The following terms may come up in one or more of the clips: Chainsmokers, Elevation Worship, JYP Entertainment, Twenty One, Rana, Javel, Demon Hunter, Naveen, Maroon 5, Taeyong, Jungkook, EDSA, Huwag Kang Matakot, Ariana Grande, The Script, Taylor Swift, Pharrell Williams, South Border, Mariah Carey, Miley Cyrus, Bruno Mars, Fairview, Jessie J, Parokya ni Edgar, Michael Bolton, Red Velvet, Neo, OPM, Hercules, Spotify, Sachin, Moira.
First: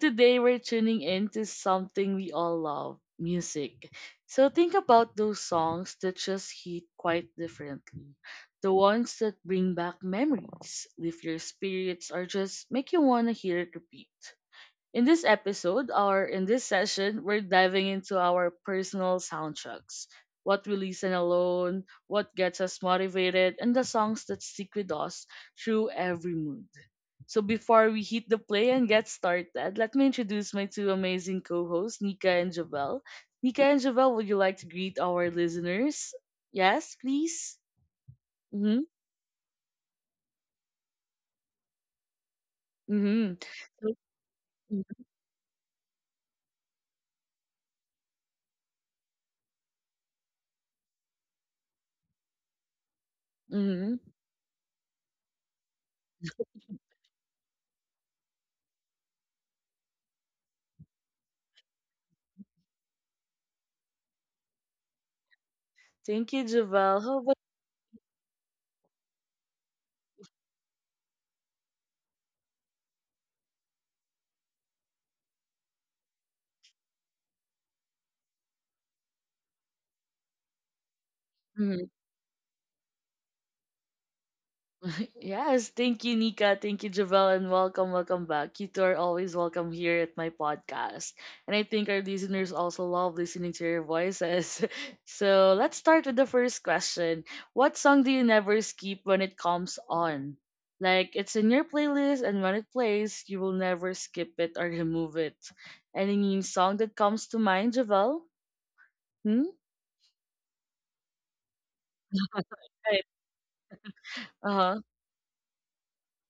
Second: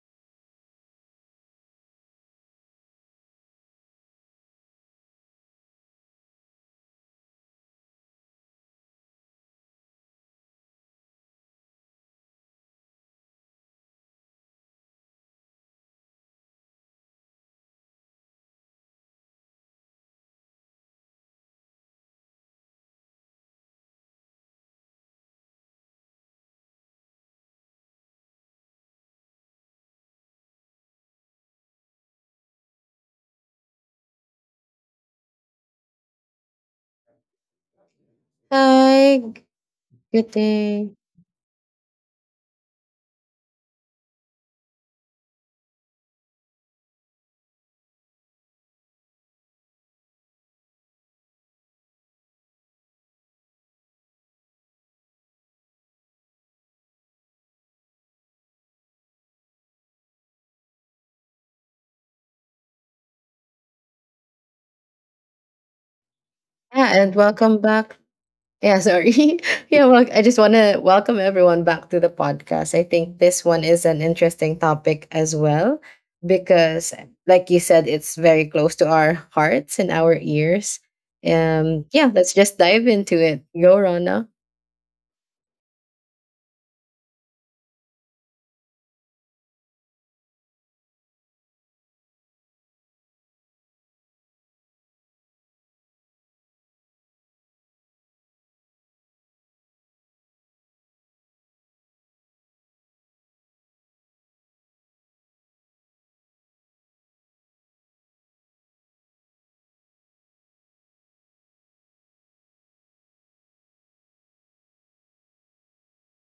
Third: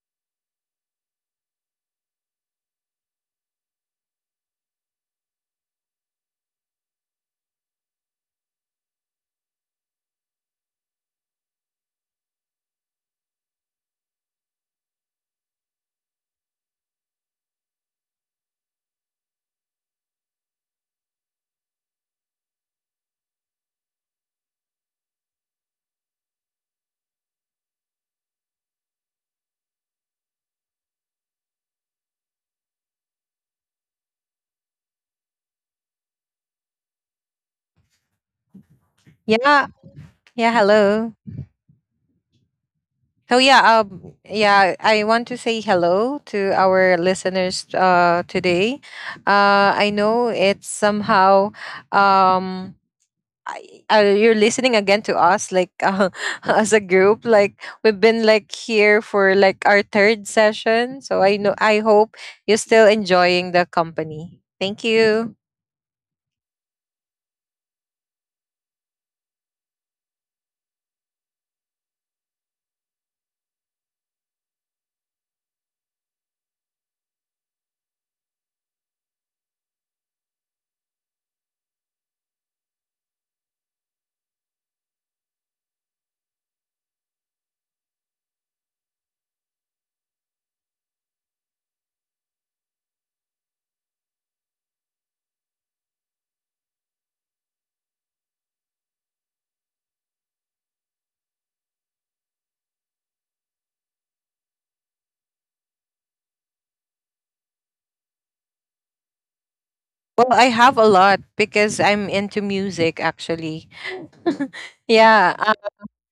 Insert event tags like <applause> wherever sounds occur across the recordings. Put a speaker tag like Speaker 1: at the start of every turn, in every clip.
Speaker 1: today we're tuning into something we all love, music. So think about those songs that just hit quite differently. The ones that bring back memories, lift your spirits, or just make you want to hear it repeat. In this episode, or in this session, we're diving into our personal soundtracks. What we listen alone, what gets us motivated, and the songs that stick with us through every mood. So before we hit the play and get started, let me introduce my two amazing co-hosts, Nika and Javel. Nika and Javel, would you like to greet our listeners? Yes, please. Mm-hmm.
Speaker 2: Hi,
Speaker 3: Yeah,
Speaker 2: good
Speaker 3: yeah,
Speaker 2: day.
Speaker 3: hello.
Speaker 1: Mm-hmm.
Speaker 3: So yeah,
Speaker 1: So,
Speaker 3: um yeah, I
Speaker 1: mm-hmm.
Speaker 3: want to say hello to our listeners today. I know it's somehow um
Speaker 1: Mm-hmm.
Speaker 3: you're listening again to us like <laughs> as a group like we've been like here for like our third session. So I know I hope you're still enjoying the company. Thank you.
Speaker 1: Thank you,
Speaker 2: Yeah,
Speaker 1: Javel.
Speaker 2: and
Speaker 1: How about?
Speaker 2: welcome back. Yeah, sorry. <laughs> I just want to welcome everyone back to the podcast. I think this one is an interesting topic as well because, like you said, it's very close to our hearts and our ears.
Speaker 1: Mm-hmm.
Speaker 2: Yeah, let's just dive into it. Go, Rana.
Speaker 1: Yes, thank you, Nika. Thank you, Javel, and welcome, welcome back. You two are always welcome here at my podcast. And I think our listeners also love listening to your voices. <laughs> So let's start with the first question. What song do you never skip when it comes on? Like it's in your playlist and when it plays, you will never skip it or remove it. Any song that comes to mind, Javel? Hmm?
Speaker 3: Well, I have a lot because I'm into
Speaker 1: Right.
Speaker 3: music actually.
Speaker 1: Uh-huh.
Speaker 3: Yeah,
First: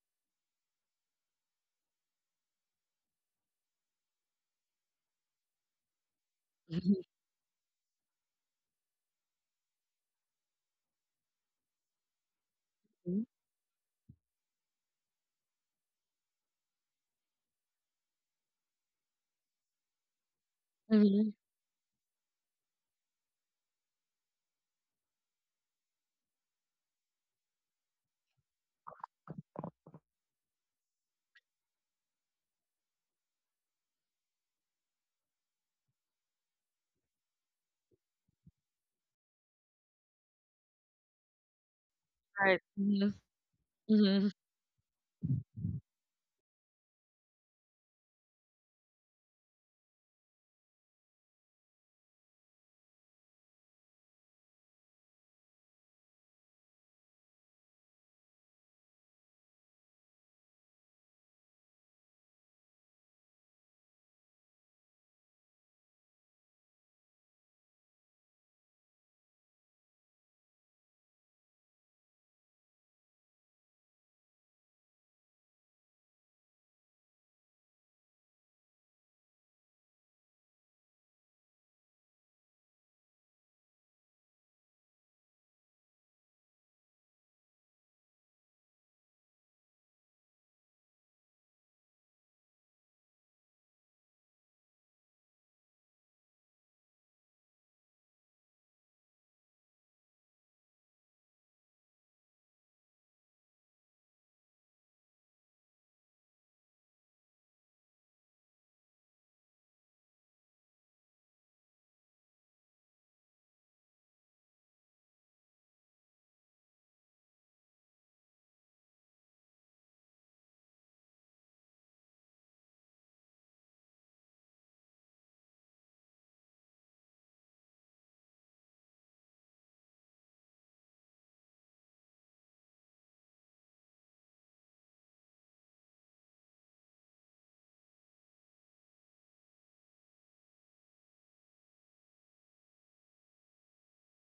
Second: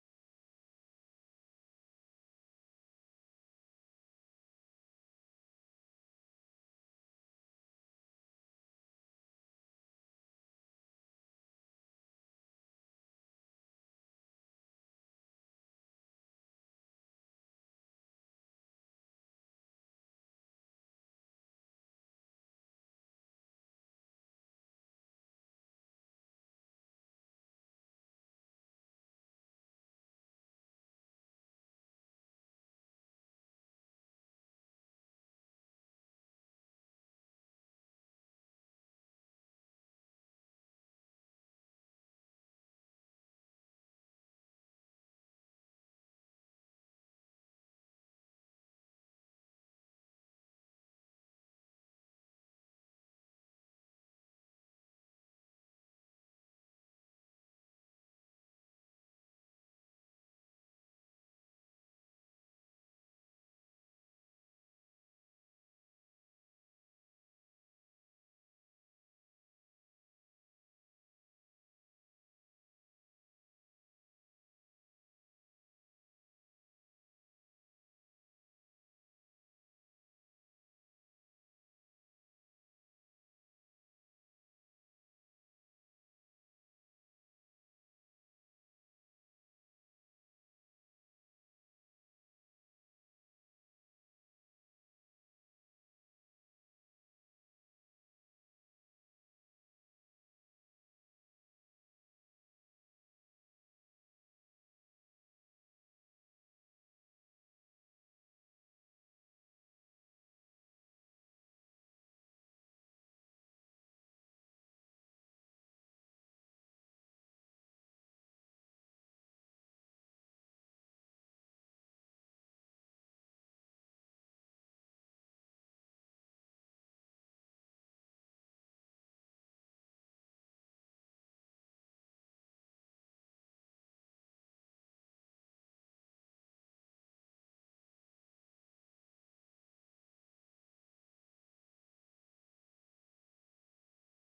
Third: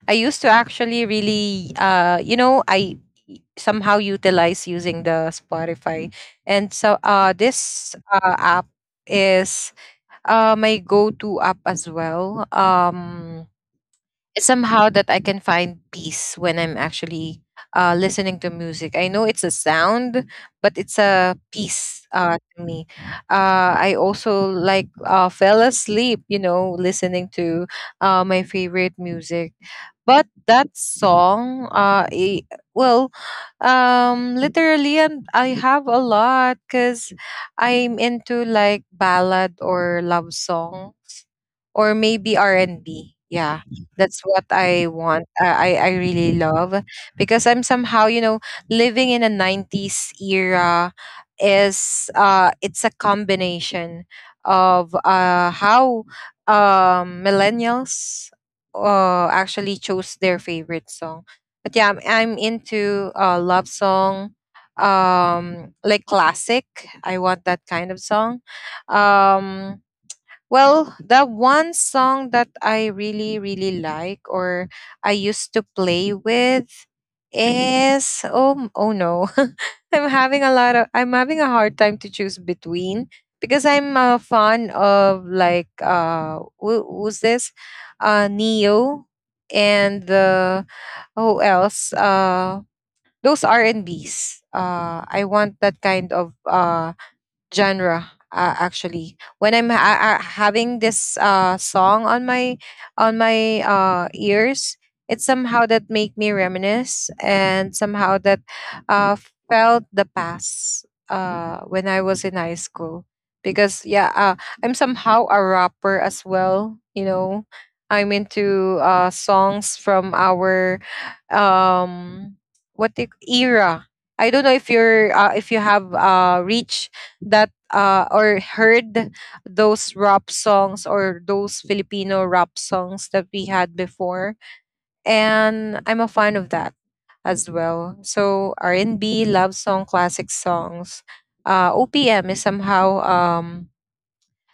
Speaker 3: I used to actually really, I somehow utilize using the Spotify, and so
Speaker 1: <laughs>
Speaker 3: this app is my go-to app as well. It's somehow that I can find peace when I'm actually listening to music. I know it's a sound, but it's
Speaker 1: Right.
Speaker 3: a
Speaker 1: Hmm.
Speaker 3: peace to me. I also like fell asleep, you know, listening to my favorite music. But that song, I- well, Literally, and I have a lot because I'm into like ballad or love song, or maybe
Speaker 1: Right.
Speaker 3: R&B.
Speaker 1: Mm-hmm.
Speaker 3: Yeah, that's what
Speaker 1: Mm-hmm.
Speaker 3: I want. I really love because I'm somehow, you know, living in a 90s era. Is it's a combination of how millennials actually chose their favorite song. But yeah, I'm into love song like classic. I want that kind of song. Um well, the one song that I really, really like or I used to play with is oh, oh no. <laughs> I'm having a hard time to choose between because I'm a fan of like who's this? Neo and the who else? Those R and Bs. I want that kind of genre, actually when i'm having this song on my ears. It's somehow that make me reminisce and somehow that uh felt the past when I was in high school because yeah, I'm somehow a rapper as well. You know, I'm into songs from our um what the era. I don't know if you have reach that or heard those rap songs or those Filipino rap songs that we had before. And I'm a fan of that as well. So R&B, love song, classic songs. OPM is somehow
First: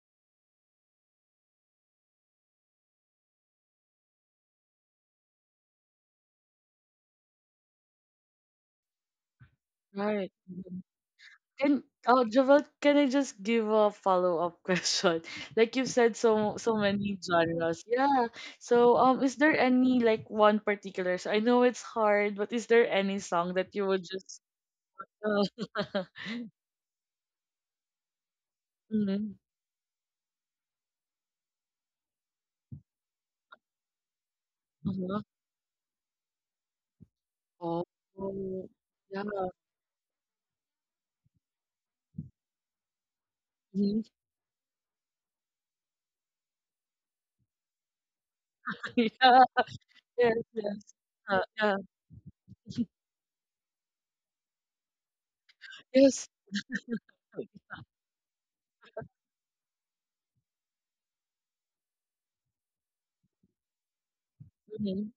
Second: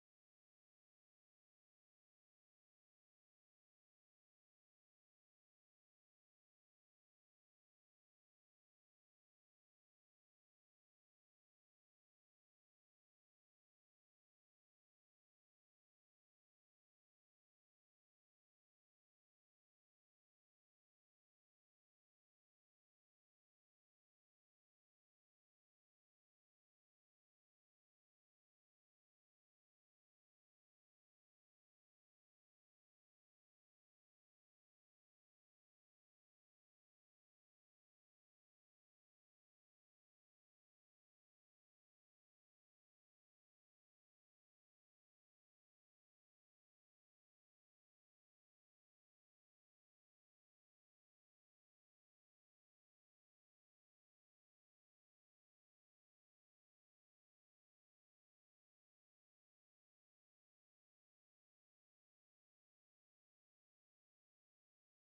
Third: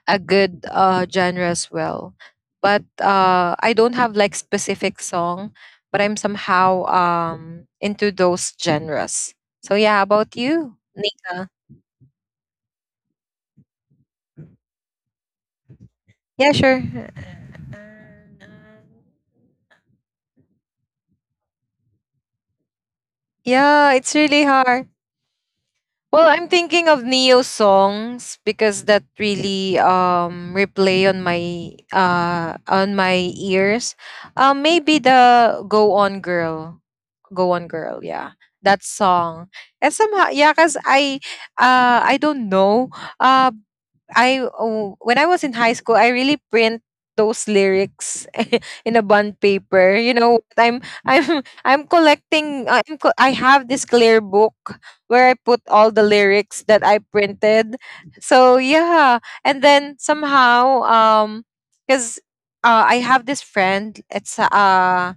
Speaker 3: a good genre as well. But I don't have like specific song, but I'm somehow into those genres. So yeah, how
Speaker 1: Right.
Speaker 3: about you,
Speaker 1: Mm-hmm.
Speaker 3: Nika?
Speaker 1: Can Jovel, can I just give a follow-up <laughs> question? Like you've said
Speaker 3: Yeah,
Speaker 1: so
Speaker 3: sure.
Speaker 1: many genres. Yeah. So is there any like one particular, so I know it's hard, but is there any song that you
Speaker 3: Yeah,
Speaker 1: would
Speaker 3: it's really
Speaker 1: just
Speaker 3: hard.
Speaker 1: uh,
Speaker 3: Well,
Speaker 1: <laughs>
Speaker 3: I'm thinking of Neo songs because that
Speaker 1: mhm,
Speaker 3: really replay on my ears. Maybe
Speaker 1: uh-huh.
Speaker 3: the Go On Girl. Go On
Speaker 1: Oh,
Speaker 3: Girl, yeah.
Speaker 1: oh,
Speaker 3: That
Speaker 1: yeah.
Speaker 3: song. And somehow yeah, cuz I don't know. Uh
Speaker 1: Mhm.
Speaker 3: when I was in high school, I really print those lyrics <laughs> in
Speaker 1: <laughs>
Speaker 3: a bond
Speaker 1: Yeah,
Speaker 3: paper. You
Speaker 1: yes,
Speaker 3: know,
Speaker 1: yes.
Speaker 3: I'm I'm
Speaker 1: Yeah.
Speaker 3: <laughs> I'm collecting. I have this clear book where I put all the
Speaker 1: Yes.
Speaker 3: lyrics that I printed. So yeah, and then somehow because. I have this friend. It's
Speaker 1: Mm-hmm.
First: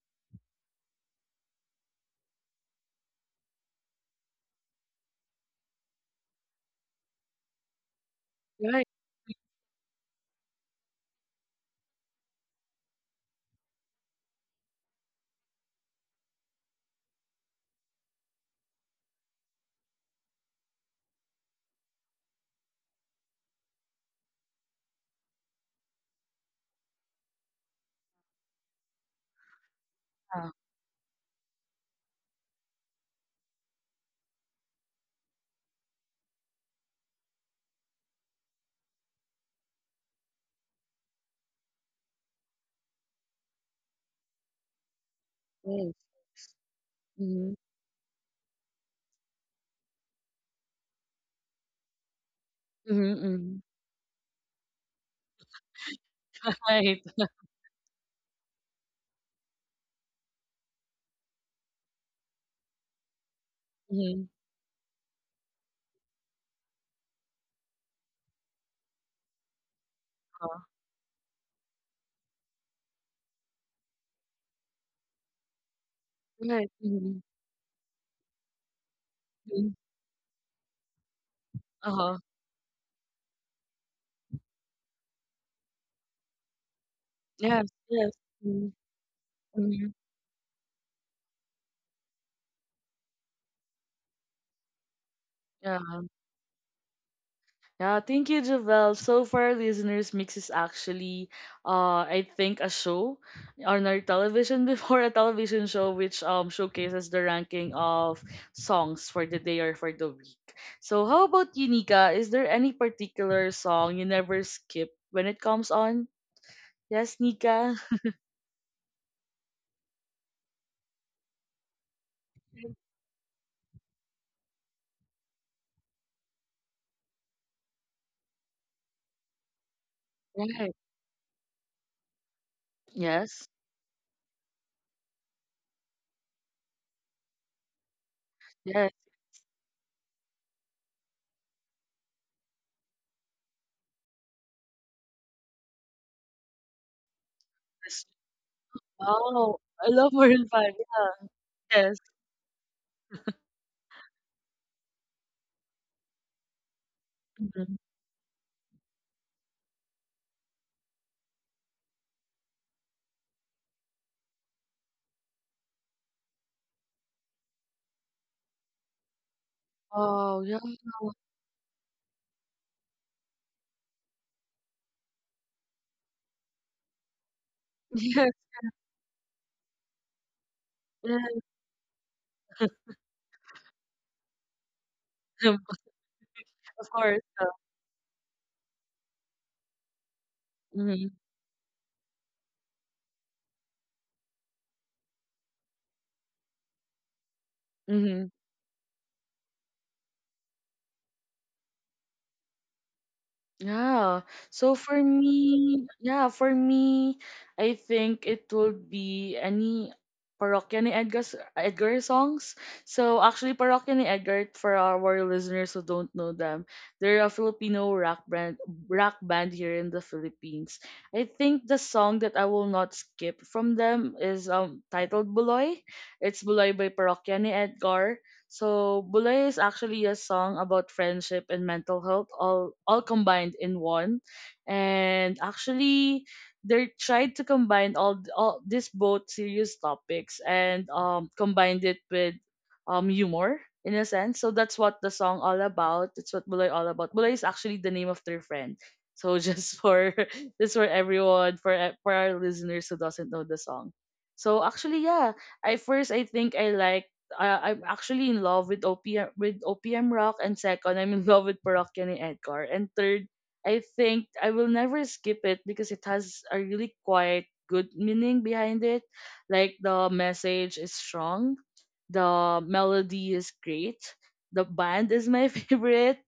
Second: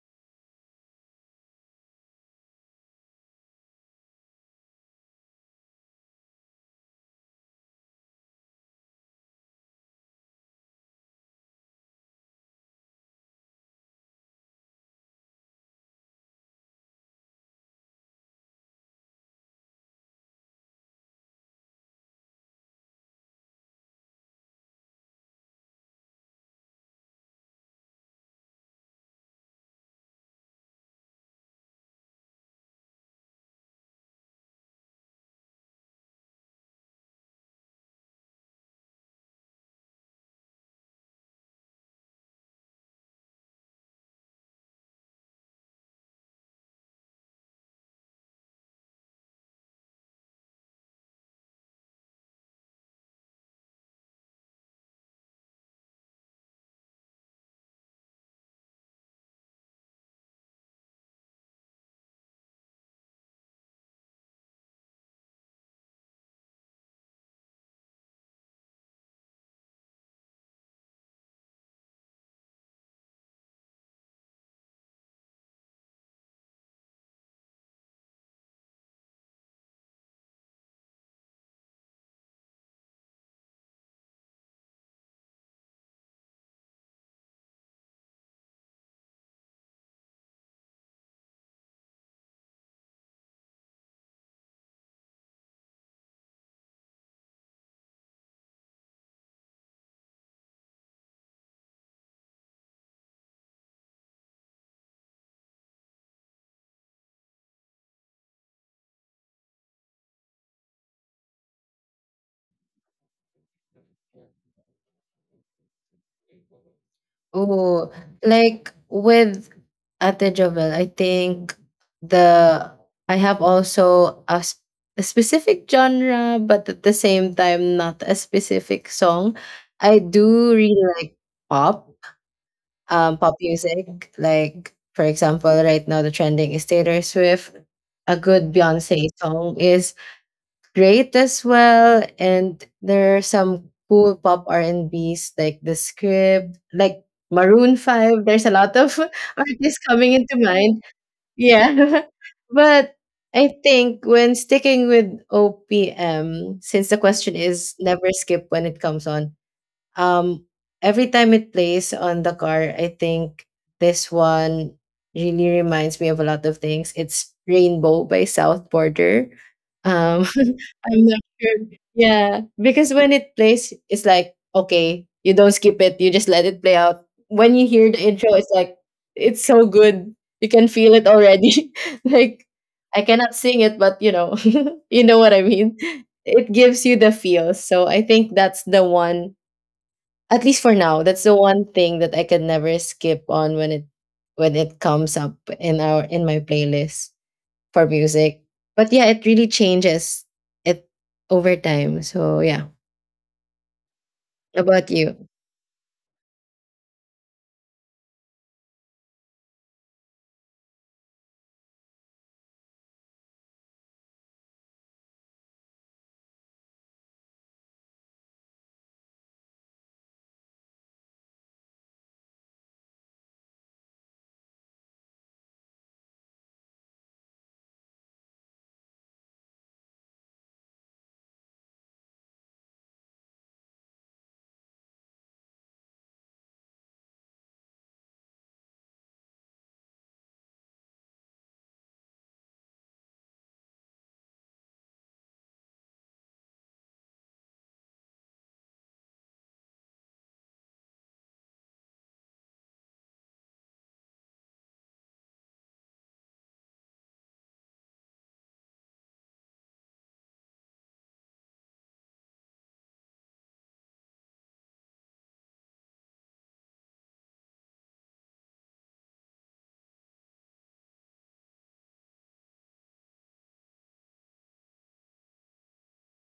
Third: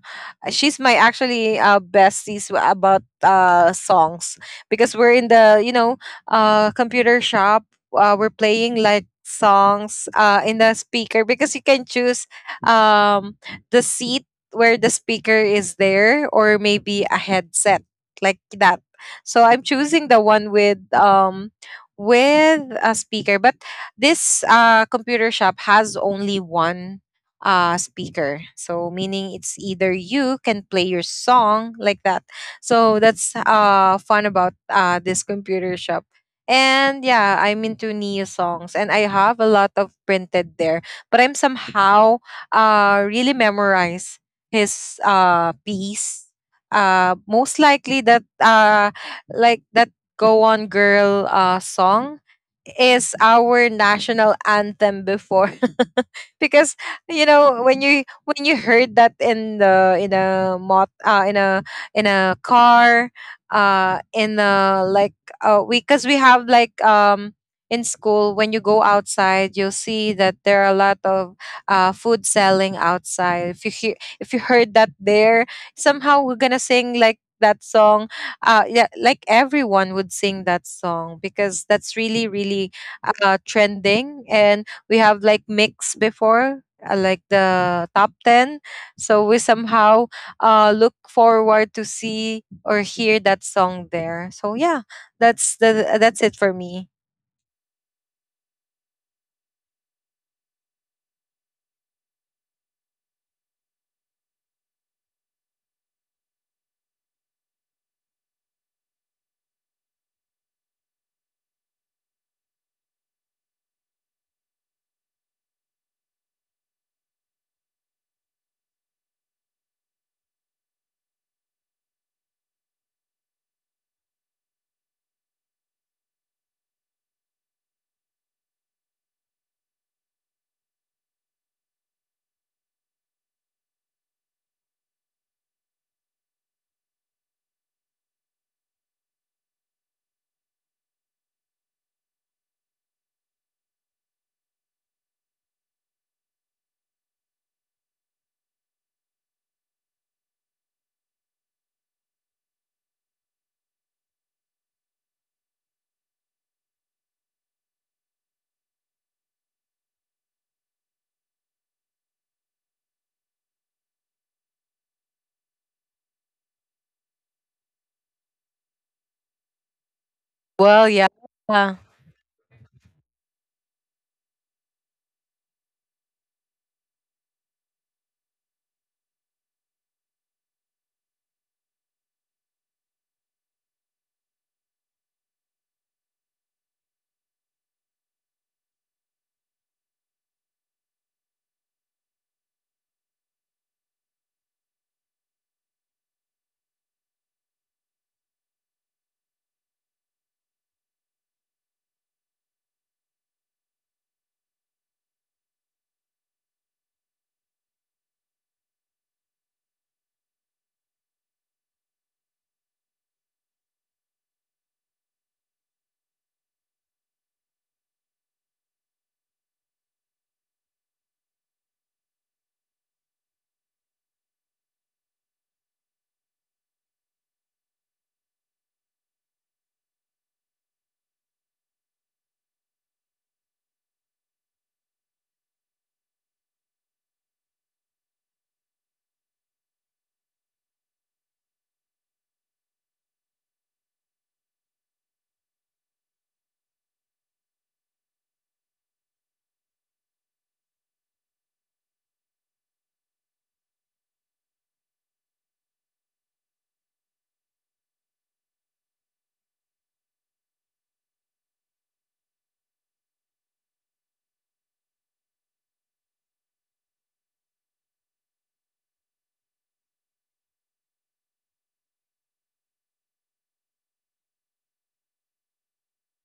Speaker 3: she's my actually besties about songs because we're in the you know computer shop. We're playing
Speaker 1: Right.
Speaker 3: like songs in the speaker because you can choose um, the seat where the speaker is there or maybe a headset like that. So I'm choosing the one with a speaker, but this computer shop has only one speaker, so meaning it's either you
Speaker 1: Yeah.
Speaker 3: can play your song like that. So that's fun about this computer shop. And yeah, I'm into Nia songs and I have a lot of printed there. But I'm somehow really memorize his
Speaker 1: Yes.
Speaker 3: piece.
Speaker 1: Mm-hmm.
Speaker 3: Most likely that like that Go On Girl song is
Speaker 1: Mm-hmm.
Speaker 3: our national anthem before <laughs>
Speaker 1: <laughs>
Speaker 3: because
Speaker 1: Right.
Speaker 3: you know when you heard that in the in a mot in a car,
Speaker 1: Mm-hmm.
Speaker 3: in a like we, because we have like in school when you go outside you'll see that
Speaker 1: Uh,
Speaker 3: there are a lot of food selling outside. If you hear, if you heard that there, somehow we're gonna
Speaker 1: right.
Speaker 3: sing like that song. Yeah, like
Speaker 1: Mm-hmm.
Speaker 3: everyone would sing that song because that's really really trending. And we have like mix before, like
Speaker 1: Yes,
Speaker 3: the top
Speaker 1: yes.
Speaker 3: 10.
Speaker 1: Mm,
Speaker 3: So we
Speaker 1: mhm.
Speaker 3: somehow look forward to see or hear that song there. So yeah, that's the
Speaker 1: Yeah,
Speaker 3: that's it for me.
Speaker 1: yeah. Thank you, Javel. So for our listeners, Mix is actually, I think a show on our television, <laughs> before, a television show, which showcases the ranking of songs for the day or for the week. So how about you, Nika? Is there any particular song you never skip when it comes on? Yes, Nika.
Speaker 2: Oh, like with Ate Jovel, I think the I have also a specific genre, but at the same time not a specific song. I do
Speaker 1: Right.
Speaker 2: really like pop, pop
Speaker 1: Yes.
Speaker 2: music. Like for example, right now the trending is Taylor Swift. A good
Speaker 1: Yes.
Speaker 2: Beyonce song is great as well. And there are some cool pop R&Bs like The Script, like Maroon
Speaker 1: Yes.
Speaker 2: 5. There's a lot of <laughs>
Speaker 1: Oh,
Speaker 2: artists
Speaker 1: I love
Speaker 2: coming into
Speaker 1: Maroon Five.
Speaker 2: mind.
Speaker 1: Yeah. Yes.
Speaker 2: Yeah. <laughs> But I think when sticking with OPM, since the question
Speaker 1: Mhm.
Speaker 2: is never skip when it comes on, um, every time it plays on the car, I think this one really reminds me of a lot of things. It's Rainbow by South Border. Um,
Speaker 1: Oh, yeah.
Speaker 3: well
Speaker 2: I'm
Speaker 3: yeah
Speaker 2: not sure. Yeah, because when it plays, it's like, okay, you don't skip it, you just let it play out. When you hear the
Speaker 1: Yes,
Speaker 2: intro, it's like, it's so good. You can feel it
Speaker 1: <laughs>
Speaker 2: already. <laughs> Like, I cannot sing it, but you know, <laughs> you know what I mean. It gives
Speaker 1: of
Speaker 2: you the
Speaker 1: course. Uh,
Speaker 2: feel. So I think that's the one, at least for now,
Speaker 1: mhm,
Speaker 2: that's the one thing that I can never skip on when it comes up in our in my playlist for
Speaker 1: mhm.
Speaker 2: music. But yeah, it really changes it over time. So yeah.
Speaker 1: Yeah.
Speaker 2: How
Speaker 1: So
Speaker 2: about
Speaker 1: for
Speaker 2: you?
Speaker 1: me, yeah, for me, I think it will be any Parokya ni Edgar's Edgar songs. So actually, Parokya ni Edgar, for our listeners who don't know them, they're a Filipino rock band here in the Philippines. I think the song that I will not skip from them is titled "Buloy." It's "Buloy" by Parokya ni Edgar. So Bulay is actually a song about friendship and mental health, all combined in one. And actually, they tried to combine all these both serious topics and combined it with humor in a sense. So that's what the song all about. It's what Bulay all about. Bulay is actually the name of their friend. So just <laughs> for just for everyone, for for our listeners who doesn't know the song. So actually, yeah, I first, I think I like I'm actually in love with OPM, with OPM Rock, and second I'm in love with Parokya ni Edgar, and third I think I will never skip it because it has a really quite good meaning behind it, like the message is strong, the melody is great, the band is my <laughs> favorite.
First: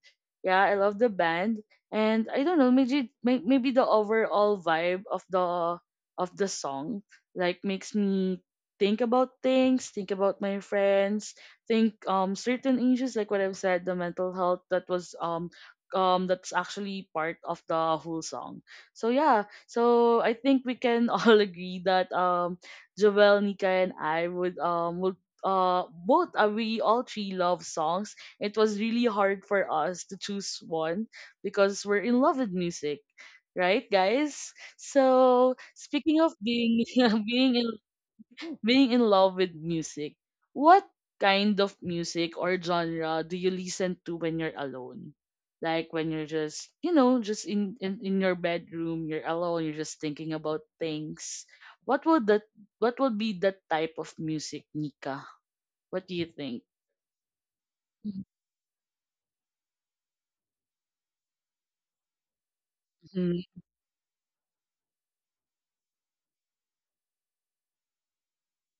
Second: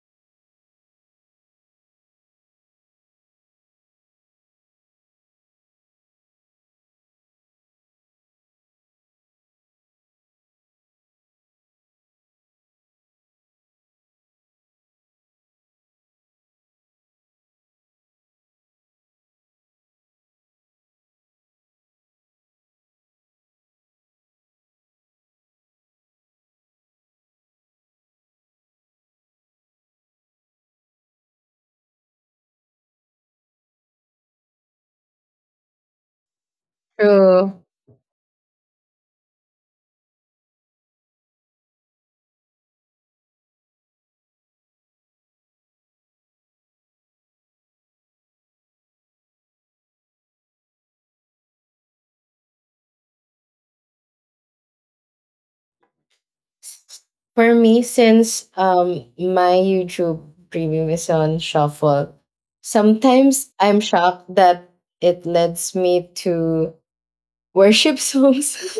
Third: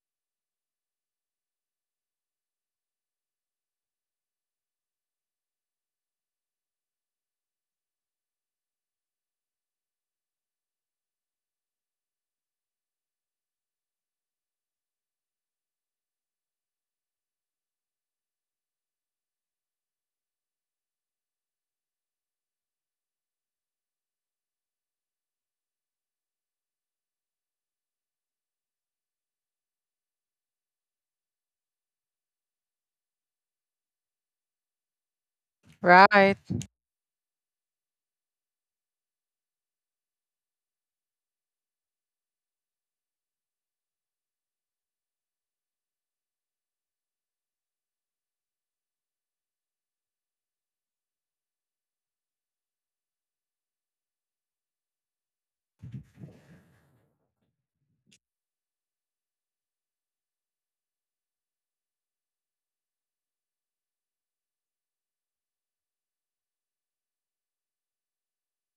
Speaker 1: Yeah, I love the band. And I don't know, maybe maybe the overall vibe of the song, like, makes me think about things, think about my friends, think certain issues, like what I've said, the mental health that was that's actually part of the whole song. So yeah, so I think we can <laughs> all agree that Joel, Nika, and I would both we all three love songs. It was really hard for us to choose one because we're in love with music. Right, guys? So speaking of
Speaker 3: right
Speaker 1: being <laughs> being
Speaker 2: True.
Speaker 1: in being in love with music. What kind of music or genre do you listen to when you're alone? Like when you're just, you know, just in your bedroom, you're alone, you're just thinking about things. What would that what would be that type of music, Nika? What do you think?
Speaker 2: For me, since my YouTube premium is on shuffle, sometimes
Speaker 1: Mhm.
Speaker 2: I'm shocked that it leads me to worship songs.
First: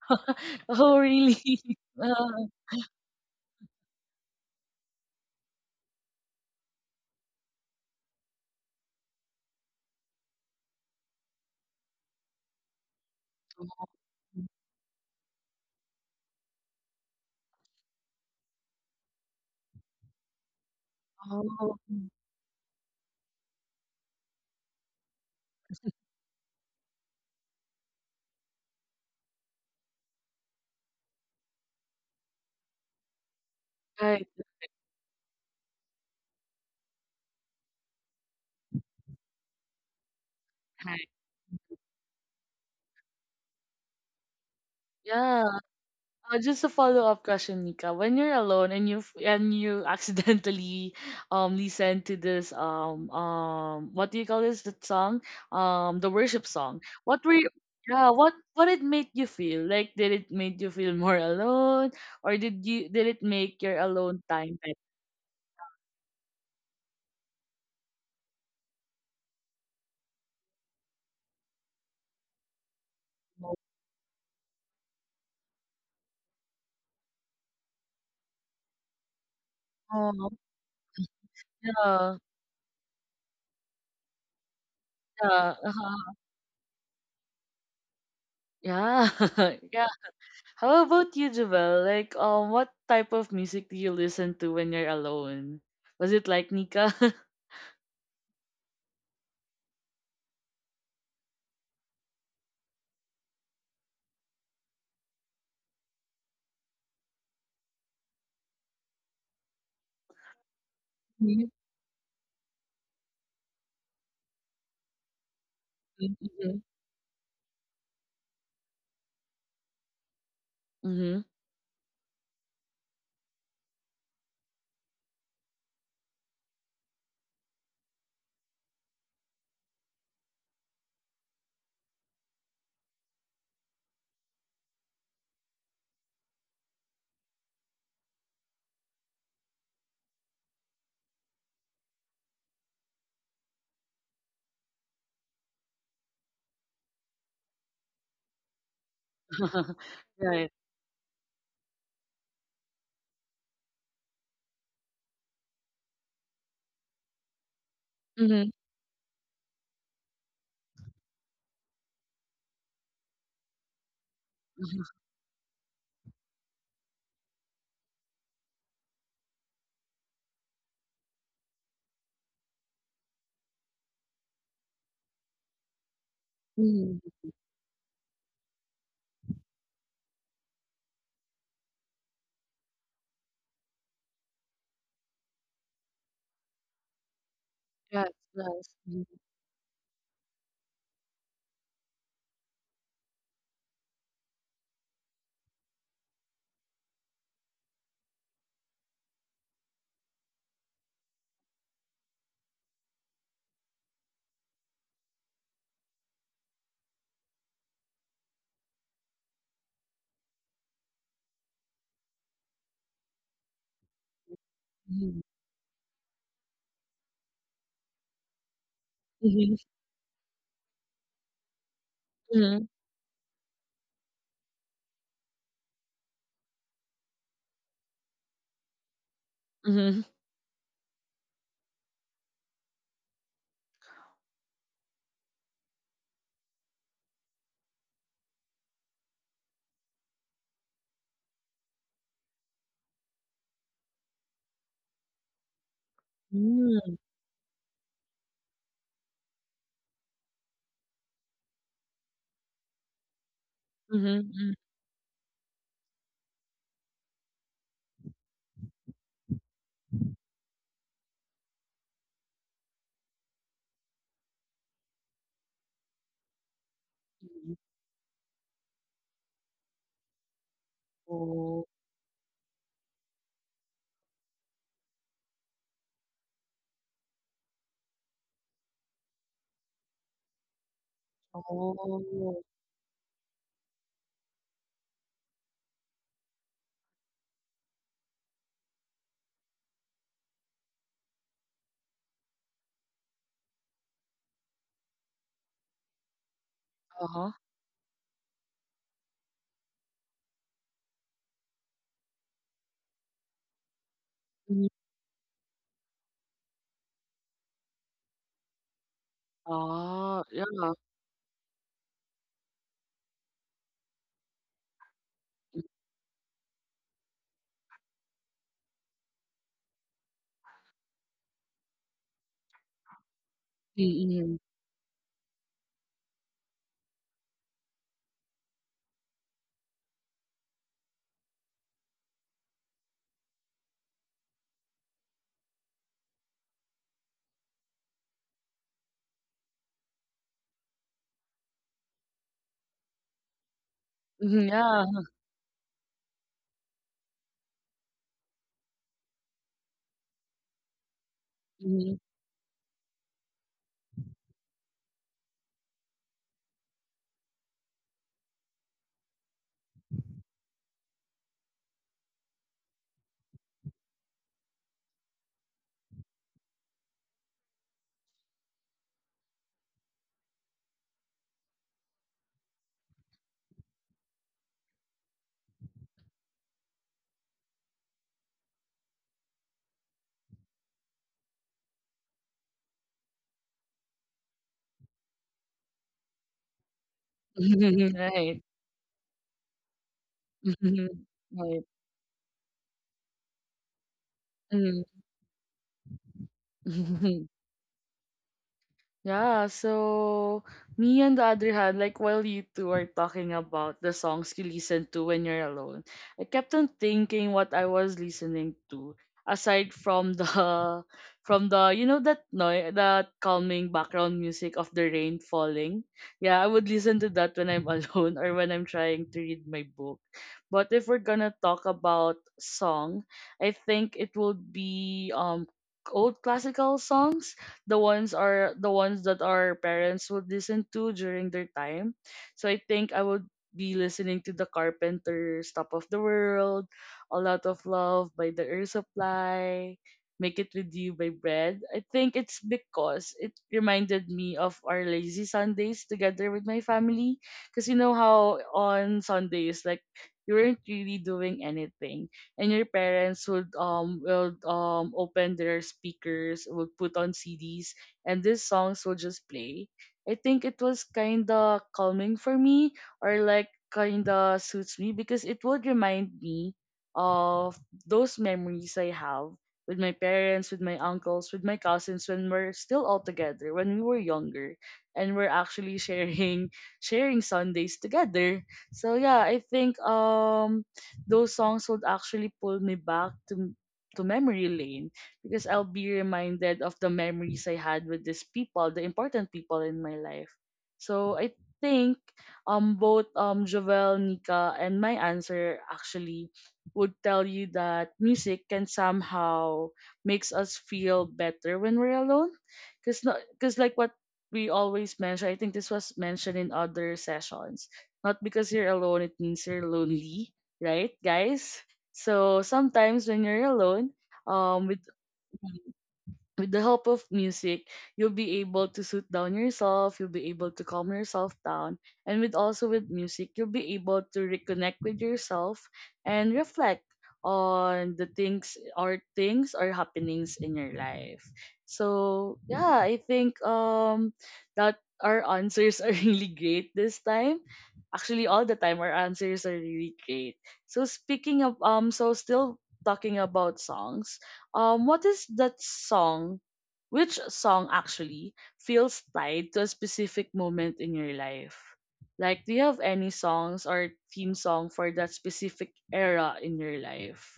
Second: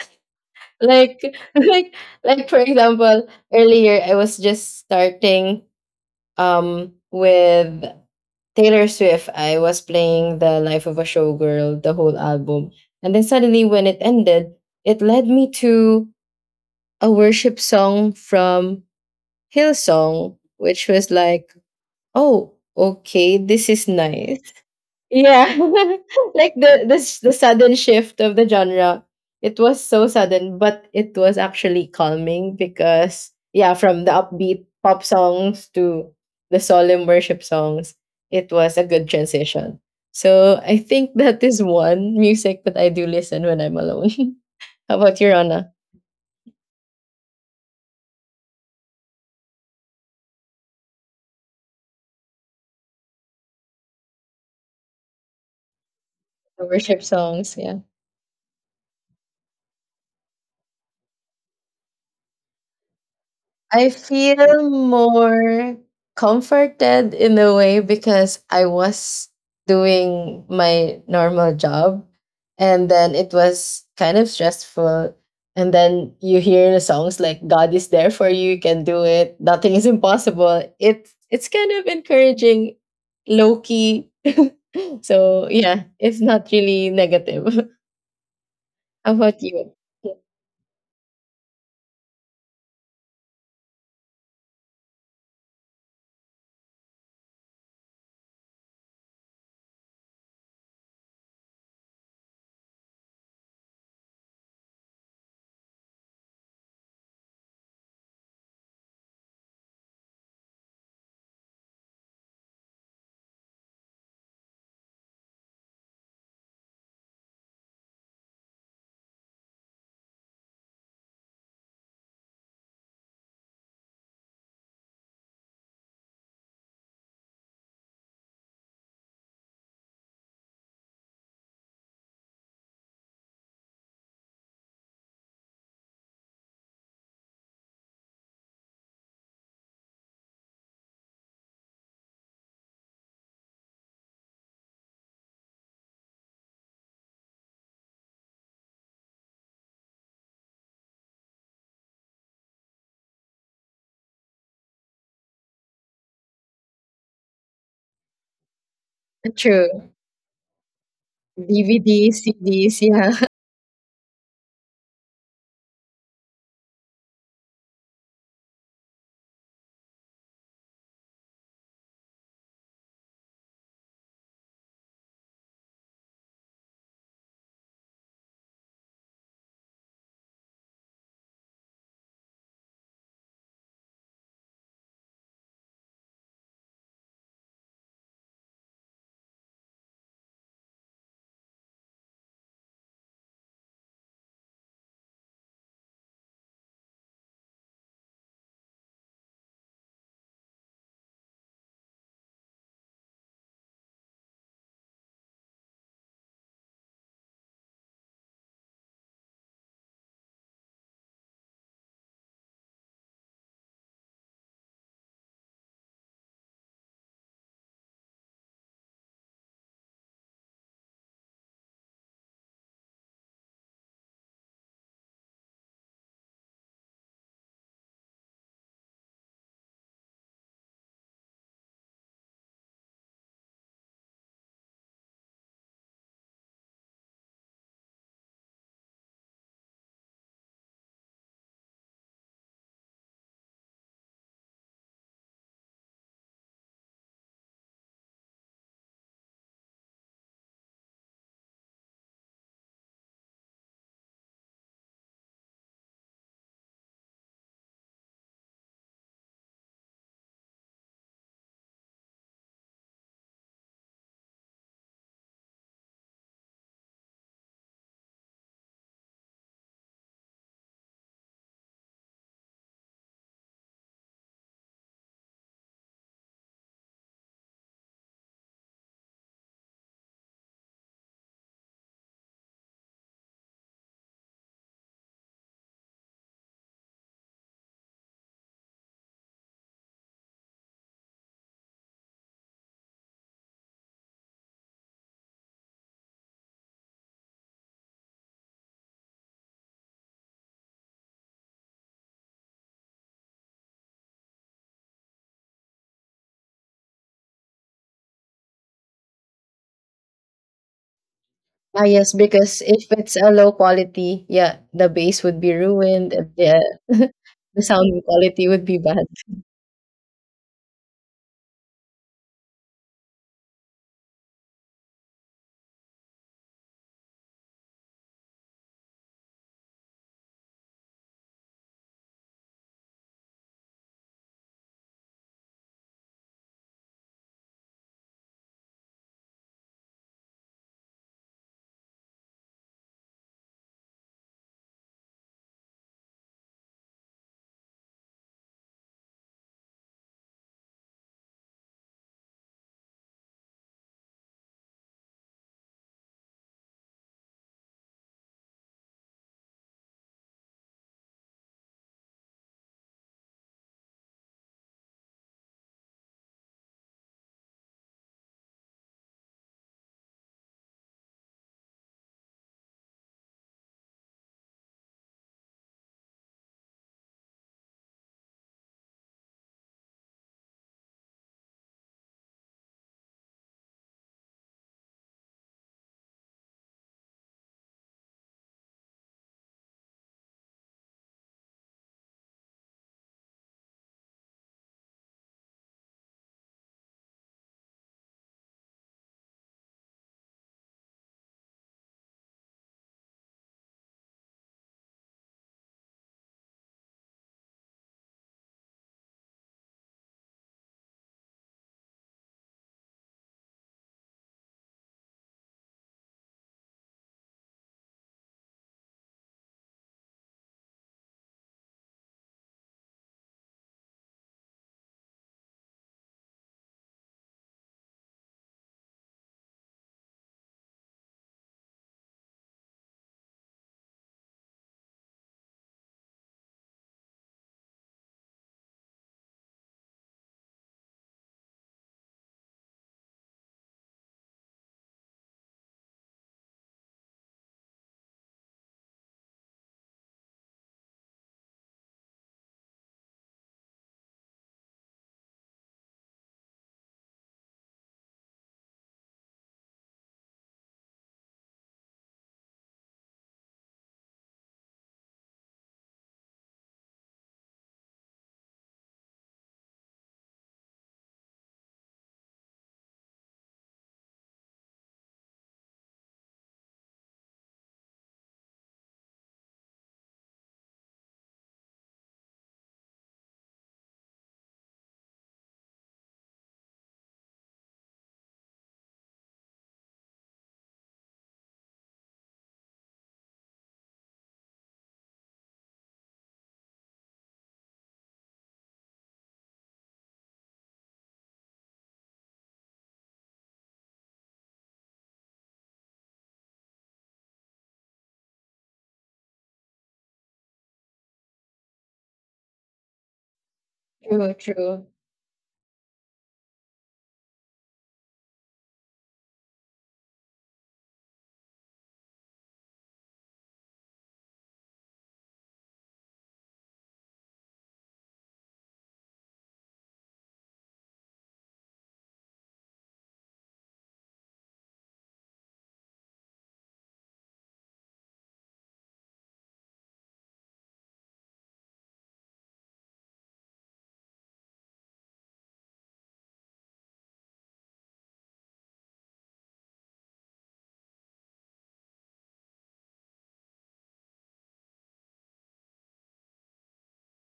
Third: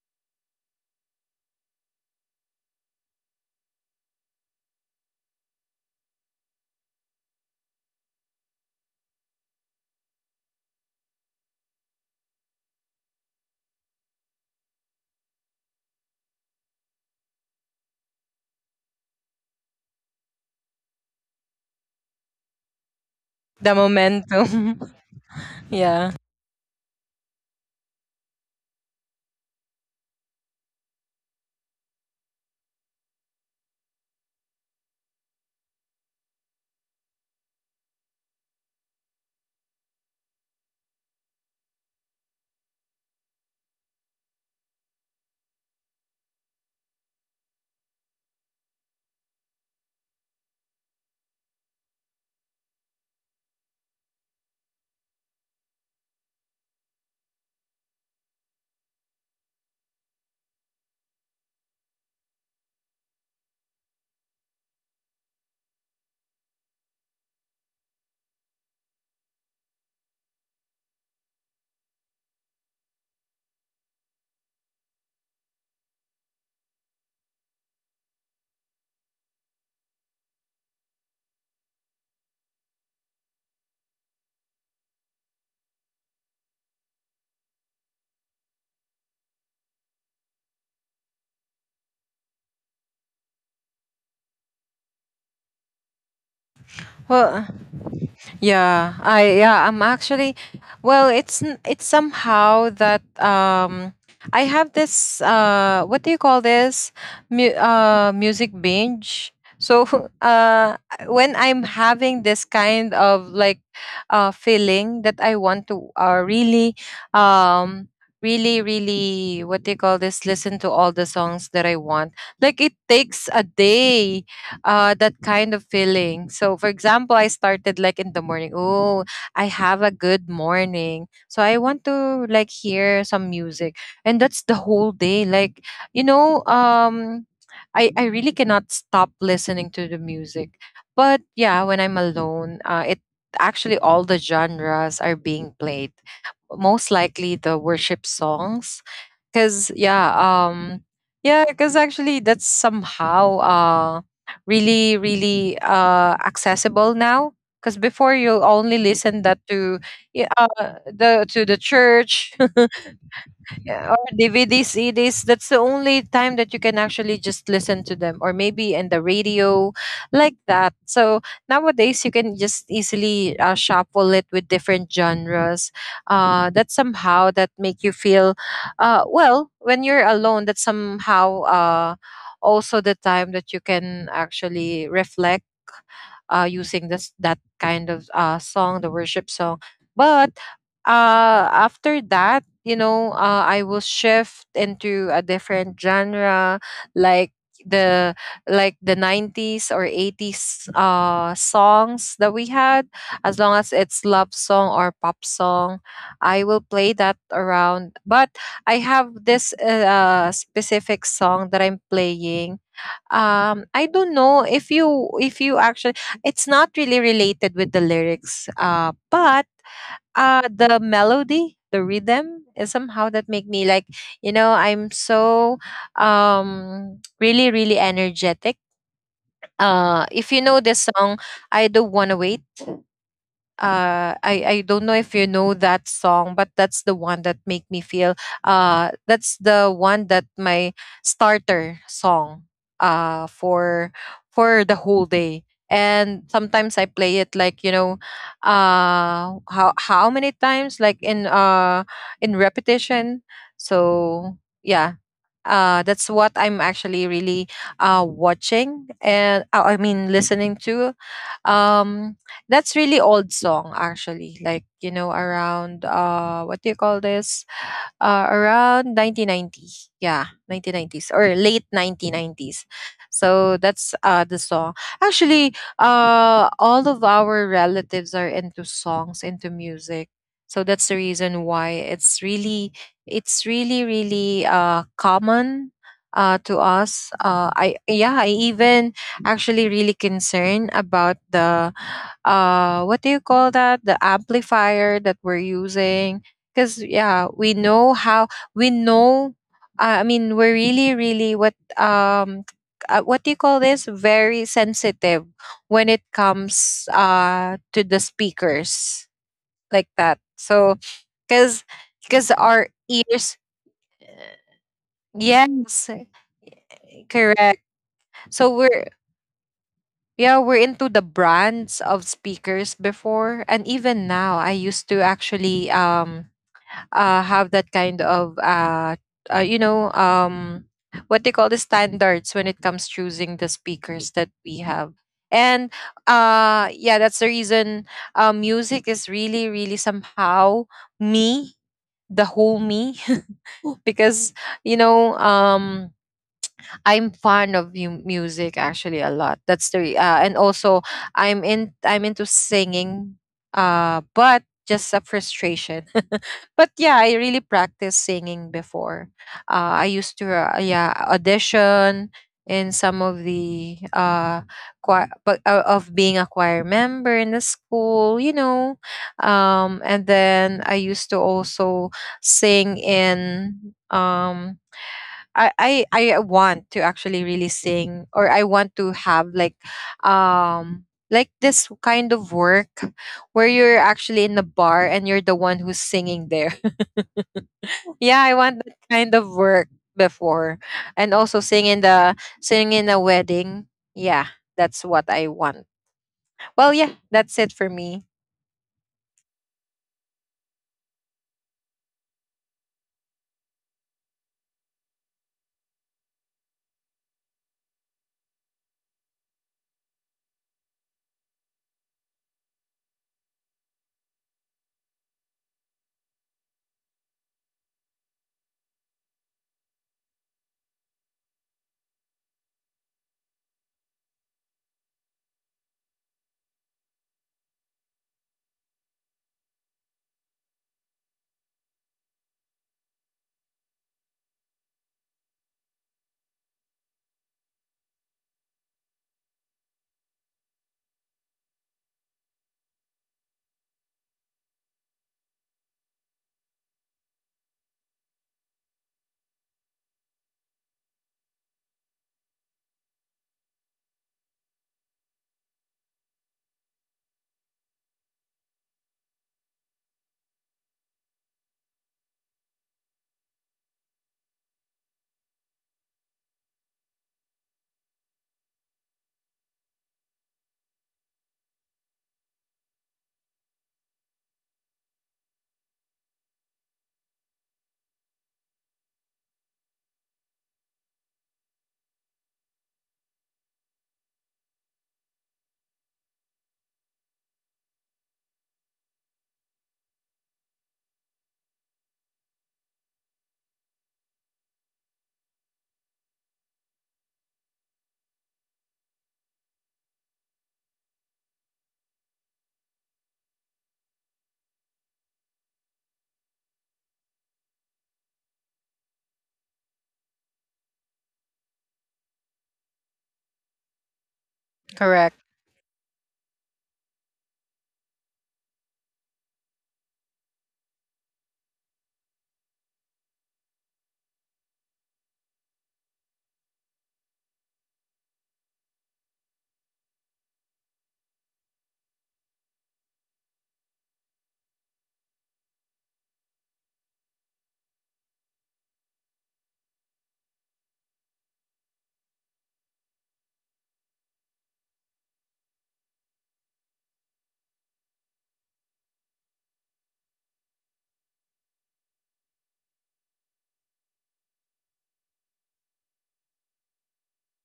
Speaker 1: <laughs>
Speaker 2: <laughs>
Speaker 1: Oh
Speaker 2: like
Speaker 1: really? <laughs>
Speaker 2: like
Speaker 1: Uh,
Speaker 2: like for example, earlier I was just starting with Taylor Swift, I was playing the Life of a Showgirl, the whole album. And then suddenly when it ended, it led me to a worship song from Hillsong, which was like,
Speaker 1: oh,
Speaker 2: oh, okay, this
Speaker 3: the
Speaker 2: is nice.
Speaker 3: momentum.
Speaker 2: Yeah.
Speaker 3: <laughs> yeah
Speaker 2: <laughs> Like the sudden shift of the genre. It was so sudden, but it was actually calming because yeah, from the
Speaker 1: right.
Speaker 2: upbeat pop songs to the solemn worship songs, it was a good transition. So I
Speaker 1: Right.
Speaker 2: think that is one music that I do listen when I'm alone. <laughs> How about your
Speaker 1: Yeah.
Speaker 2: Anna?
Speaker 1: Just a follow-up question, Nika. When you're alone and you accidentally <laughs> listen to this what do you call this, that song, the worship
Speaker 2: The
Speaker 1: song,
Speaker 2: worship
Speaker 1: what were you,
Speaker 2: songs, yeah.
Speaker 1: yeah, what it made you feel, like did it make you feel more alone or did you, did it make your
Speaker 2: I
Speaker 1: alone time
Speaker 2: feel
Speaker 1: better?
Speaker 2: more comforted in a way because I was doing my normal job and then it was kind of stressful. And then you hear the songs like God is there for you, you can do it, nothing is
Speaker 1: Oh,
Speaker 2: impossible. It's kind of
Speaker 1: yeah,
Speaker 2: encouraging low key. <laughs> So
Speaker 1: yeah,
Speaker 2: yeah,
Speaker 1: uh-huh.
Speaker 2: it's not really negative. <laughs>
Speaker 1: Yeah.
Speaker 2: How about
Speaker 1: <laughs>
Speaker 2: you?
Speaker 1: Yeah. How about you, Javel? Like what type of music do you listen to when you're alone? Was it like Nika? <laughs>
Speaker 3: Well, yeah, I'm actually, well, it's somehow that I have this what do you call this? Music binge. So <laughs> uh when
Speaker 1: Mhm,
Speaker 3: I'm having this kind of like feeling that I want to
Speaker 1: mhm, mhm,
Speaker 3: really um really what do you call this, listen to all the
Speaker 1: mhm.
Speaker 3: songs that I want. Like it takes a day that kind of feeling. So for example, I started like in the morning, oh, I have a good morning. So I want to like hear some music. And that's the whole day. Like, you know, I really cannot stop listening to the music. But yeah, when I'm alone, it actually all the genres are being played, most likely the worship songs. Cause
Speaker 1: <laughs>
Speaker 3: yeah,
Speaker 1: Right.
Speaker 3: um yeah, because actually that's somehow really, really accessible now. Cause before you
Speaker 1: Mhm,
Speaker 3: only listen that
Speaker 2: True.
Speaker 3: to yeah, the to the
Speaker 2: DVDs,
Speaker 3: church.
Speaker 2: CDs,
Speaker 3: <laughs>
Speaker 2: yeah. <laughs>
Speaker 3: Yeah, or DVD,
Speaker 1: mhm,
Speaker 3: CDs. That's the only time that you can actually just listen to them, or maybe in the radio, like that. So nowadays, you can just easily shuffle it with different genres. That
Speaker 1: mhm.
Speaker 3: somehow that make you feel, well, when you're alone. That somehow also the time that you can actually reflect using this that kind of
Speaker 1: Yes,
Speaker 3: song, the
Speaker 1: yes.
Speaker 3: worship song. But after that, you know, I will shift into a different genre, like the like the 90s or 80s songs that we had, as long as it's love song or pop song. I will play that around. But I have this specific song that I'm playing, I don't know
Speaker 1: Mhm,
Speaker 3: if you actually, it's not really related with the lyrics, but
Speaker 1: mhm,
Speaker 3: the melody, the rhythm,
Speaker 1: mhm,
Speaker 3: is somehow that make me like, you know, I'm so really, really energetic.
Speaker 1: mhm, mhm.
Speaker 3: If you know this song, I don't wanna wait. I don't know if you know that song, but that's the one that make me feel that's the one that my starter song uh for for the whole day. And sometimes I
Speaker 1: Mm,
Speaker 3: play it like, you know, how many times like in repetition. So
Speaker 1: mhm, mm,
Speaker 3: yeah, that's what I'm actually really watching and I mean listening to, um, that's really old song actually. Like, you know, around what do you call this?
Speaker 1: mhm.
Speaker 3: Around 1990. Yeah, 1990s or late
Speaker 1: Oh,
Speaker 3: 1990s. So that's the song. Actually, all of our relatives are into songs, into music. So that's the reason why
Speaker 1: oh,
Speaker 3: it's really, really common to us. I yeah, I even actually really concerned about the what do you call that? The amplifier that we're using, because yeah
Speaker 1: uh-huh.
Speaker 3: we know how we know. We're really really what do you call this, very
Speaker 1: Mhm.
Speaker 3: sensitive when it comes to the speakers like that.
Speaker 1: Ah, yeah.
Speaker 3: So because
Speaker 2: Ah, yes,
Speaker 3: because our
Speaker 2: because if it's
Speaker 3: ears,
Speaker 2: a low quality, yeah, the bass would be
Speaker 3: yes,
Speaker 2: ruined and yeah,
Speaker 3: correct.
Speaker 2: <laughs> the sound
Speaker 3: So
Speaker 2: quality would
Speaker 3: we're,
Speaker 2: be bad.
Speaker 3: yeah, we're into the brands of speakers before and
Speaker 1: Mm,
Speaker 3: even now.
Speaker 1: mhm,
Speaker 3: I used to actually have that kind of uh, you know um, what they call the standards when it comes choosing the speakers that we have. And yeah, that's the reason music is really really somehow me, the whole me. <laughs> Because
Speaker 1: mhm,
Speaker 3: you
Speaker 1: yeah.
Speaker 3: know I'm fond of music actually a lot. And also
Speaker 1: Mhm,
Speaker 3: I'm into singing, but just a frustration. <laughs> But yeah, I really practiced singing before. I used to yeah audition in some of the choir, but of being a choir member in the school, you know. And then I used to also sing in um I, I I want to actually really sing, or I want to have um like this kind of work where you're actually in the bar and you're the one who's singing there.
Speaker 1: <laughs>
Speaker 3: <laughs> Yeah, I
Speaker 1: right.
Speaker 3: want that kind of work before.
Speaker 1: Mhm,
Speaker 3: And also
Speaker 1: right.
Speaker 3: sing in the, sing in a wedding. Yeah,
Speaker 1: Mm.
Speaker 3: that's what I want. Well yeah,
Speaker 1: <laughs>
Speaker 3: that's it for me.
Speaker 1: Yeah, so me on the other hand, like while you two are talking about the songs you listen to when you're alone, I kept on thinking what I was listening to. Aside from the <laughs> from the, you know, that noise, that calming background music of the rain falling. Yeah, I would listen to that when I'm <laughs> alone or when I'm trying to read my book. But if we're gonna talk about song, I think it will be old classical songs, the ones are the ones that our parents would listen to during their time. So I think I would be listening to the Carpenters, Top of the World, A Lot of Love by the Air Supply, Make It With You by Bread. I think it's because it reminded me of our lazy Sundays together with my family. Because you know how on Sundays, like, you weren't really doing anything and your parents would will open their speakers, would put on CDs, and these songs would just play. I think it was kinda calming for me, or like kinda suits me because it would remind me of those memories I have with my parents, with my uncles, with my cousins when we're still all together, when we were younger, and we're actually sharing <laughs> sharing Sundays together. So yeah, I think those songs would actually pull me back to memory lane because I'll be reminded of the memories I had with these people, the important people in my life. So I think both Jovel, Nika, and my answer actually would tell you that music can somehow makes us feel better when we're alone. Cause not cause like what we always mention, I think this was mentioned in other sessions. Not because you're alone, it means you're lonely, right, guys? So sometimes when you're alone,
Speaker 2: True,
Speaker 1: um, with
Speaker 2: true.
Speaker 3: Correct.
Speaker 1: with the help of music, you'll be able to suit down yourself, you'll be able to calm yourself down. And with also with music, you'll be able to reconnect with yourself and reflect on the things or things or happenings in your life. So yeah, I think that our answers are <laughs> really great this time. Actually all the time our answers are really great. So speaking of so still talking about songs, what is that song? Which song actually feels tied to a specific moment in your life? Like, do you have any songs or theme song for that specific era in your life?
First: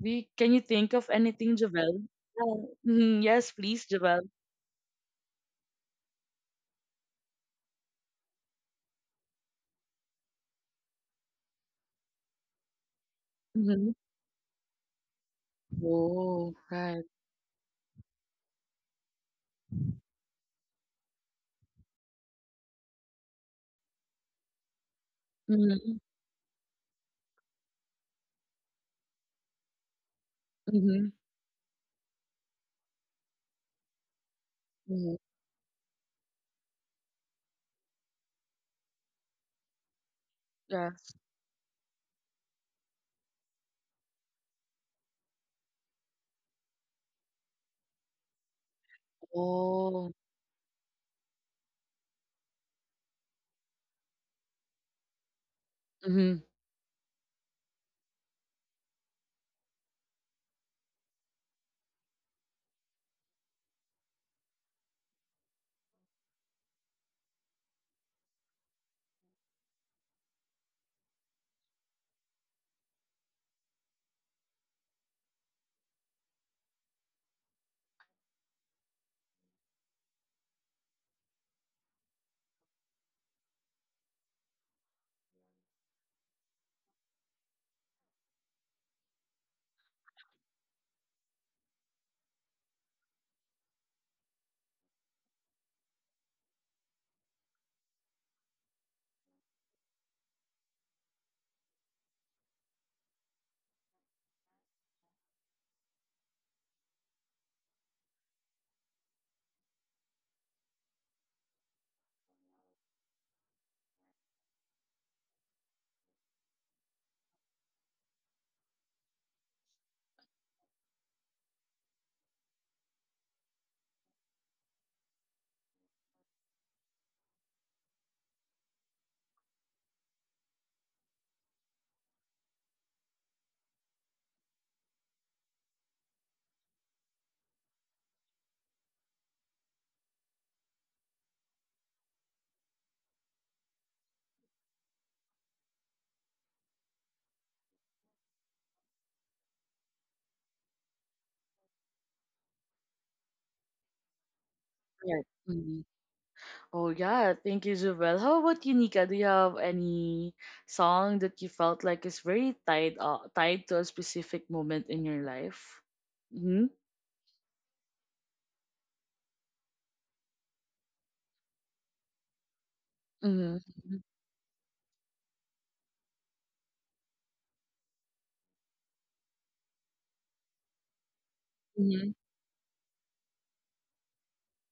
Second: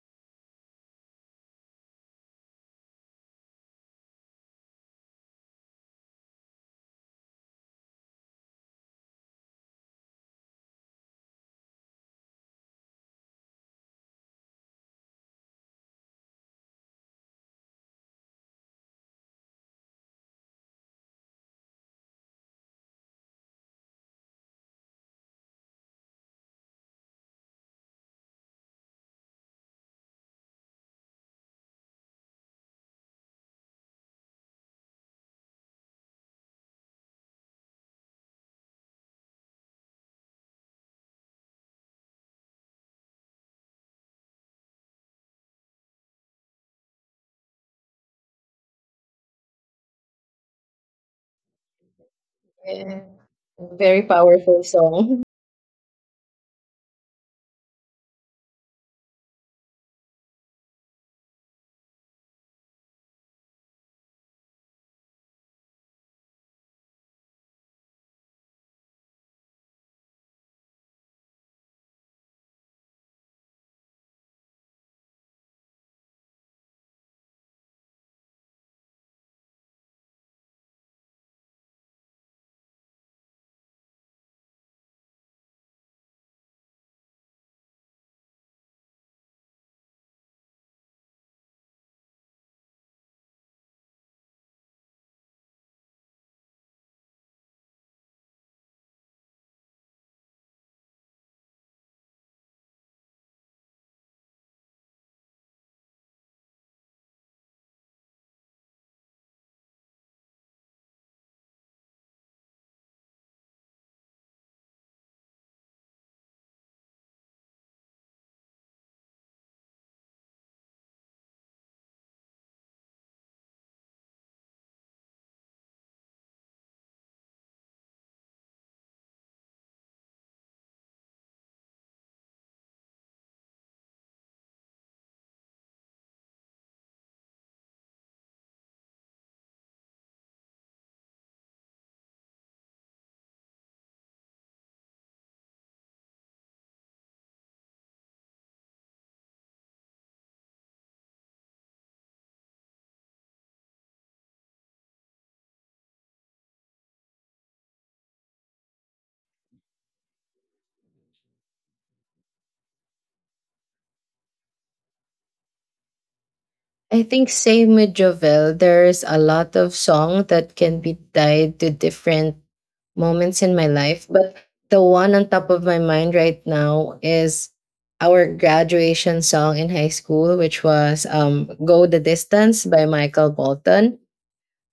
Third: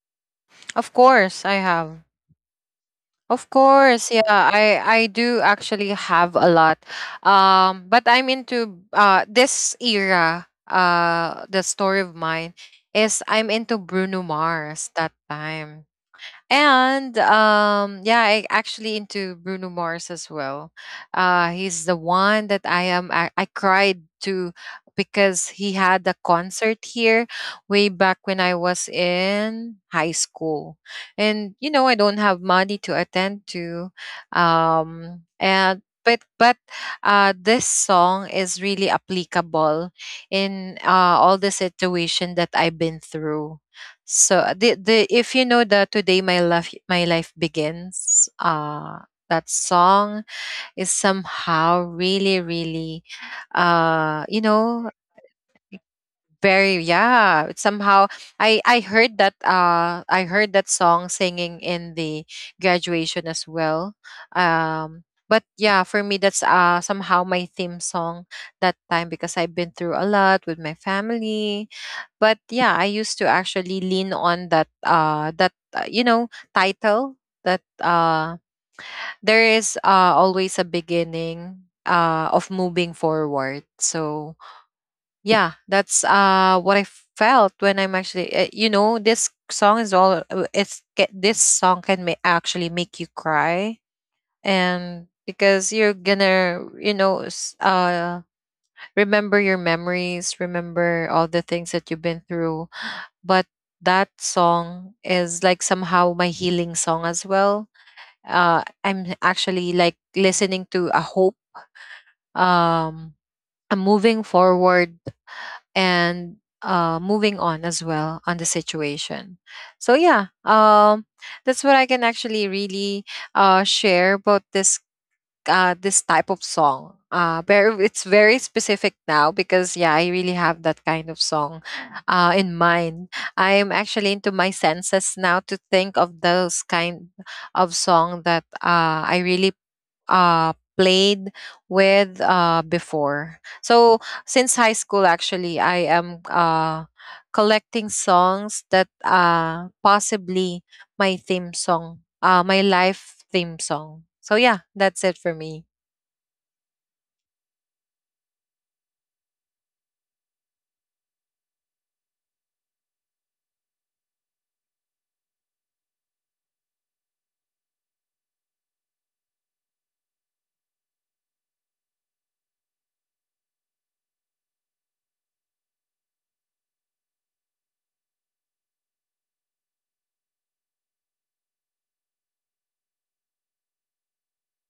Speaker 1: We can you
Speaker 3: Of
Speaker 1: think of
Speaker 3: course I
Speaker 1: anything,
Speaker 3: have.
Speaker 1: Javel? Oh, mhm,
Speaker 3: Of
Speaker 1: yes, please,
Speaker 3: course,
Speaker 1: Javel.
Speaker 3: yeah, I do actually have a lot, but I'm into this era. The story of mine is I'm into
Speaker 1: Mm-hmm.
Speaker 3: Bruno Mars that time.
Speaker 1: Oh, right.
Speaker 3: And yeah, I actually into Bruno Mars as well. He's the one that I cried to because he
Speaker 1: Mm-hmm.
Speaker 3: had a concert here way back when I was in high school,
Speaker 1: Mm-hmm.
Speaker 3: and you know I don't have money to attend to.
Speaker 1: Hmm.
Speaker 3: And but This song is really applicable in
Speaker 1: Yes.
Speaker 3: uh, all the situation that I've been through, so the if you know that today my life begins, that
Speaker 1: Oh.
Speaker 3: song is somehow really, really,
Speaker 2: Yeah. Very
Speaker 3: uh you
Speaker 2: powerful
Speaker 3: know
Speaker 2: song.
Speaker 1: Mm-hmm.
Speaker 3: very, yeah. Somehow I heard that song singing in the graduation as well. Um but yeah, for me that's somehow my theme song that time because I've been through a lot with my family. But yeah, I used to actually lean on that title, that there is always a beginning of moving forward. So yeah, that's what I felt when I'm actually, this song is this song can actually make you cry. And because you're gonna, remember your memories, remember all the things that you've been through, but that song is like somehow my healing song as well. I'm actually like listening to a hope, um a moving forward, and moving on as well on the situation. So that's what I can actually really share about this type of song. Very, it's very specific now because yeah, I really have that kind of song in mind. I am actually into my senses now to think of those kind of song that, I really uh played with before. So since high school actually, I am collecting songs that possibly my theme song, my life theme song. So yeah, that's it for me.
Speaker 1: Right. Oh yeah, thank you, Jovel. How about you, Nika? Do you have any song that you felt like is very tied, tied to a specific moment in your life? Mm-hmm.
Speaker 2: <laughs> I think same with Jovel, there's a lot of song that can be tied to different moments in my
Speaker 1: Mm-hmm.
Speaker 2: life, but the one on top of my mind right now is our graduation song in high school, which was Go the
Speaker 1: Mm-hmm.
Speaker 2: Distance by Michael Bolton.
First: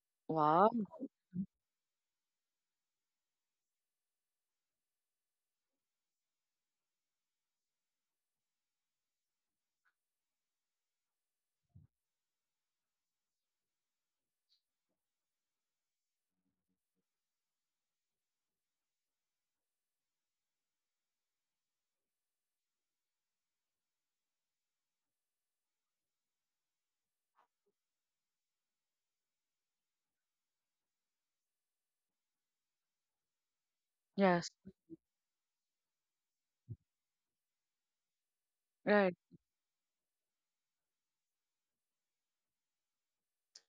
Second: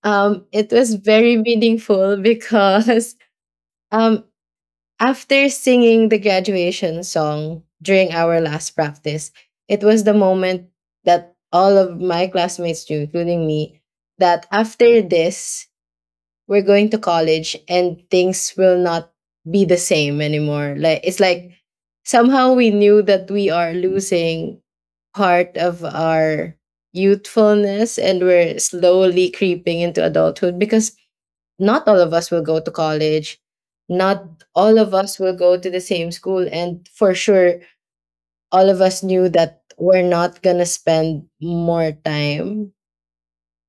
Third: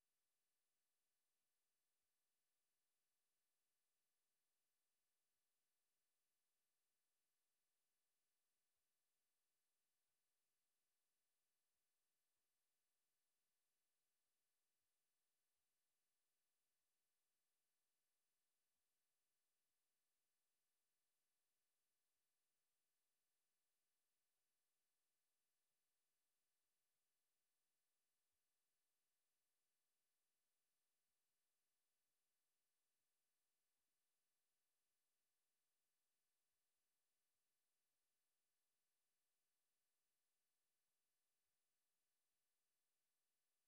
Speaker 2: It
Speaker 1: Wow.
Speaker 2: was very meaningful because <laughs> um, after singing the graduation song during our last practice, it was the moment that all of my classmates knew, including me, that after this, we're going to college and things will not be the same anymore. Like it's like somehow we knew that we are losing part of our youthfulness and we're slowly creeping into adulthood because not all of us will go to college. Not
Speaker 1: Yes.
Speaker 2: all of us will go to the same school. And for sure, all of us
Speaker 1: Right.
Speaker 2: knew that we're not going to spend more time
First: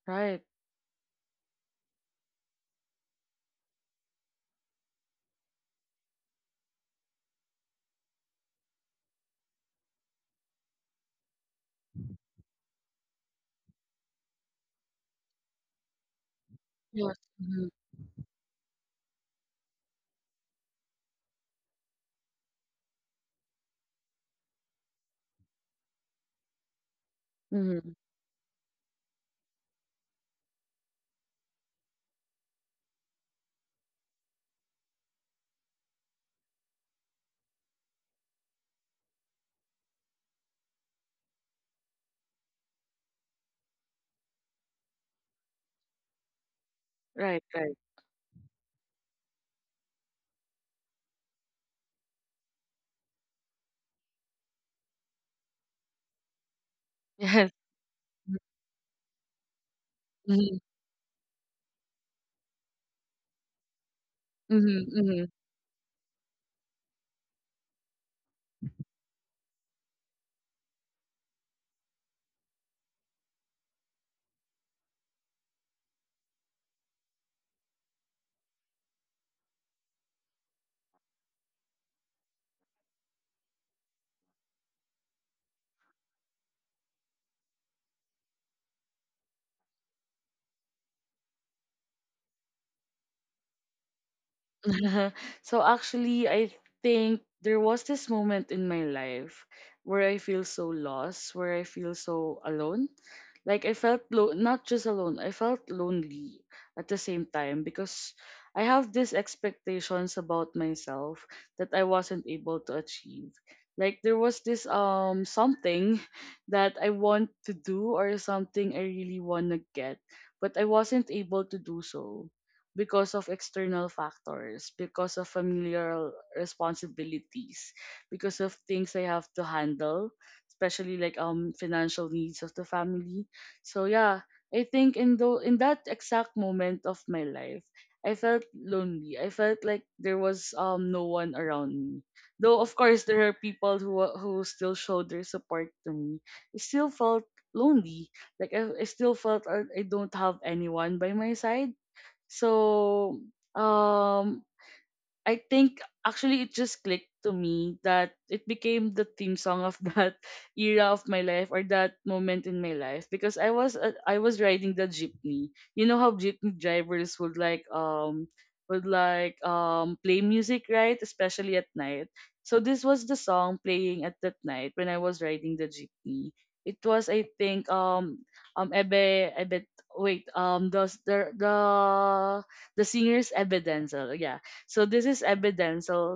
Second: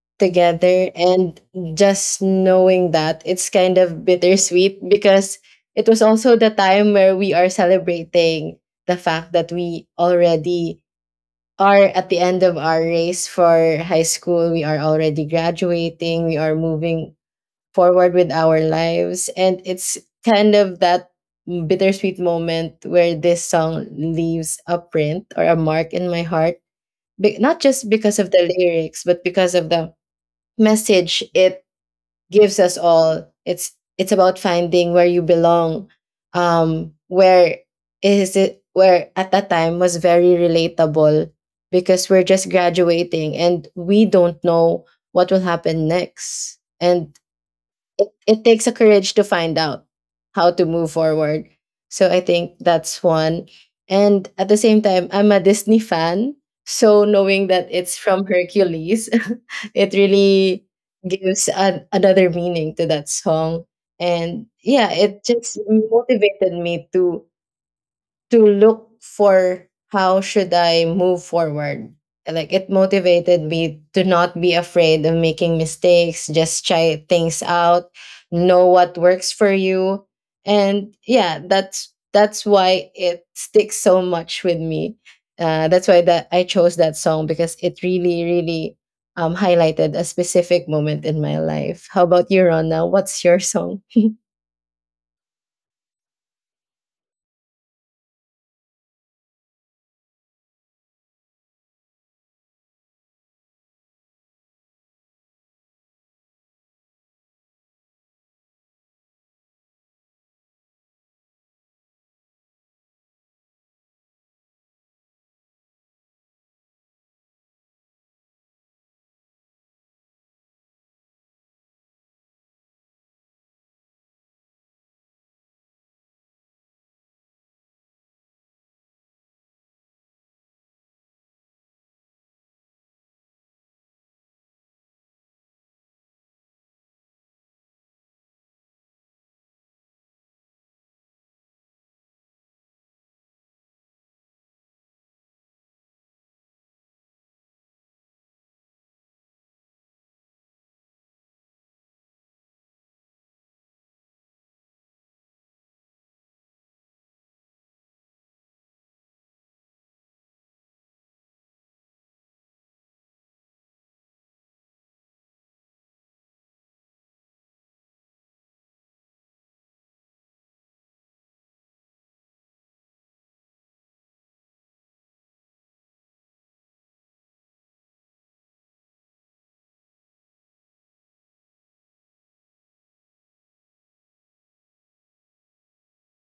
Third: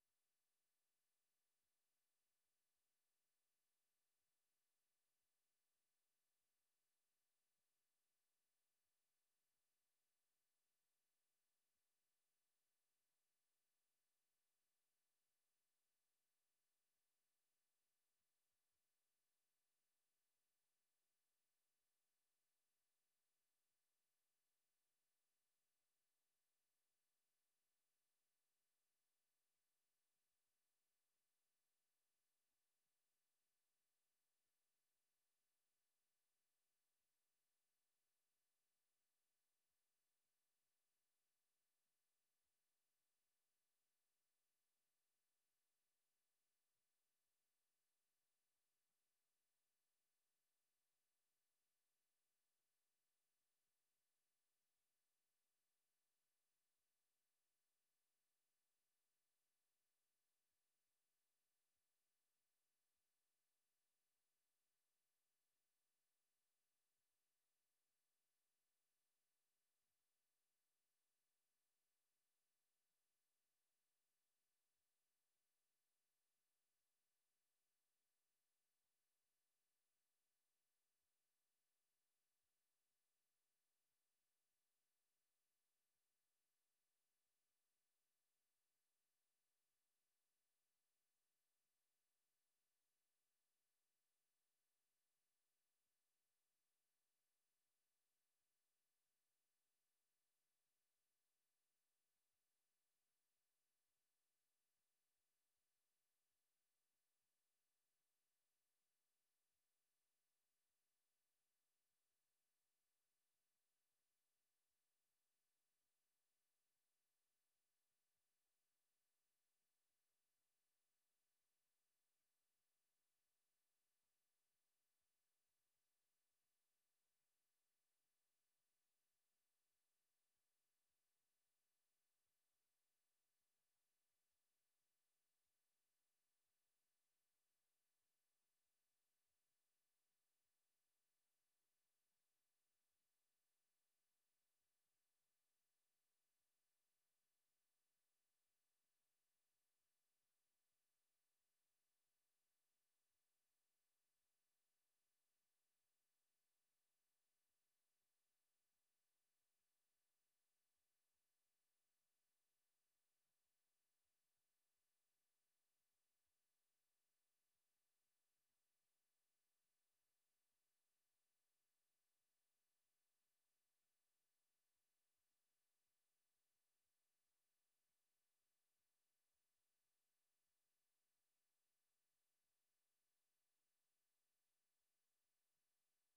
Speaker 1: Right.
Speaker 2: together, and just knowing that it's kind of bittersweet because it was also the time where we are celebrating the fact that we already are at the end of our race for high school. We are already graduating, we are moving
Speaker 1: Yes. Mm-hmm.
Speaker 2: forward with our lives, and it's kind of that bittersweet moment where this song leaves a print or a mark in my heart. Not just
Speaker 1: Mm-hmm.
Speaker 2: because of the lyrics but because of the message it gives us all. It's about finding where you belong, where is it where at that time was very relatable because we're just graduating and we don't know what will happen next. And
Speaker 1: Right. Right.
Speaker 2: it takes a courage to find out how to move forward. So I think that's one. And at the same time, I'm a Disney fan. So knowing that
Speaker 1: <laughs>
Speaker 2: it's from Hercules, <laughs> it
Speaker 1: Yes. Mm-hmm.
Speaker 2: really gives a another meaning to that song. And yeah, it
Speaker 1: Mm-hmm.
Speaker 2: just motivated me to look for how should I move forward. Like it motivated me to not be afraid of making mistakes, just try things out, know what works for you. And yeah, that's why it sticks so much with me. That's why that I chose that song because it really, really highlighted a specific moment in my life. How about you, Rona? What's your song?
Speaker 1: <laughs> So actually, I think there was this moment in my life where I feel so lost, where I feel so alone. Like I felt not just alone, I felt lonely at the same time because I have these expectations about myself that I wasn't able to achieve. Like there was this something <laughs> that I want to do or something I really want to get, but I wasn't able to do so because of external factors, because of familial responsibilities, because of things I have to handle, especially like financial needs of the family. So yeah, I think in though in that exact moment of my life, I felt lonely. I felt like there was no one around me. Though of course there are people who who still showed their support to me. I still felt lonely. Like I still felt I don't have anyone by my side, so, um, I think actually it just clicked to me that it became the theme song of that <laughs> era of my life or that moment in my life because I was riding the jeepney. You know how jeepney drivers would would like play music, right, especially at night. So this was the song playing at that night when I was riding the jeepney. It was, I think Ebe, wait, the singer's Ebe Denzel, yeah, so this is Ebbe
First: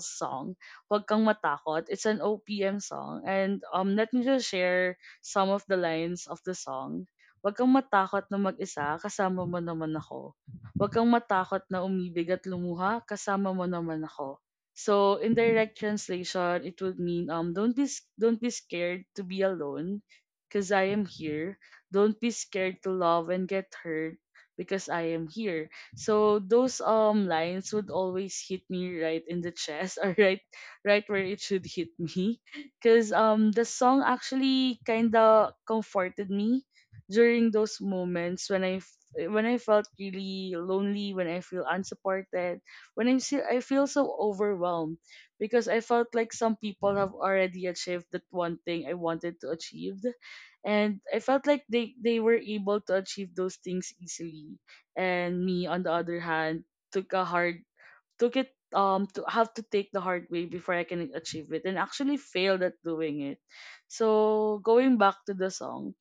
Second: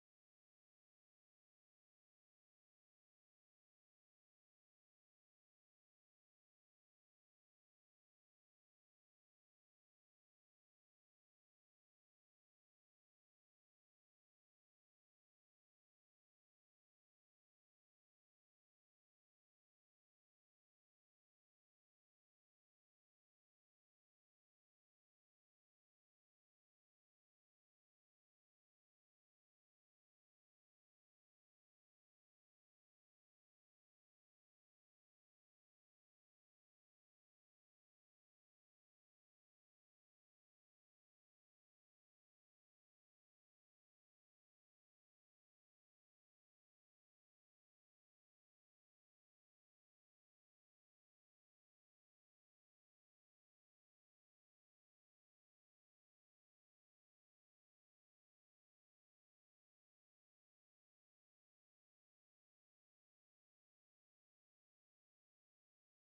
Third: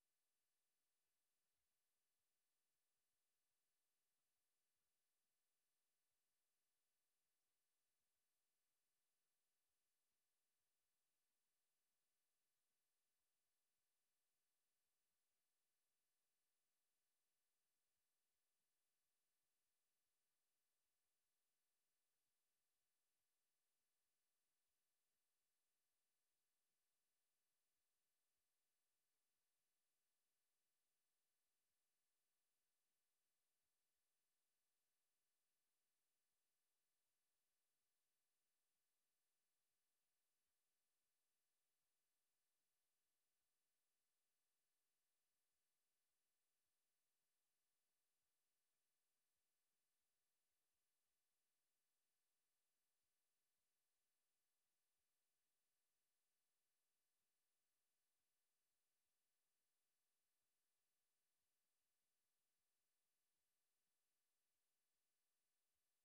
Speaker 1: song, Huwag Kang Matakot. It's an OPM song. And let me just share some of the lines of the song. Huwag kang matakot na mag-isa, kasama mo naman ako. Huwag kang matakot na umibig at lumuha, kasama mo naman ako. So in direct translation, it would mean don't be scared to be alone because I am here. Don't be scared to love and get hurt because I am here. So those lines would always hit me right in the chest <laughs> or right where it should hit me, cuz the song actually kind of comforted me during those moments when I felt really lonely, when I feel unsupported, when I'm still, I feel so overwhelmed because I felt like some people have already achieved that one thing I wanted to achieve, and I felt like they were able to achieve those things easily, and me on the other hand took a hard, took it to have to take the hard way before I can achieve it and actually failed at doing it. So going back to the song,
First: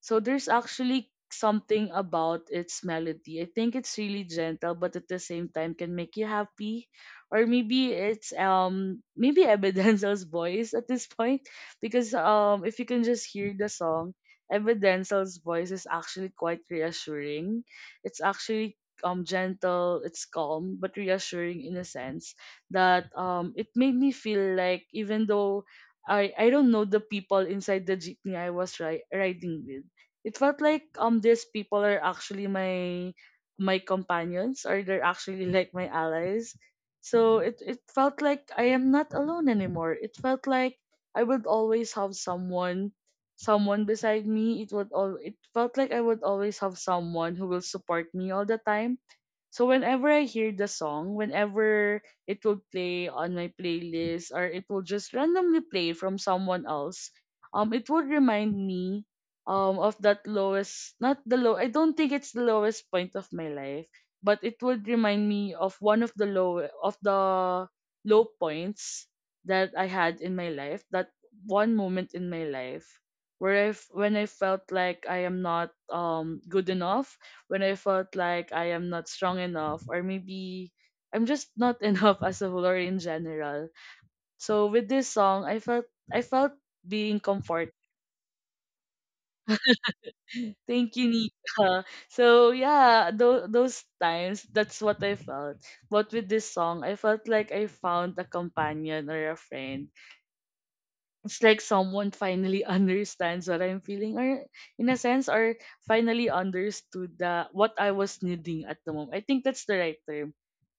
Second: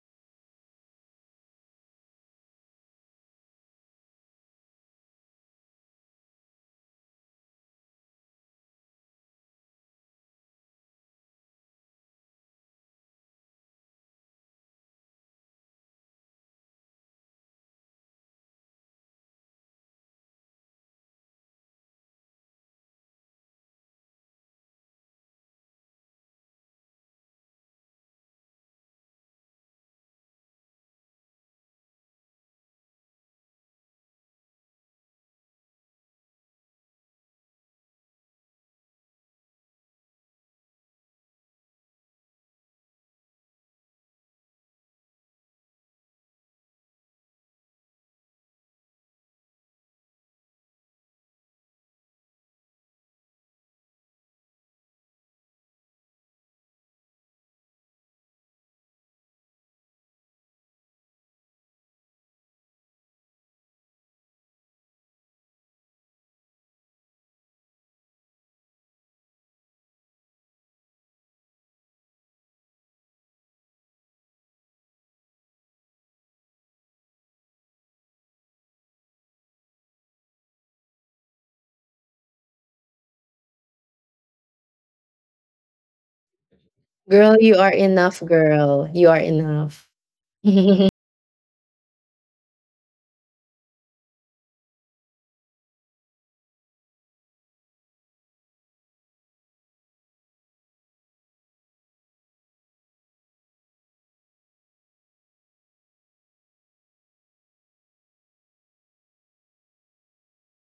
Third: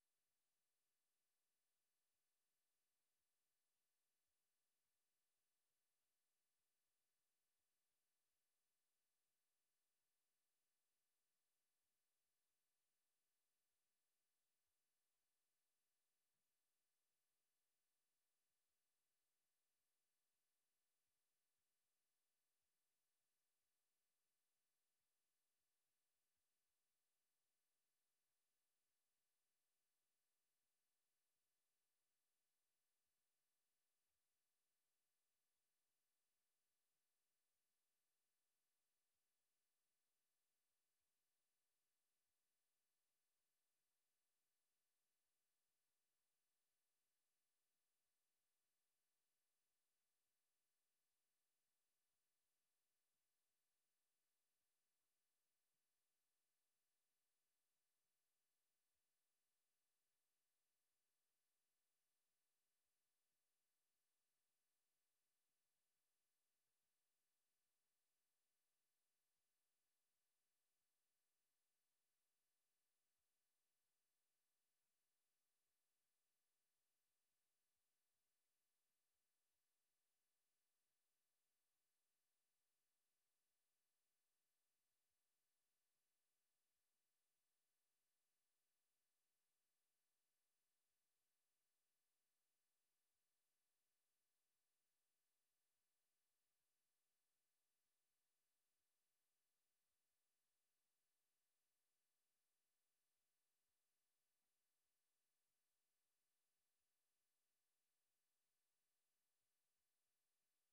Speaker 1: so there's actually something about its melody. I think it's really gentle but at the same time can make you happy. Or maybe it's maybe Evidenzel's <laughs> voice at this point. Because if you can just hear the song, Evidenzel's voice is actually quite reassuring. It's actually gentle, it's calm but reassuring in a sense that it made me feel like even though I don't know the people inside the jeepney riding with, it felt like these people are actually my companions or they're actually like my allies. So it felt like I am not alone anymore. It felt like I would always have someone, someone beside me. It felt like I would always have someone who will support me all the time. So whenever I hear the song, whenever it will play on my playlist or it will just randomly play from someone else, it would remind me of that lowest, not the low. I don't think it's the lowest point of my life, but it would remind me of one of the low points that I had in my life. That one moment in my life when I felt like I am not good enough, when I felt like I am not strong enough, or maybe I'm just not <laughs> enough as a whole or in general. So with this song, I felt, I felt being
Speaker 2: Girl, you
Speaker 1: comforted.
Speaker 2: are enough, girl. You are enough.
Speaker 1: <laughs>
Speaker 2: <laughs>
Speaker 1: Thank you, Nika. So yeah, those times, that's what I felt. But with this song, I felt like I found a companion or a friend. It's like someone finally <laughs> understands what I'm feeling, or in a sense, or finally understood the what I was needing at the moment. I think that's the right term.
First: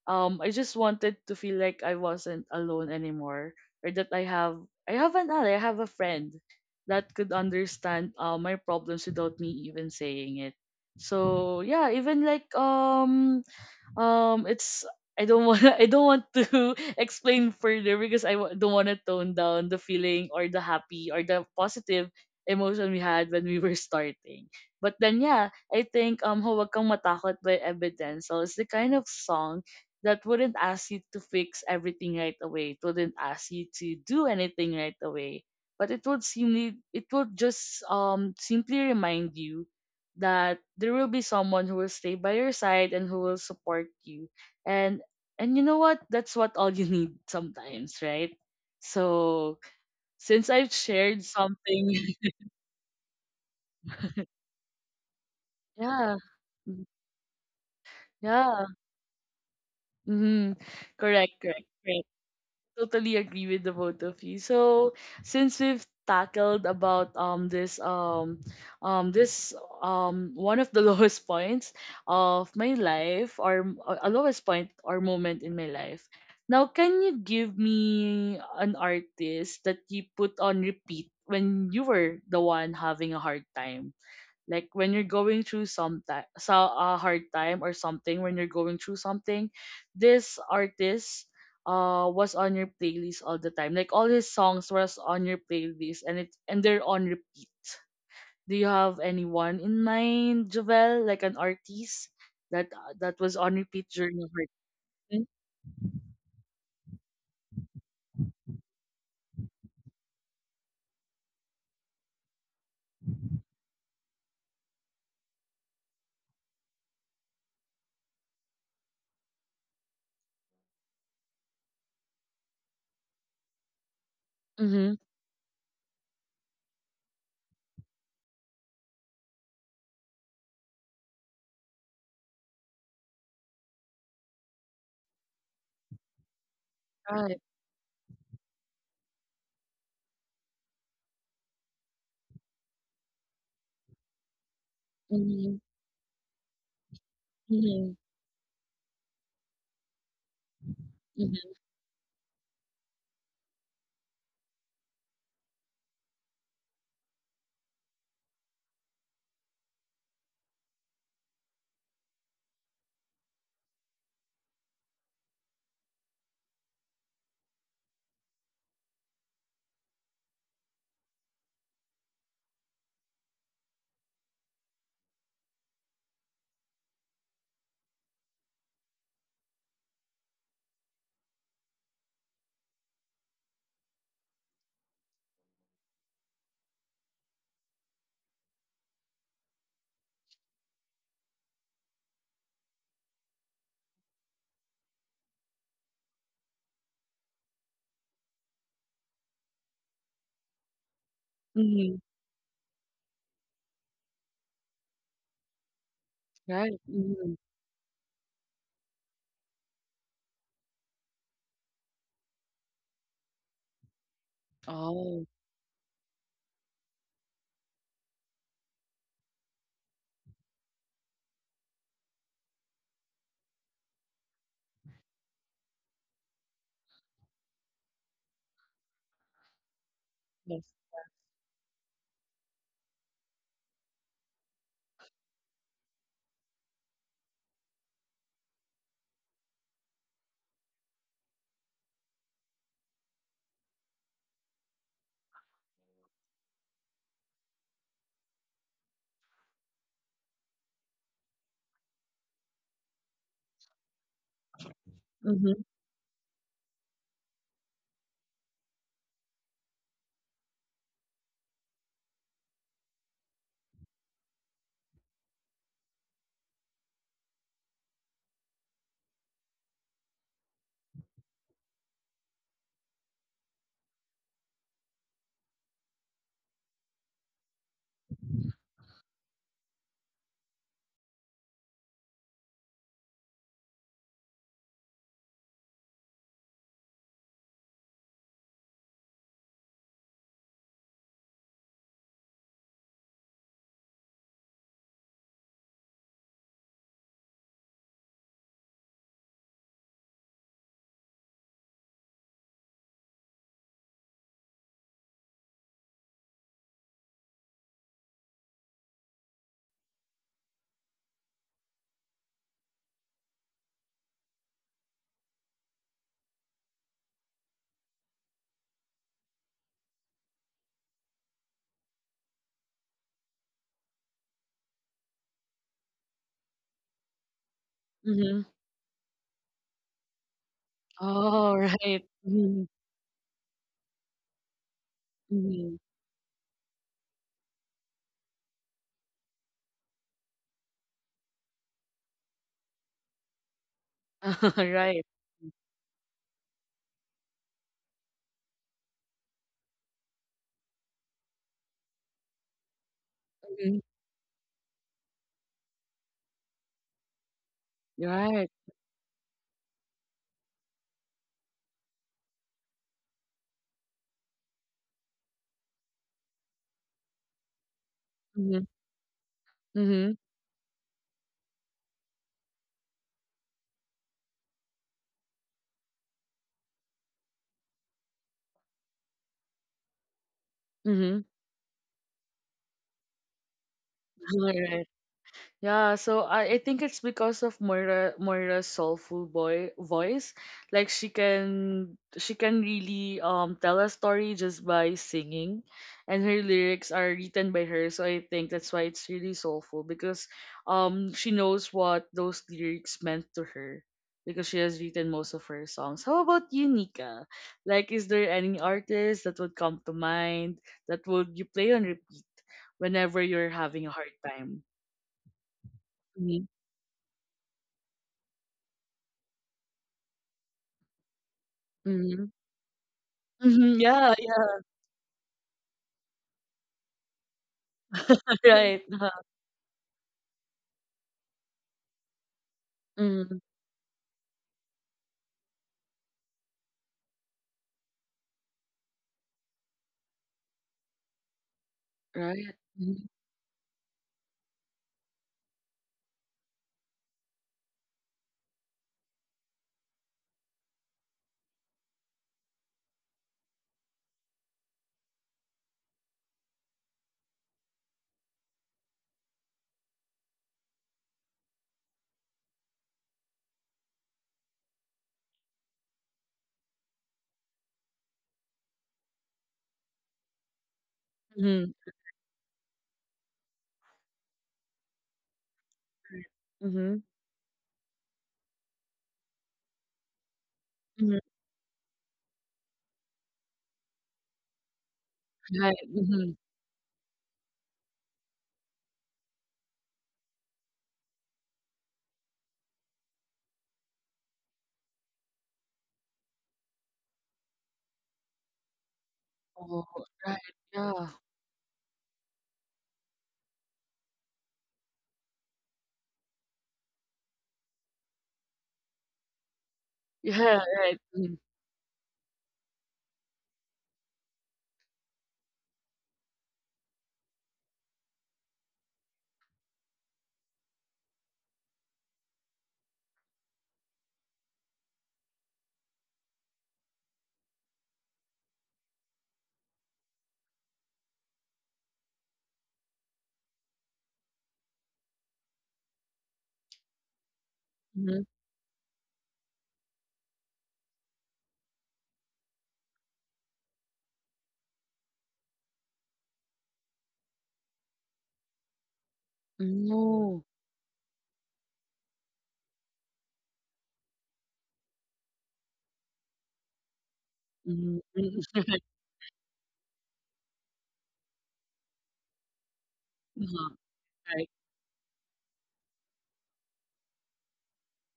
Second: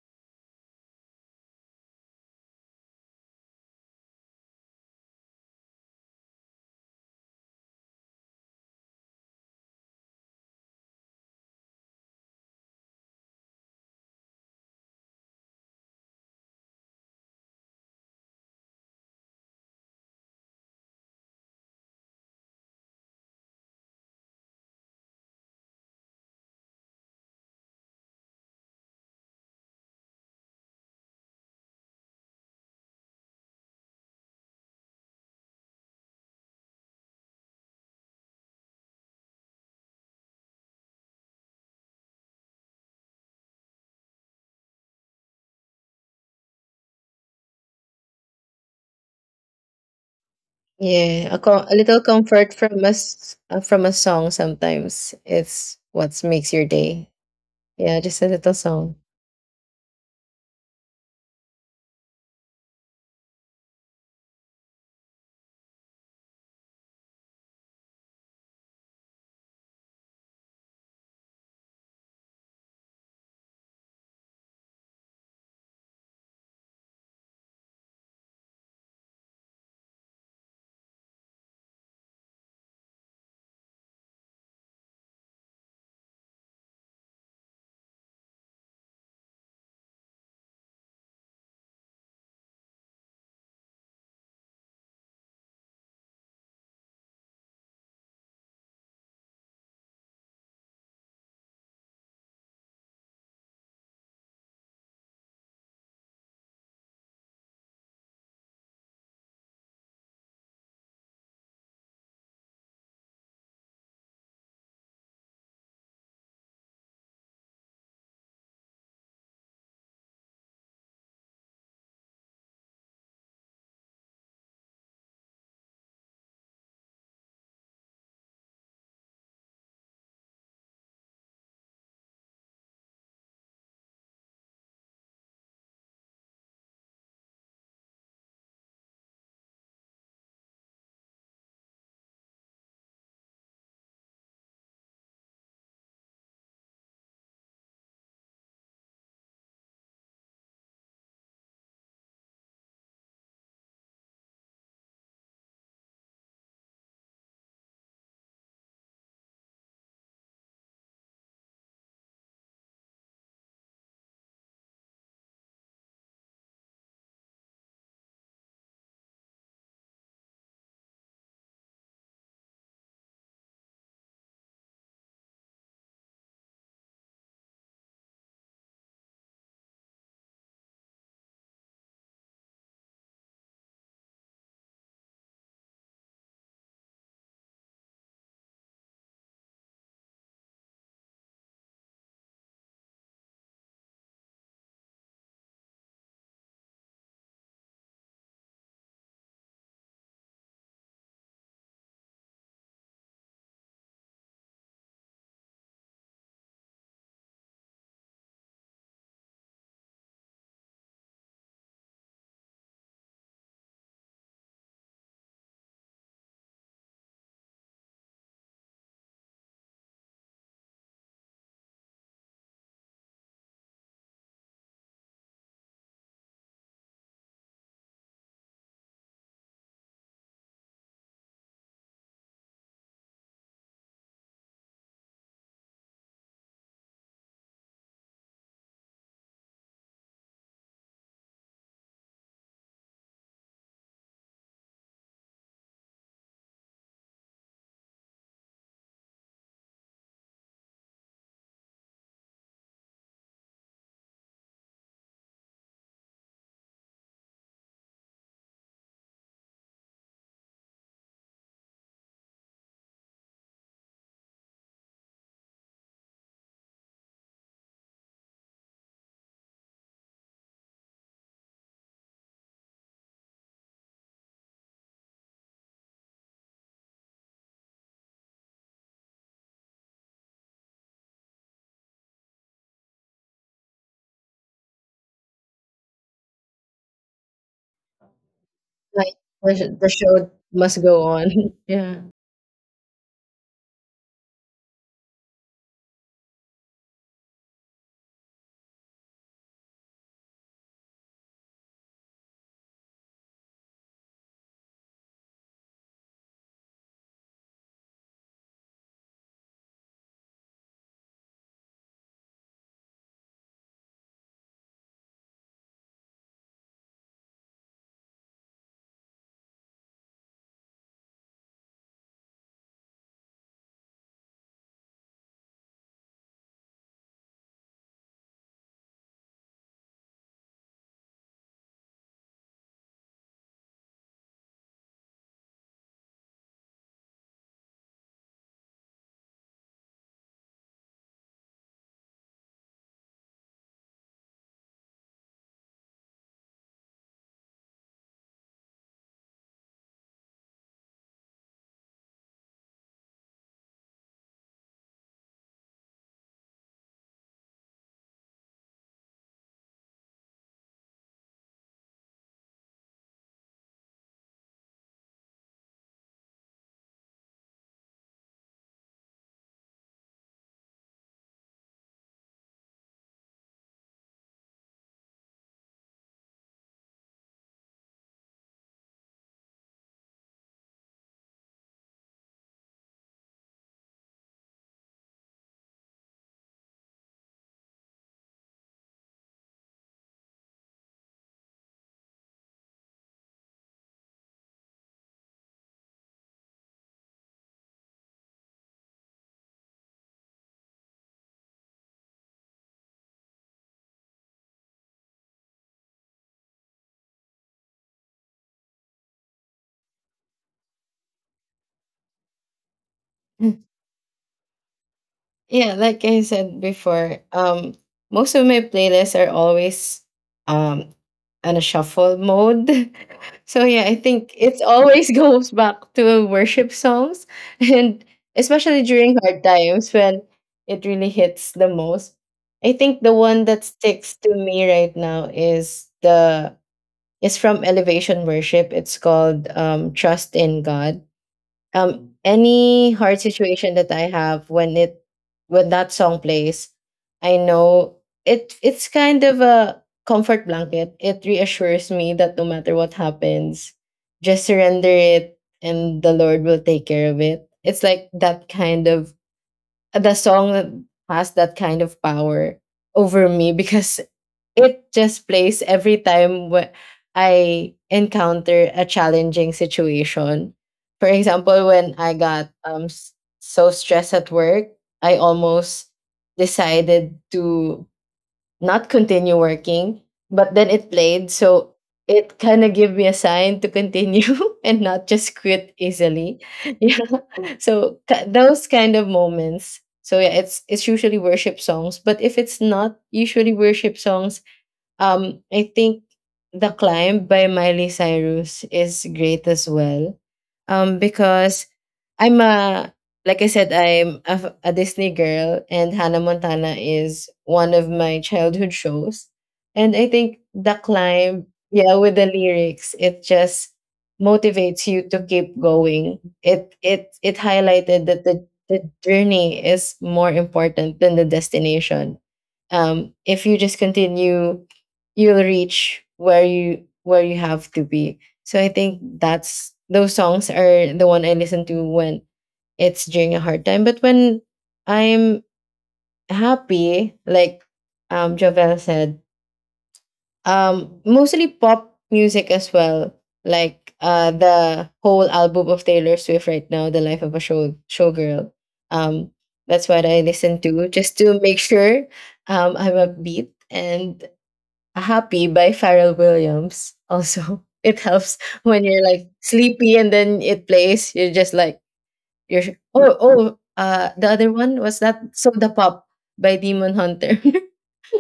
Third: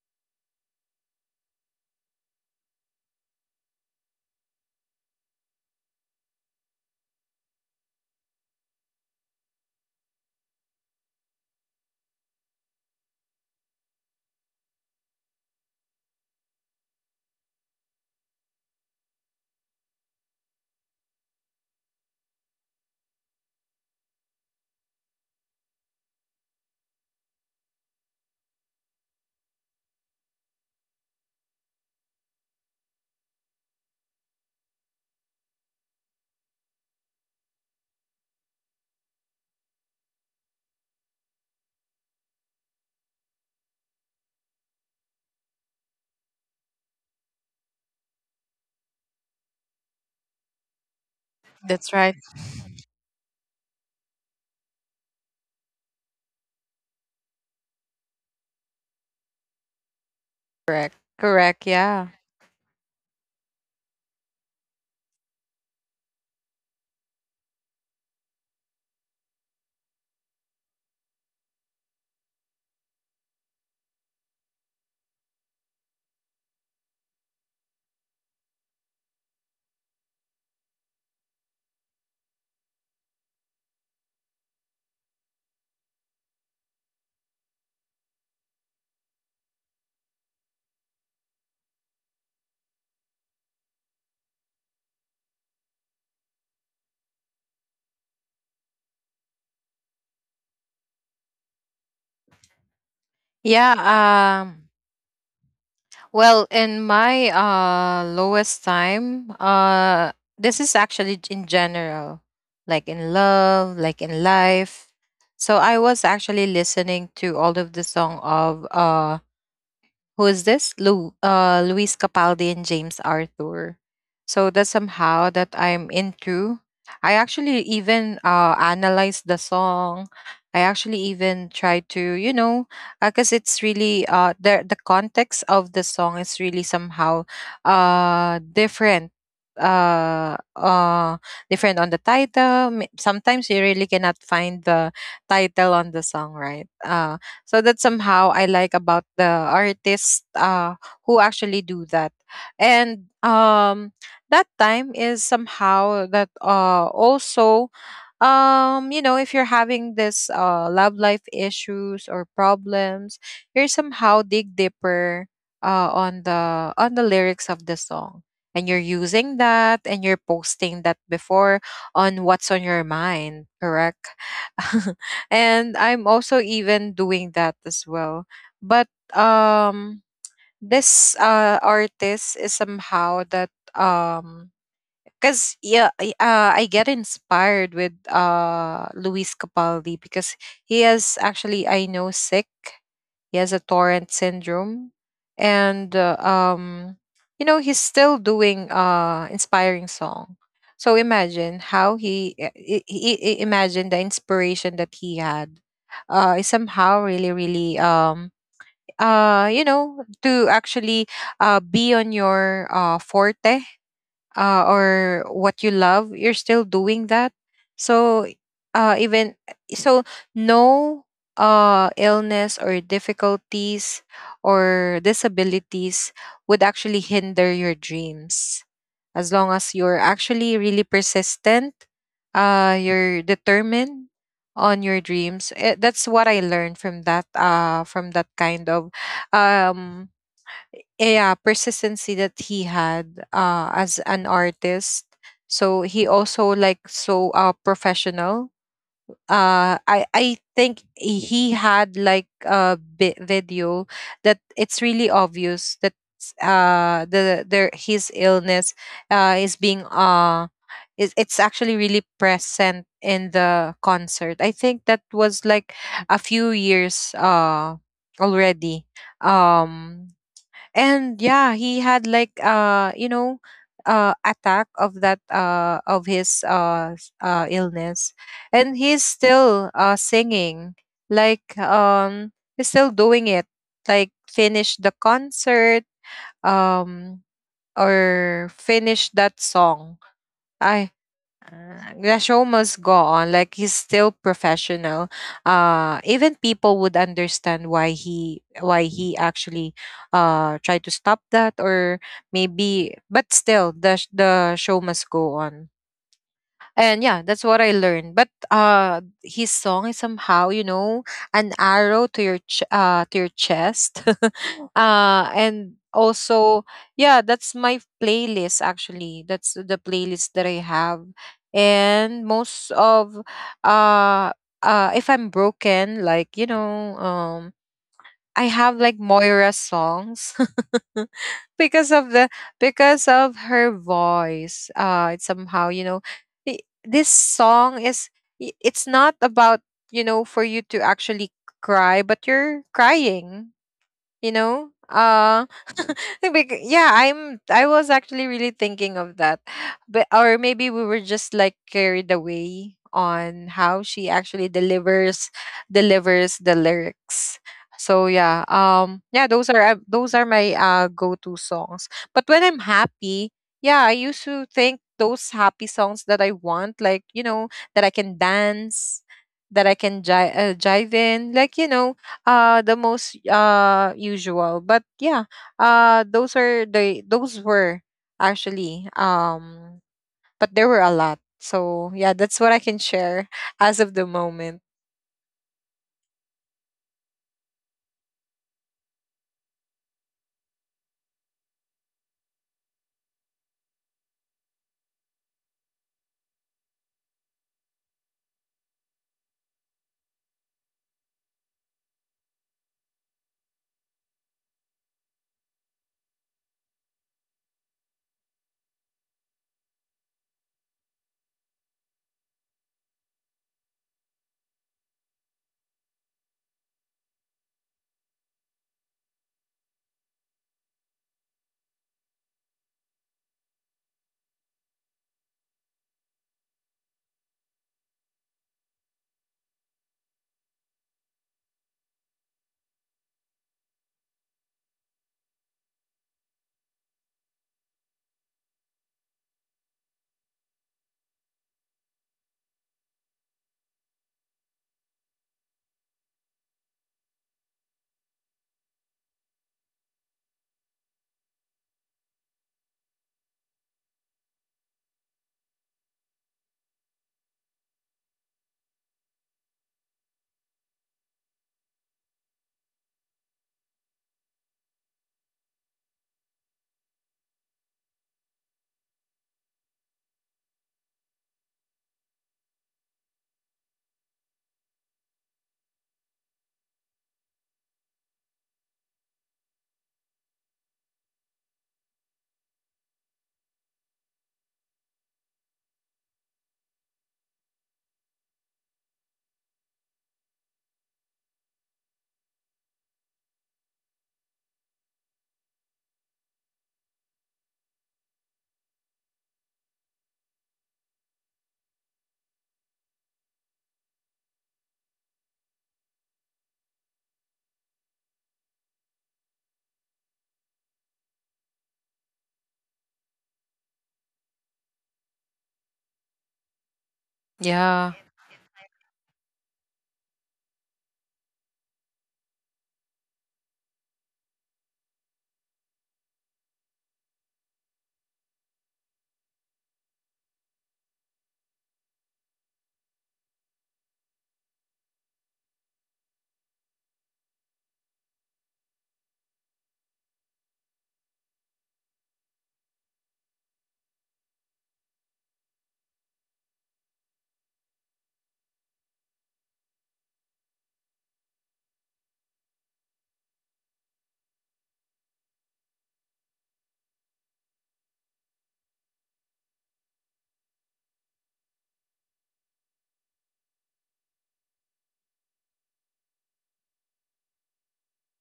Speaker 1: I just wanted to feel like I wasn't alone anymore, or that I have, I have an ally, I have a friend that could understand my problems without me even saying it. So yeah, even it's, I don't want, <laughs> I don't want to <laughs> explain further because don't want to tone down the feeling or the happy or the positive emotion we had when we were starting. But then yeah, I think Huwag Kang Matakot by Evidenzel is the kind of song that wouldn't ask you to fix everything right away. It wouldn't ask you to do anything right away. But it would seem, it would just simply remind you that there will be someone who will stay by your side and who will support you. And and you know what? That's what all you <laughs> need sometimes, right? So since I've shared
Speaker 2: Yeah, a
Speaker 3: That's
Speaker 2: little
Speaker 1: something,
Speaker 3: right.
Speaker 1: <laughs>
Speaker 2: comfort from us from a song sometimes. It's what
Speaker 1: yeah,
Speaker 2: makes your
Speaker 1: mm-hmm,
Speaker 2: day. Yeah, just a little
Speaker 1: yeah,
Speaker 2: song.
Speaker 1: mm-hmm.
Speaker 3: Correct,
Speaker 1: Correct,
Speaker 3: correct,
Speaker 1: correct,
Speaker 3: yeah.
Speaker 1: correct. Totally agree with the both of you. So since we've tackled about this this one of the <laughs> lowest points of my life, or a lowest point or moment in my life. Now can you give me an artist that you put on repeat when you were the one having a hard time? Like when you're going through some time, so a hard time, or something when you're going through something, this artist was on your playlist all the time, like all his songs was on your playlist, and it, and they're on repeat. Do you have anyone in mind, Jovel, like an artist that that was on
Speaker 3: yeah
Speaker 1: repeat during your hard
Speaker 3: um
Speaker 1: time?
Speaker 3: Well, in my lowest time, this is actually in general, like in love, like in life. So I was actually listening to all of the song of who is this? Luis Capaldi and James Arthur. So that's
Speaker 1: Mm-hmm.
Speaker 3: somehow that I'm into. I actually even, analyzed the song. I actually even tried to, you know, because it's really, the context of the song is really somehow
Speaker 1: Right.
Speaker 3: uh, different uh uh different on the title. Sometimes you really cannot find the
Speaker 1: Mm-hmm.
Speaker 3: title on the song, right? So that's
Speaker 1: Mm-hmm.
Speaker 3: somehow I like about the artists, who
Speaker 1: Mm-hmm.
Speaker 3: actually do that. And that time is somehow that also, you know, if you're having this love life issues or problems, you're somehow dig deeper on the lyrics of the song, and you're using that and you're posting that before on what's on your mind, correct. <laughs> And I'm also even doing that as well. But um this uh artist is somehow that, um because yeah, I get inspired with Luis Capaldi because he has actually, I know, sick. He has a torrent syndrome, and you know he's still doing inspiring song. So imagine how
Speaker 1: Mm-hmm.
Speaker 3: he, imagine the inspiration that he had is
Speaker 1: Right.
Speaker 3: somehow really,
Speaker 1: Mm-hmm.
Speaker 3: really, to actually be on your forte, or
Speaker 1: Oh,
Speaker 3: what you love, you're still doing that. So even so, no illness or difficulties or disabilities would actually hinder your dreams as long as you're actually
Speaker 1: yes.
Speaker 3: really persistent. You're determined on your dreams. Eh, that's what I learned from that. From that kind of um yeah persistency that he had as an artist. So he also like so professional. I think he had like a video that it's really
Speaker 1: Mm-hmm.
Speaker 3: obvious that the their his illness is being is it's actually really present in the concert. I think that was like a few years already. um and yeah, he had like, you know, attack of that of his s- illness, and he's still singing. Like, he's still doing it, like finish the concert, um or finish
Speaker 2: Like
Speaker 3: that
Speaker 2: the
Speaker 3: song.
Speaker 2: show must
Speaker 3: I
Speaker 2: go on. <laughs> Yeah.
Speaker 3: The show must go on. Like he's still professional. Even people would understand why he actually tried to stop that or maybe. But still, the show must go on. And yeah, that's what I learned. But his song is somehow, you know, an arrow to your chest. <laughs> And also, yeah, that's my playlist actually, that's the playlist that I have. And most of uh uh if I'm broken, like, you know, I
Speaker 1: Mm-hmm.
Speaker 3: have like Moira songs. <laughs> <laughs>
Speaker 1: Oh, <laughs>
Speaker 3: Because of
Speaker 1: right.
Speaker 3: the, because of her voice. It's somehow,
Speaker 1: Mhm.
Speaker 3: you know, this song is, it's not about, you know, for you to actually cry, but you're crying, you
Speaker 1: <laughs>
Speaker 3: know
Speaker 1: Right.
Speaker 3: uh <laughs> Yeah, I was actually really thinking of that. But or maybe we were just like carried away on how
Speaker 1: Mhm.
Speaker 3: she actually delivers the lyrics. so yeah
Speaker 1: Right.
Speaker 3: um yeah, those are, those are my go-to songs. But when I'm happy, yeah, I used to think those happy songs that I want, like, you know, that I can
Speaker 1: Mhm.
Speaker 3: dance, that I can
Speaker 1: Mhm.
Speaker 3: jive, jive in, like, you know, the most usual. But yeah, those are the those were actually, but there were a lot.
Speaker 1: Mhm.
Speaker 3: So yeah, that's what I can share <laughs> as of the
Speaker 1: <laughs>
Speaker 3: moment.
Speaker 1: Right. Yeah, so I think it's because of Moira's soulful boy voice. Like she can really tell a story just by singing, and her lyrics are written by her, so I think that's why it's really soulful because she knows what those lyrics meant to her because she has written most of her songs. How about you, Nika? Like is there any artist that would come to mind that would you play on repeat whenever you're having a hard time?
Speaker 2: Yeah, like I said before, most of my playlists are always um on a shuffle
Speaker 1: Mm-hmm.
Speaker 2: mode. <laughs> So
Speaker 1: Mhm,
Speaker 2: yeah, I
Speaker 1: yeah,
Speaker 2: think
Speaker 1: yeah,
Speaker 2: it always <laughs> goes back to worship songs, <laughs> and
Speaker 1: <laughs>
Speaker 2: especially
Speaker 1: right, uh-huh.
Speaker 2: during hard times when it really hits the most. I think the
Speaker 1: Mm,
Speaker 2: one that sticks to me right now is the is from Elevation Worship. It's called Trust in God. Um,
Speaker 1: right.
Speaker 2: any
Speaker 1: Mhm,
Speaker 2: hard situation that I have, when that song plays, I know it's kind of a comfort blanket. It reassures me that no matter what happens, just surrender it and the Lord will take care of it. It's like that kind of, the song has that kind of power over me <laughs> because it just plays every time I encounter a challenging situation. For example,
Speaker 1: mhm,
Speaker 2: when I got so stressed at work, I almost
Speaker 1: mhm,
Speaker 2: decided to not continue working, but then it
Speaker 1: mhm,
Speaker 2: played, so it kind of gave me a sign to continue <laughs> and not just quit
Speaker 1: right, mhm.
Speaker 2: easily. <laughs> Yeah. So those kind of moments. So yeah, it's usually worship songs, but if it's not usually worship songs, I think The Climb by Miley Cyrus is great as
Speaker 1: Oh,
Speaker 2: well.
Speaker 1: right, yeah.
Speaker 2: Because I'm a, I'm a, a Disney girl, and Hannah Montana is one of my childhood shows. And I think
Speaker 1: Yeah,
Speaker 2: The
Speaker 1: right, mhm,
Speaker 2: Climb, yeah, with the lyrics, it just motivates you to keep going. It
Speaker 3: Yeah.
Speaker 2: highlighted that the journey is more important than the destination, if you just continue you'll reach where you have to be. So I think that's, those songs are the one I listen to when it's during a hard time. But when I'm happy, like,
Speaker 1: mhm.
Speaker 2: um, Jovel said, um, mostly pop music as well, like the whole album of Taylor Swift right now, the Life of a Showgirl. Um, that's what I
Speaker 1: Oh,
Speaker 2: listen to just to make sure I'm upbeat. And Happy by Pharrell Williams. Also, <laughs> it
Speaker 1: mhm,
Speaker 2: helps
Speaker 1: mm, <laughs>
Speaker 2: when
Speaker 1: right,
Speaker 2: you're like sleepy and then it plays. You're just like, you're oh oh.
Speaker 1: uh-huh,
Speaker 2: The
Speaker 1: right.
Speaker 2: other one was that So the Pop by Demon Hunter.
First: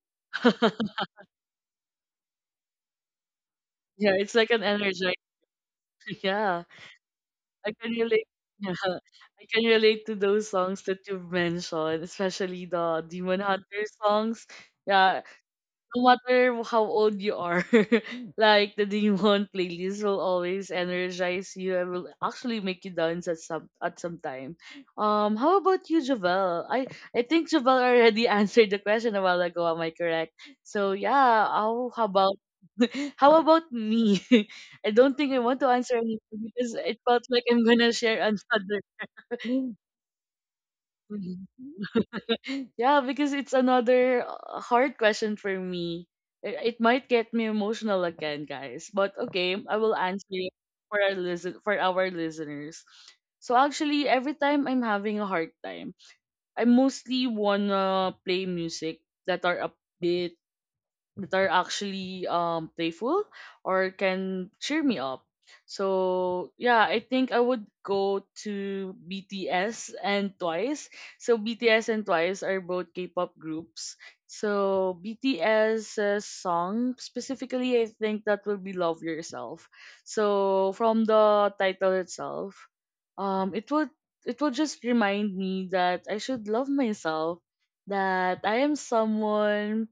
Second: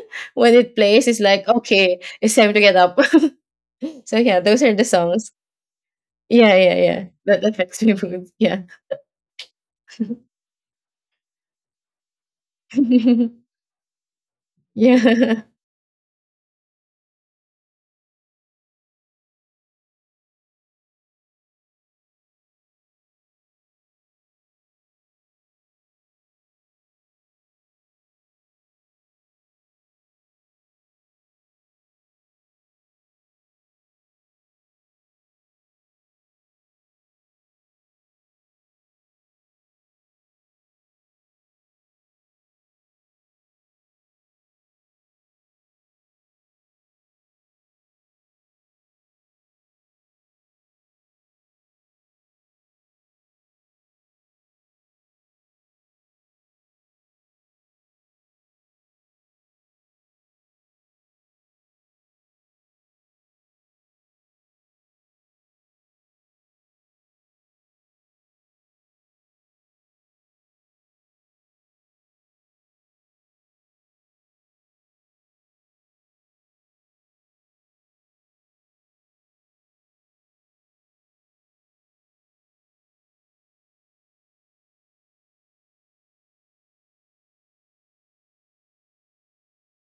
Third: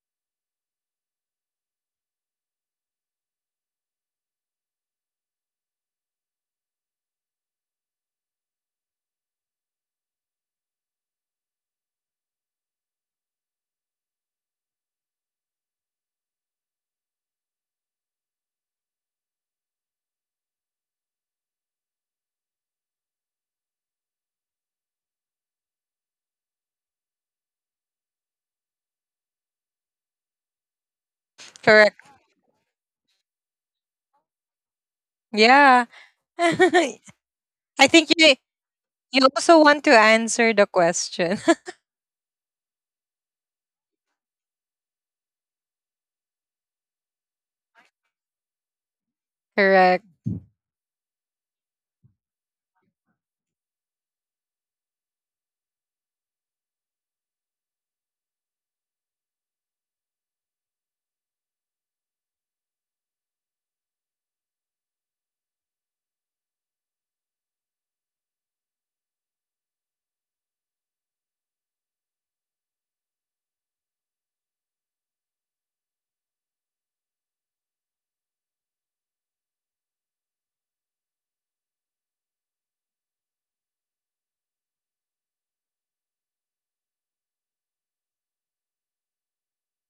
Speaker 2: <laughs> When it
Speaker 1: <laughs>
Speaker 2: plays, it's like okay, it's time to get up. <laughs>
Speaker 1: Yeah,
Speaker 2: So
Speaker 1: it's
Speaker 2: yeah,
Speaker 1: like an
Speaker 2: those are the
Speaker 1: energizer.
Speaker 2: songs.
Speaker 1: <laughs>
Speaker 2: Yeah,
Speaker 1: Yeah,
Speaker 2: yeah, yeah. That
Speaker 1: I
Speaker 2: affects
Speaker 1: can
Speaker 2: my
Speaker 1: relate.
Speaker 2: mood. Yeah,
Speaker 1: Yeah, I can relate to those songs that you've mentioned, especially the
Speaker 2: <laughs>
Speaker 1: Demon Hunter songs. Yeah,
Speaker 2: yeah.
Speaker 1: no matter how old you are, <laughs> like the Demon playlist will always energize you and will actually make you dance at some time. How about you, Javel? I think Javel already <laughs> answered the question a while ago. Am I correct? So yeah,
Speaker 3: Correct,
Speaker 1: how about, <laughs> how about me? <laughs> I don't think I want to
Speaker 3: yeah.
Speaker 1: answer anything
Speaker 3: <laughs>
Speaker 1: because it felt
Speaker 3: I
Speaker 1: like I'm gonna
Speaker 3: think
Speaker 1: share
Speaker 3: you
Speaker 1: another.
Speaker 3: you also
Speaker 1: <laughs>
Speaker 3: want to answer the question. <laughs>
Speaker 1: <laughs> Yeah, because it's another hard question for me. It might get me emotional again, guys. But okay, I will
Speaker 3: Correct.
Speaker 1: answer it for our listeners. So actually, every time I'm having a hard time, I mostly wanna play music that are upbeat, that are actually playful, or can cheer me up. So yeah, I think I would go to BTS and Twice. So BTS and Twice are both K-pop groups. So BTS's song specifically, I think that will be "Love Yourself." So from the title itself, it would, it will just remind me that I should love myself, that I am someone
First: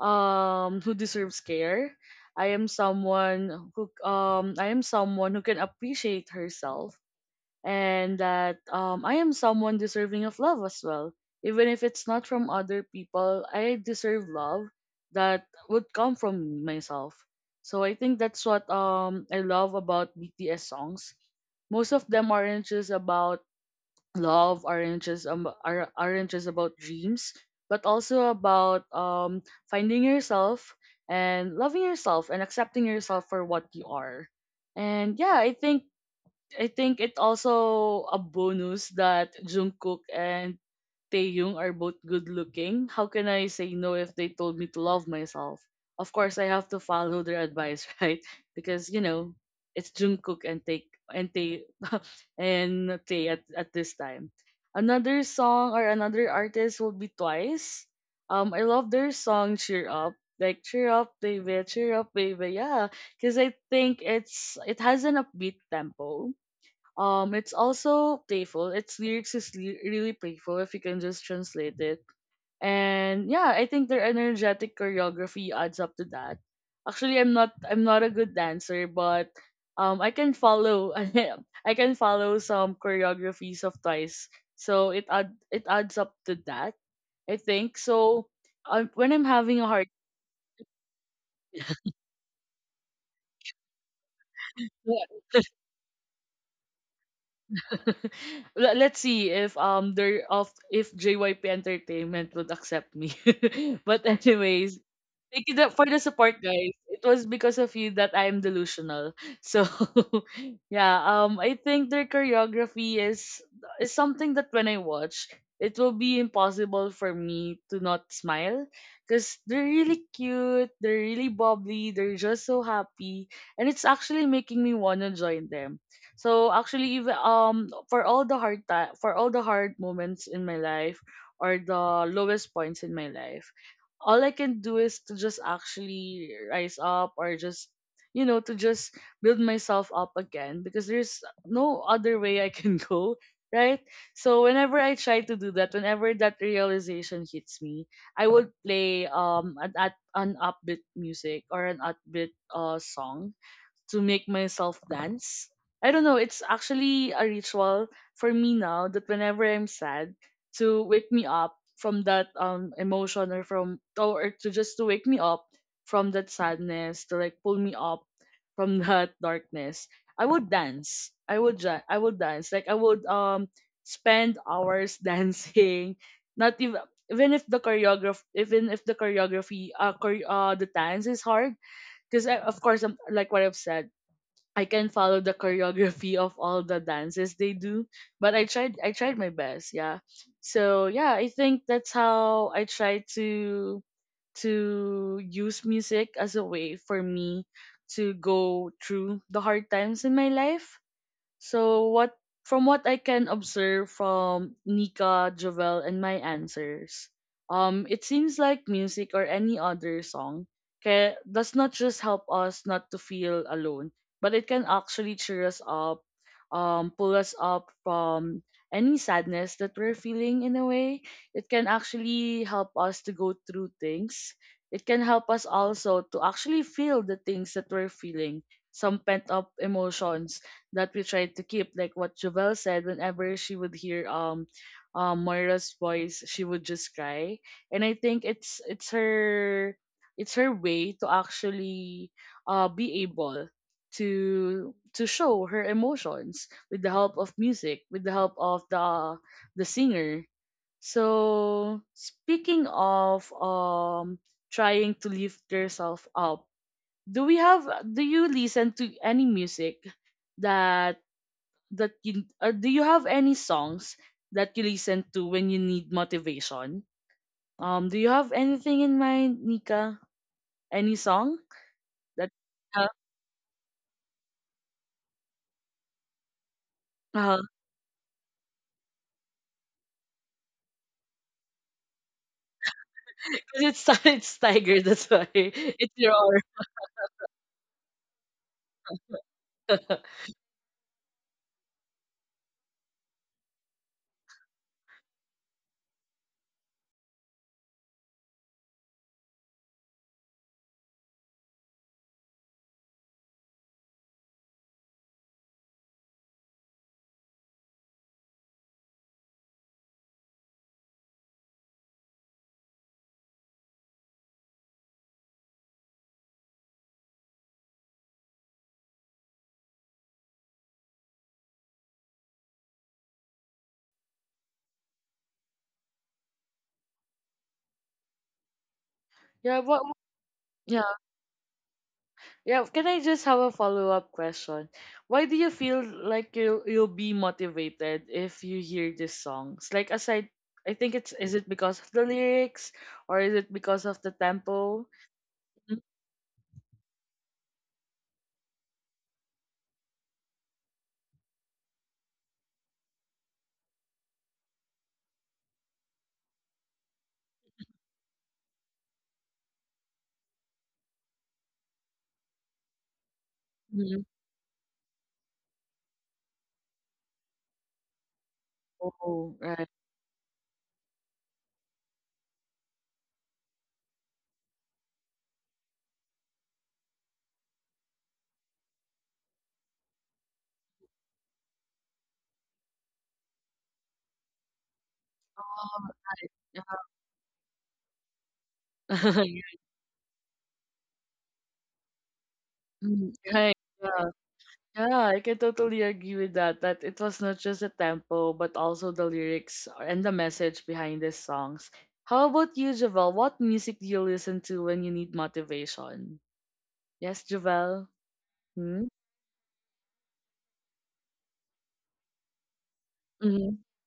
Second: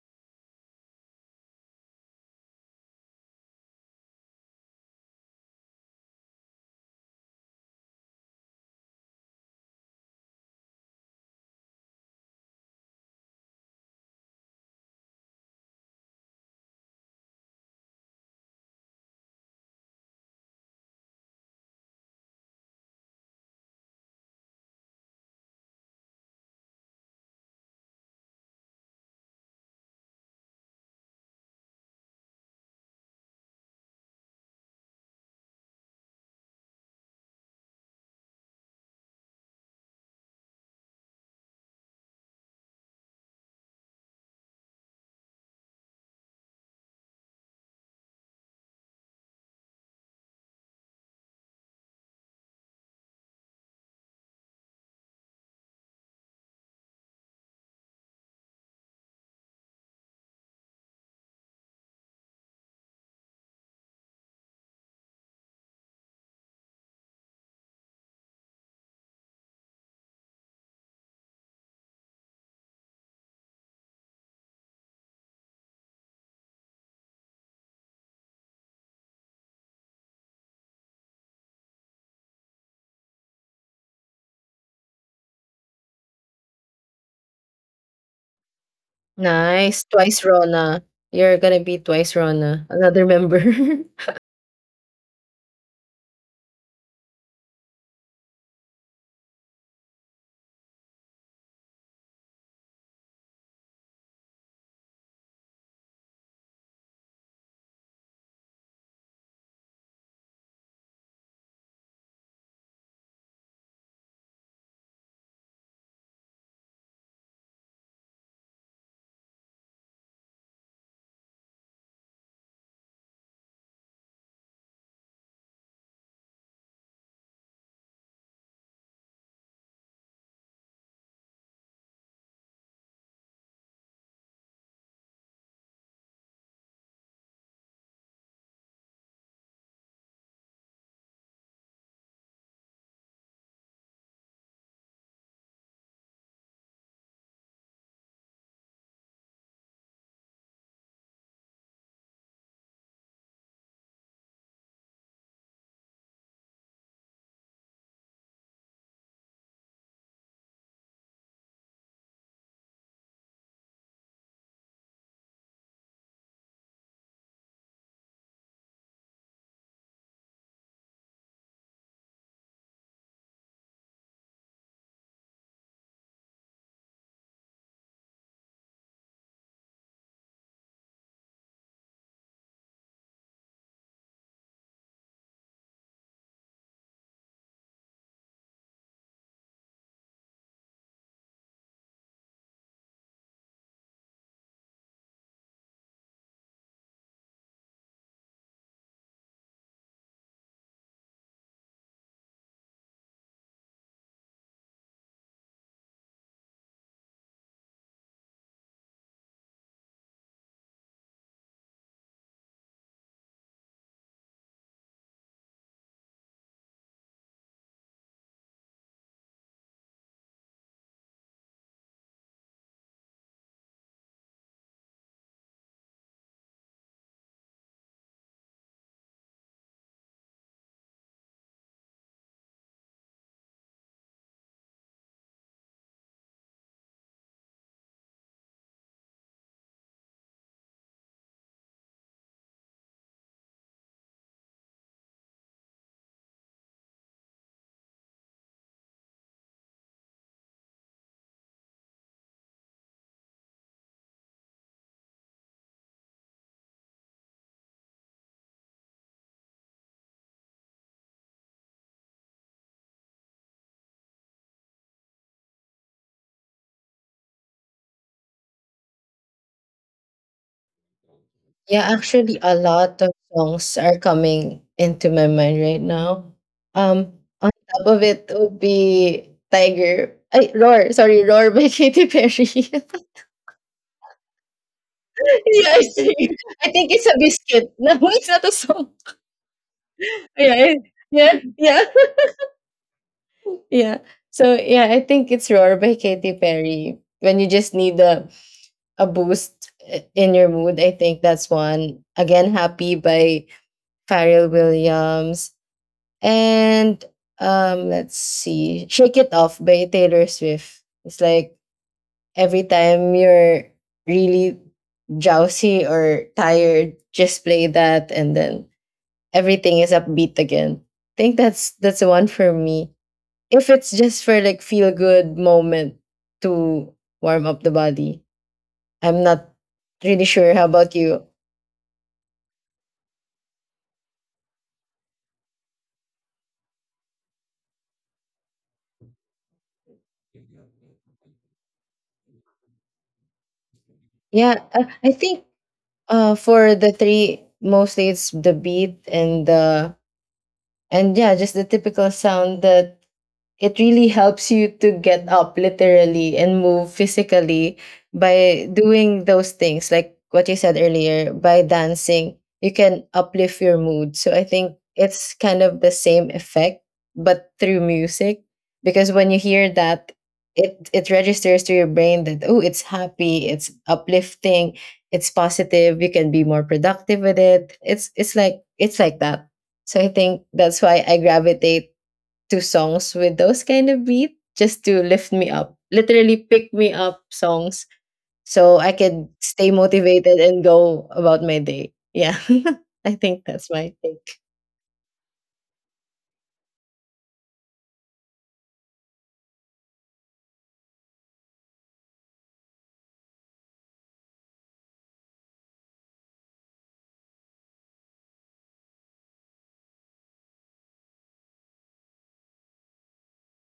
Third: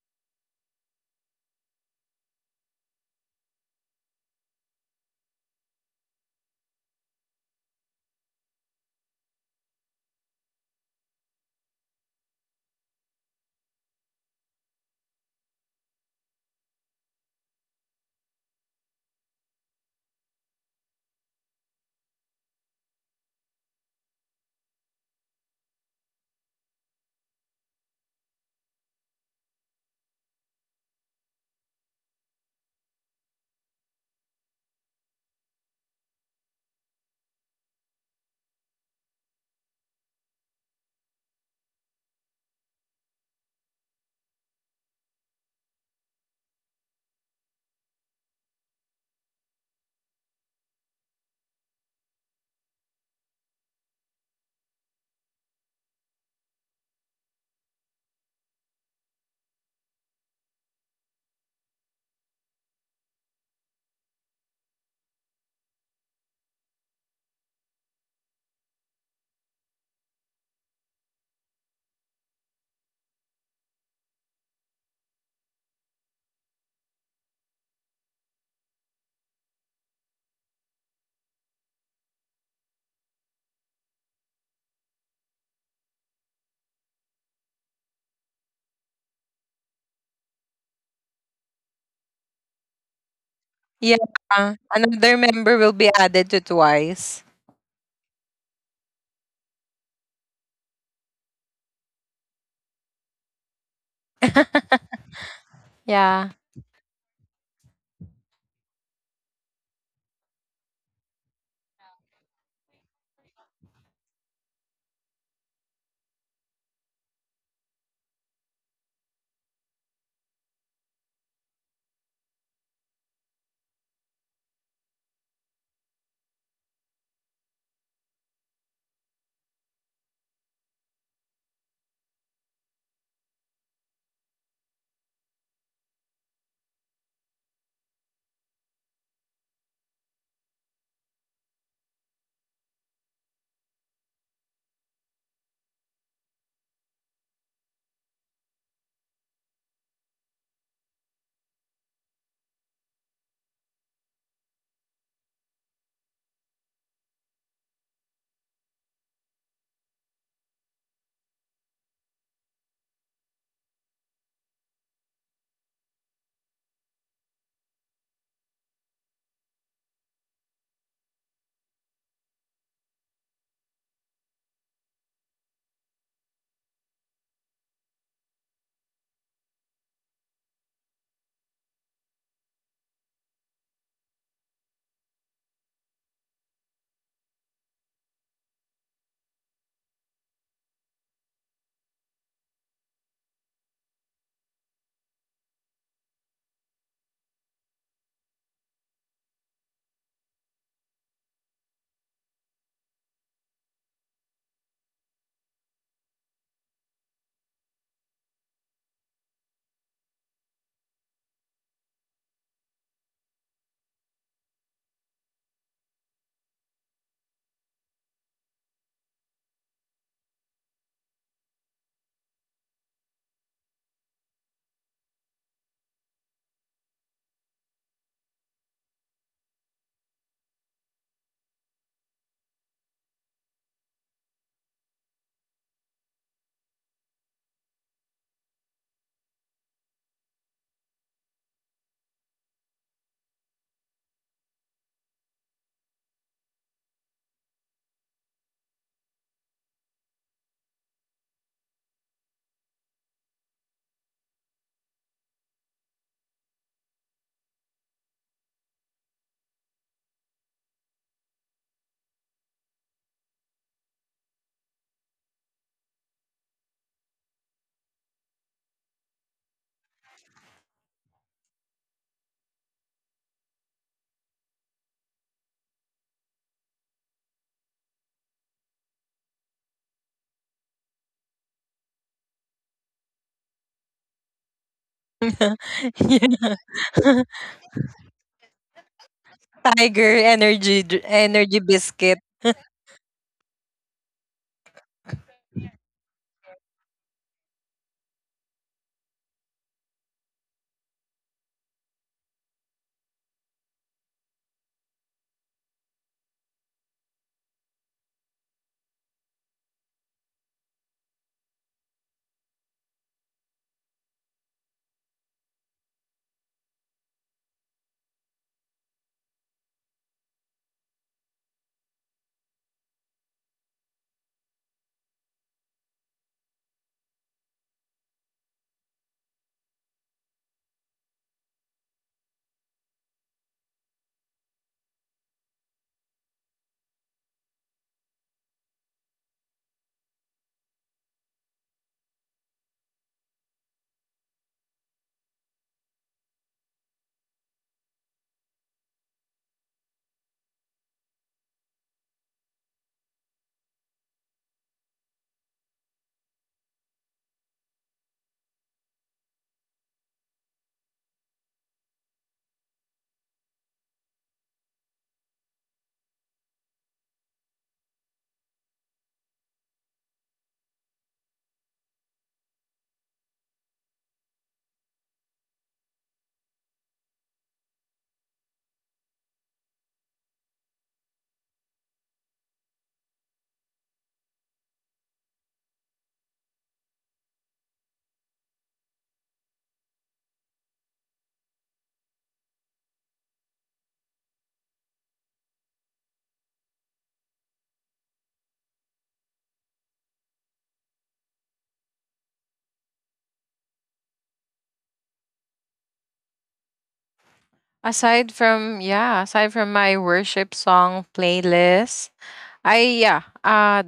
Speaker 1: who deserves care. I am someone who I am someone who can appreciate herself, and that I am someone deserving of love as well. Even if it's not from other people, I deserve love that would come from myself. So I think that's what I love about BTS songs. Most of them aren't just about love, aren't just about dreams but also about finding yourself and loving yourself and accepting yourself for what you are. And yeah, I think it also a bonus that Jungkook and Taeyong are both good looking. How can I say no if they told me to love myself? Of course, I have to follow their advice, <laughs> right? Because you know, it's Jungkook and Tae <laughs> and Tae at this time. Another song or another artist will be Twice. I love their song "Cheer Up." Like cheer up, baby, yeah. Because I think it has an upbeat tempo, it's also playful. Its lyrics is really playful if you can just translate it. And yeah, I think their energetic choreography adds up to that. Actually, I'm not a good dancer, but I can follow, <laughs> I can follow some choreographies of Twice. So it adds up to that. I think so. When I'm having a
Speaker 2: Nice.
Speaker 1: hard,
Speaker 2: Twice Rona. You're gonna be twice Rona. Another member.
Speaker 3: Yeah,
Speaker 2: <laughs>
Speaker 3: another
Speaker 1: <laughs>
Speaker 3: member will be added to Twice.
Speaker 1: <laughs> Let's see if there of if JYP Entertainment would accept me. <laughs> But anyways, thank you for the
Speaker 3: Yeah.
Speaker 1: support, guys. It was because of you that I am delusional. So, <laughs> yeah, I think their choreography is something that when I watch, it will be impossible for me to not smile because they're really cute, they're really bubbly, they're just so happy, and it's actually making me wanna join them. So actually, even for all the hard ti for all the hard moments in my life or the lowest points in my life, all I can do is to just actually rise up or just to just build myself up again, because there's no other way I can <laughs> go, right? So whenever I try to do that, whenever that realization hits me, I would play an upbeat music or an upbeat song to make myself dance. I don't know, it's actually a ritual for me now that whenever I'm sad, to wake me up from that emotion, or to just to wake me up from that sadness, to like pull me up from <laughs> that darkness. I would dance. I would dance. Like I would spend hours <laughs> dancing. Not even, even if the choreograph even if the choreography, the dance is hard because, of course, I'm, like what I've said, I can follow the choreography of all the dances they do, but I tried my best, yeah. So yeah, I think that's how I try to to use music as a way for me to go through the hard times in my life. So what, from what I can observe from Nika, Jovel, and my answers, it seems like music or any other song does not just help us not to feel alone, but it can actually cheer us up, pull us up from any sadness that we're feeling in a way. It can actually help us to go through things. It can help us also to actually feel the things that we're feeling, some pent up emotions that we tried to keep. Like what Jovel said, whenever she would hear Moira's voice, she would just cry. And I think it's her way to actually be able to show her emotions with the help of music, with the help of the singer. So speaking of trying to lift yourself up, do we have do you listen to any music that that you do you have any songs that you listen to when you need motivation? Do you have anything in mind, Nika? Any song
Speaker 2: Yeah,
Speaker 1: that?
Speaker 2: actually, a
Speaker 1: Uh,
Speaker 2: lot of songs are coming into my mind right now. Um,
Speaker 1: uh,
Speaker 2: on top of it would be Tiger. Roar, sorry, Roar by <laughs> Katy Perry. <laughs> Yeah,
Speaker 1: <laughs> 'cause it's <laughs> it's Tiger. That's why <laughs>
Speaker 2: I
Speaker 1: it's
Speaker 3: <laughs>
Speaker 1: your
Speaker 2: think,
Speaker 1: aura.
Speaker 3: Yeah.
Speaker 2: I think it's a
Speaker 3: <laughs>
Speaker 2: biscuit. <laughs> No, it's not a song.
Speaker 3: Tiger
Speaker 1: <laughs>
Speaker 2: Yeah,
Speaker 3: energy,
Speaker 2: yeah,
Speaker 3: energy
Speaker 2: yeah,
Speaker 3: biscuit.
Speaker 2: <laughs> yeah. So yeah, I think it's Roar by Katy Perry. When you just need a boost in your mood, I think that's one. Again, Happy by Pharrell Williams. And let's see, "Shake It Off" by Taylor Swift. It's like every time you're really drowsy or tired, just play that, and then everything is upbeat again. I think that's the one for me. If it's just for like feel good moment to warm up the body, I'm
Speaker 1: Yeah.
Speaker 2: not
Speaker 1: What?
Speaker 2: really sure. How
Speaker 1: Yeah.
Speaker 2: about you?
Speaker 1: Yeah. Can I just have a follow up question? Why do you feel like you'll be motivated if you hear these songs? Like aside, I think it's is it because of the lyrics or is it because of the
Speaker 2: Yeah,
Speaker 1: tempo?
Speaker 2: I think uh, for the three mostly it's the beat and the and yeah, just the typical sound that it really helps you to get up literally and move physically, by doing those things like what you said earlier. By dancing you can uplift your
Speaker 1: Mm-hmm.
Speaker 2: mood, so I think it's kind of the same effect but through music. Because
Speaker 1: Oh,
Speaker 2: when you
Speaker 1: right.
Speaker 2: hear that, it registers to your brain that oh it's happy, it's uplifting, it's positive, you can be more productive with it. It's like it's like that. So I think that's why I gravitate to songs with those kind of beat, just to lift me up.
Speaker 1: Um,
Speaker 2: Literally pick me up songs so I
Speaker 1: <laughs>
Speaker 2: can
Speaker 1: yeah.
Speaker 2: stay motivated and go about my day. Yeah.
Speaker 1: Mm.
Speaker 2: <laughs> I think
Speaker 1: Right.
Speaker 2: that's my
Speaker 1: Yeah.
Speaker 2: take.
Speaker 1: Yeah, I can totally agree with that, that it was not just the tempo, but also the lyrics and the message behind these songs. How about you, Javel? What music do you listen to when you need motivation? Yes, Javel?
Speaker 3: Aside from
Speaker 1: Hmm?
Speaker 3: yeah, aside from my worship song playlist, I yeah.
Speaker 1: Mm-hmm.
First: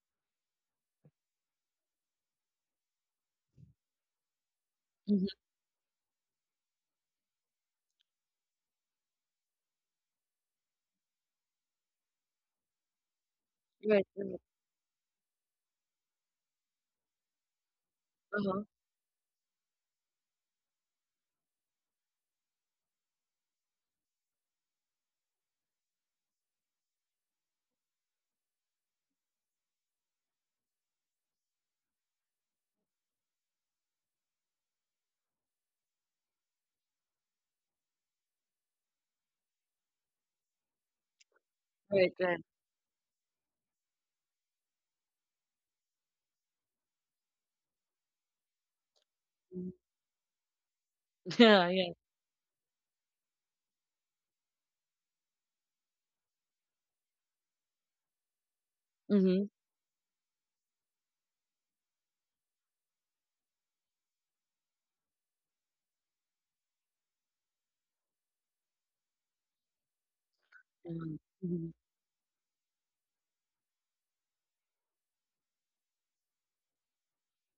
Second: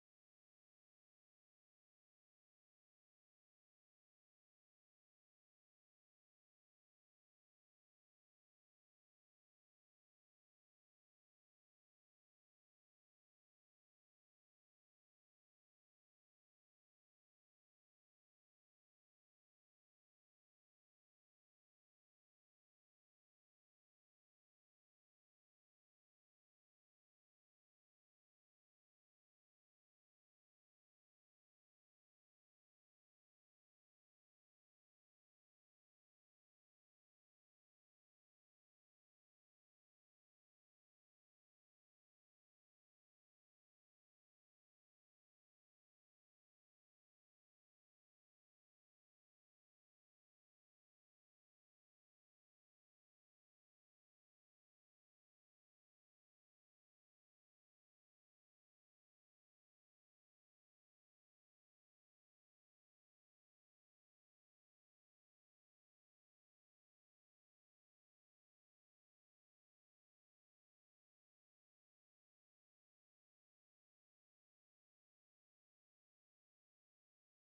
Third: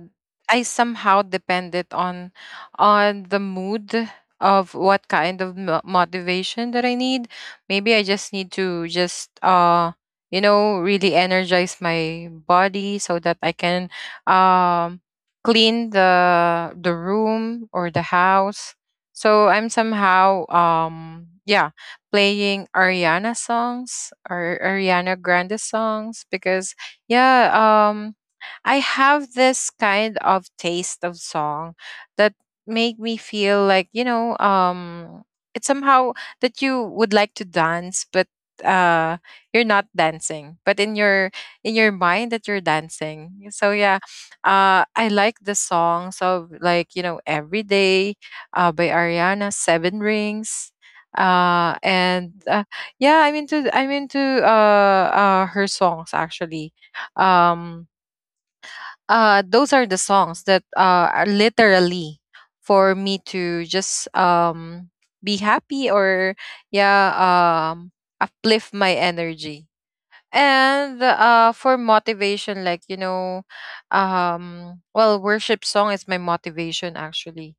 Speaker 3: I somehow depended on the mood of what
Speaker 1: Mm-hmm.
Speaker 3: kind of motivation that I need. Maybe I just need to just you know really energize my body so that I can
Speaker 1: Right. Right.
Speaker 3: um clean the room or the
Speaker 1: Uh-huh.
Speaker 3: house. So I'm somehow, yeah, playing Ariana songs or Ariana Grande songs because, yeah, I have this kind of taste of song that make me feel like, you know, it's somehow that you would like to dance but uh you're not dancing but in your
Speaker 1: Right.
Speaker 3: mind
Speaker 1: Right.
Speaker 3: that you're dancing. So yeah, I like the songs of, like, you know, every day by Ariana,
Speaker 1: Mhm.
Speaker 3: seven rings,
Speaker 1: <laughs> Yeah.
Speaker 3: uh
Speaker 1: Yeah.
Speaker 3: and uh, yeah, I'm into uh her songs actually. um
Speaker 1: Mm-hmm.
Speaker 3: those are the songs that are literally for me to just be happy or, yeah, um uplift my energy. And
Speaker 1: Mm-hmm.
Speaker 3: for motivation, like, you know, well, worship song is my motivation actually.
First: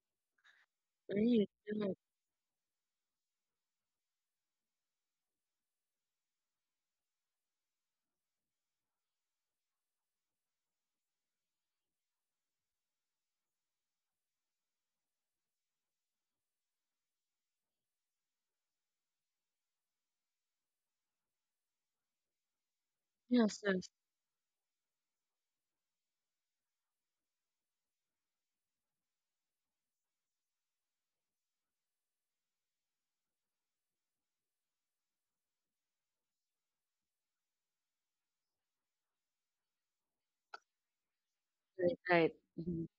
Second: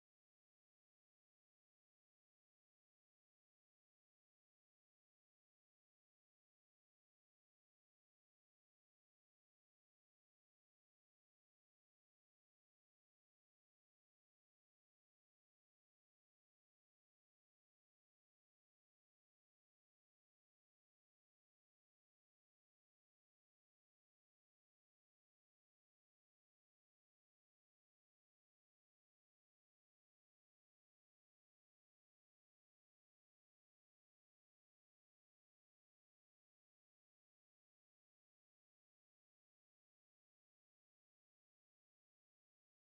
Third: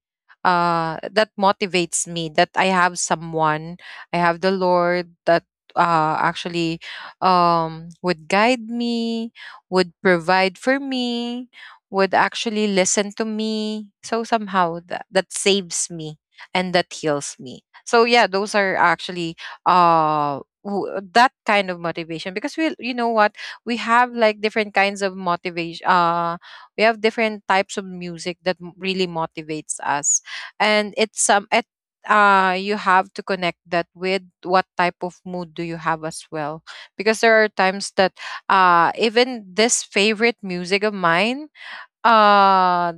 Speaker 3: That
Speaker 1: Right. Right.
Speaker 3: motivates me that I have someone, I have the Lord that, actually, would guide me, would provide for me, would actually listen to me. So somehow that, that saves me and that heals me. So yeah, those are actually, that kind of motivation. Because, we you know what,
Speaker 1: Yes.
Speaker 3: we
Speaker 1: Yes.
Speaker 3: have like different kinds of motivation, we have different types of music that really motivates us, and it's some it you have to connect that with what type of mood do you have as well. Because there are times that even this favorite music of mine
Speaker 1: Right. Right. Mm-hmm.
Speaker 3: uh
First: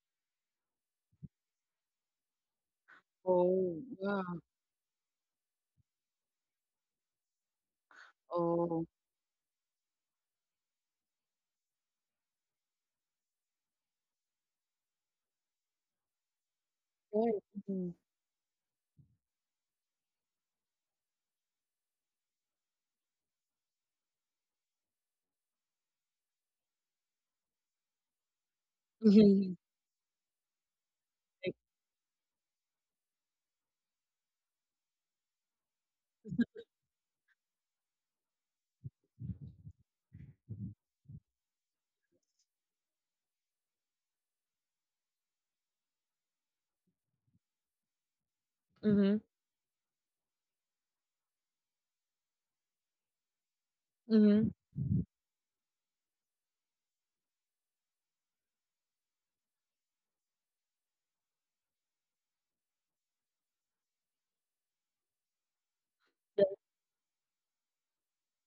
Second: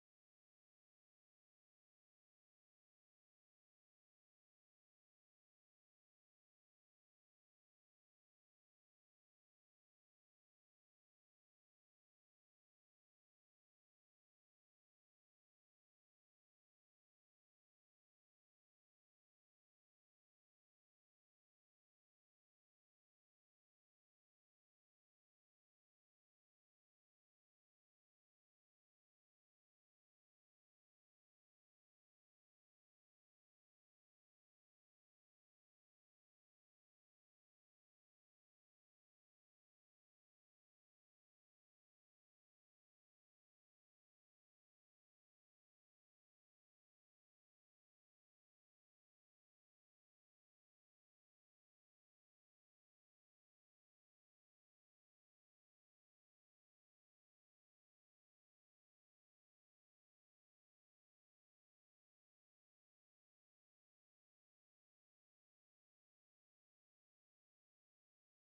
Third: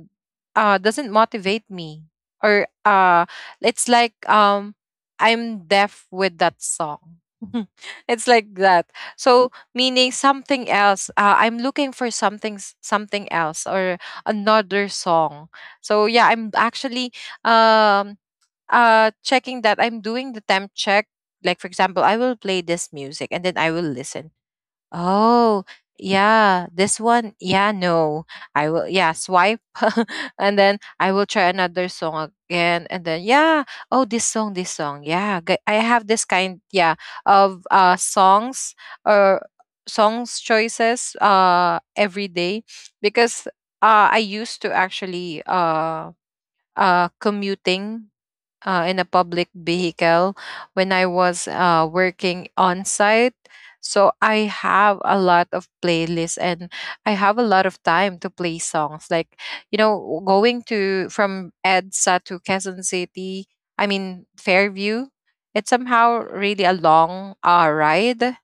Speaker 3: doesn't motivate me, or,
Speaker 1: Oh,
Speaker 3: it's like,
Speaker 1: yeah.
Speaker 3: I'm deaf with that song. <laughs> It's like that.
Speaker 1: Oh.
Speaker 3: So meaning something else, I'm looking for something, something else or another song. so yeah i'm actually
Speaker 1: Right. Mhm.
Speaker 3: um uh checking that, I'm doing the temp check. Like for example, I will play this music and then I will listen. Oh, yeah. This one, yeah, no. I will, yeah,
Speaker 1: Mhm.
Speaker 3: swipe. <laughs> And then I will try
Speaker 1: Like
Speaker 3: another song again. And then, yeah, oh, this song, this song. Yeah. I have this kind, yeah, of songs or songs choices every day. Because I used to actually commuting, in a
Speaker 1: mhm.
Speaker 3: public vehicle when I was, working on site. So I
Speaker 1: Mhm.
Speaker 3: have a lot of playlists and I have a lot of time to play songs. Like, you know, going to from EDSA to Quezon City, I mean, Fairview, it's somehow
Speaker 1: The
Speaker 3: really a long, ride,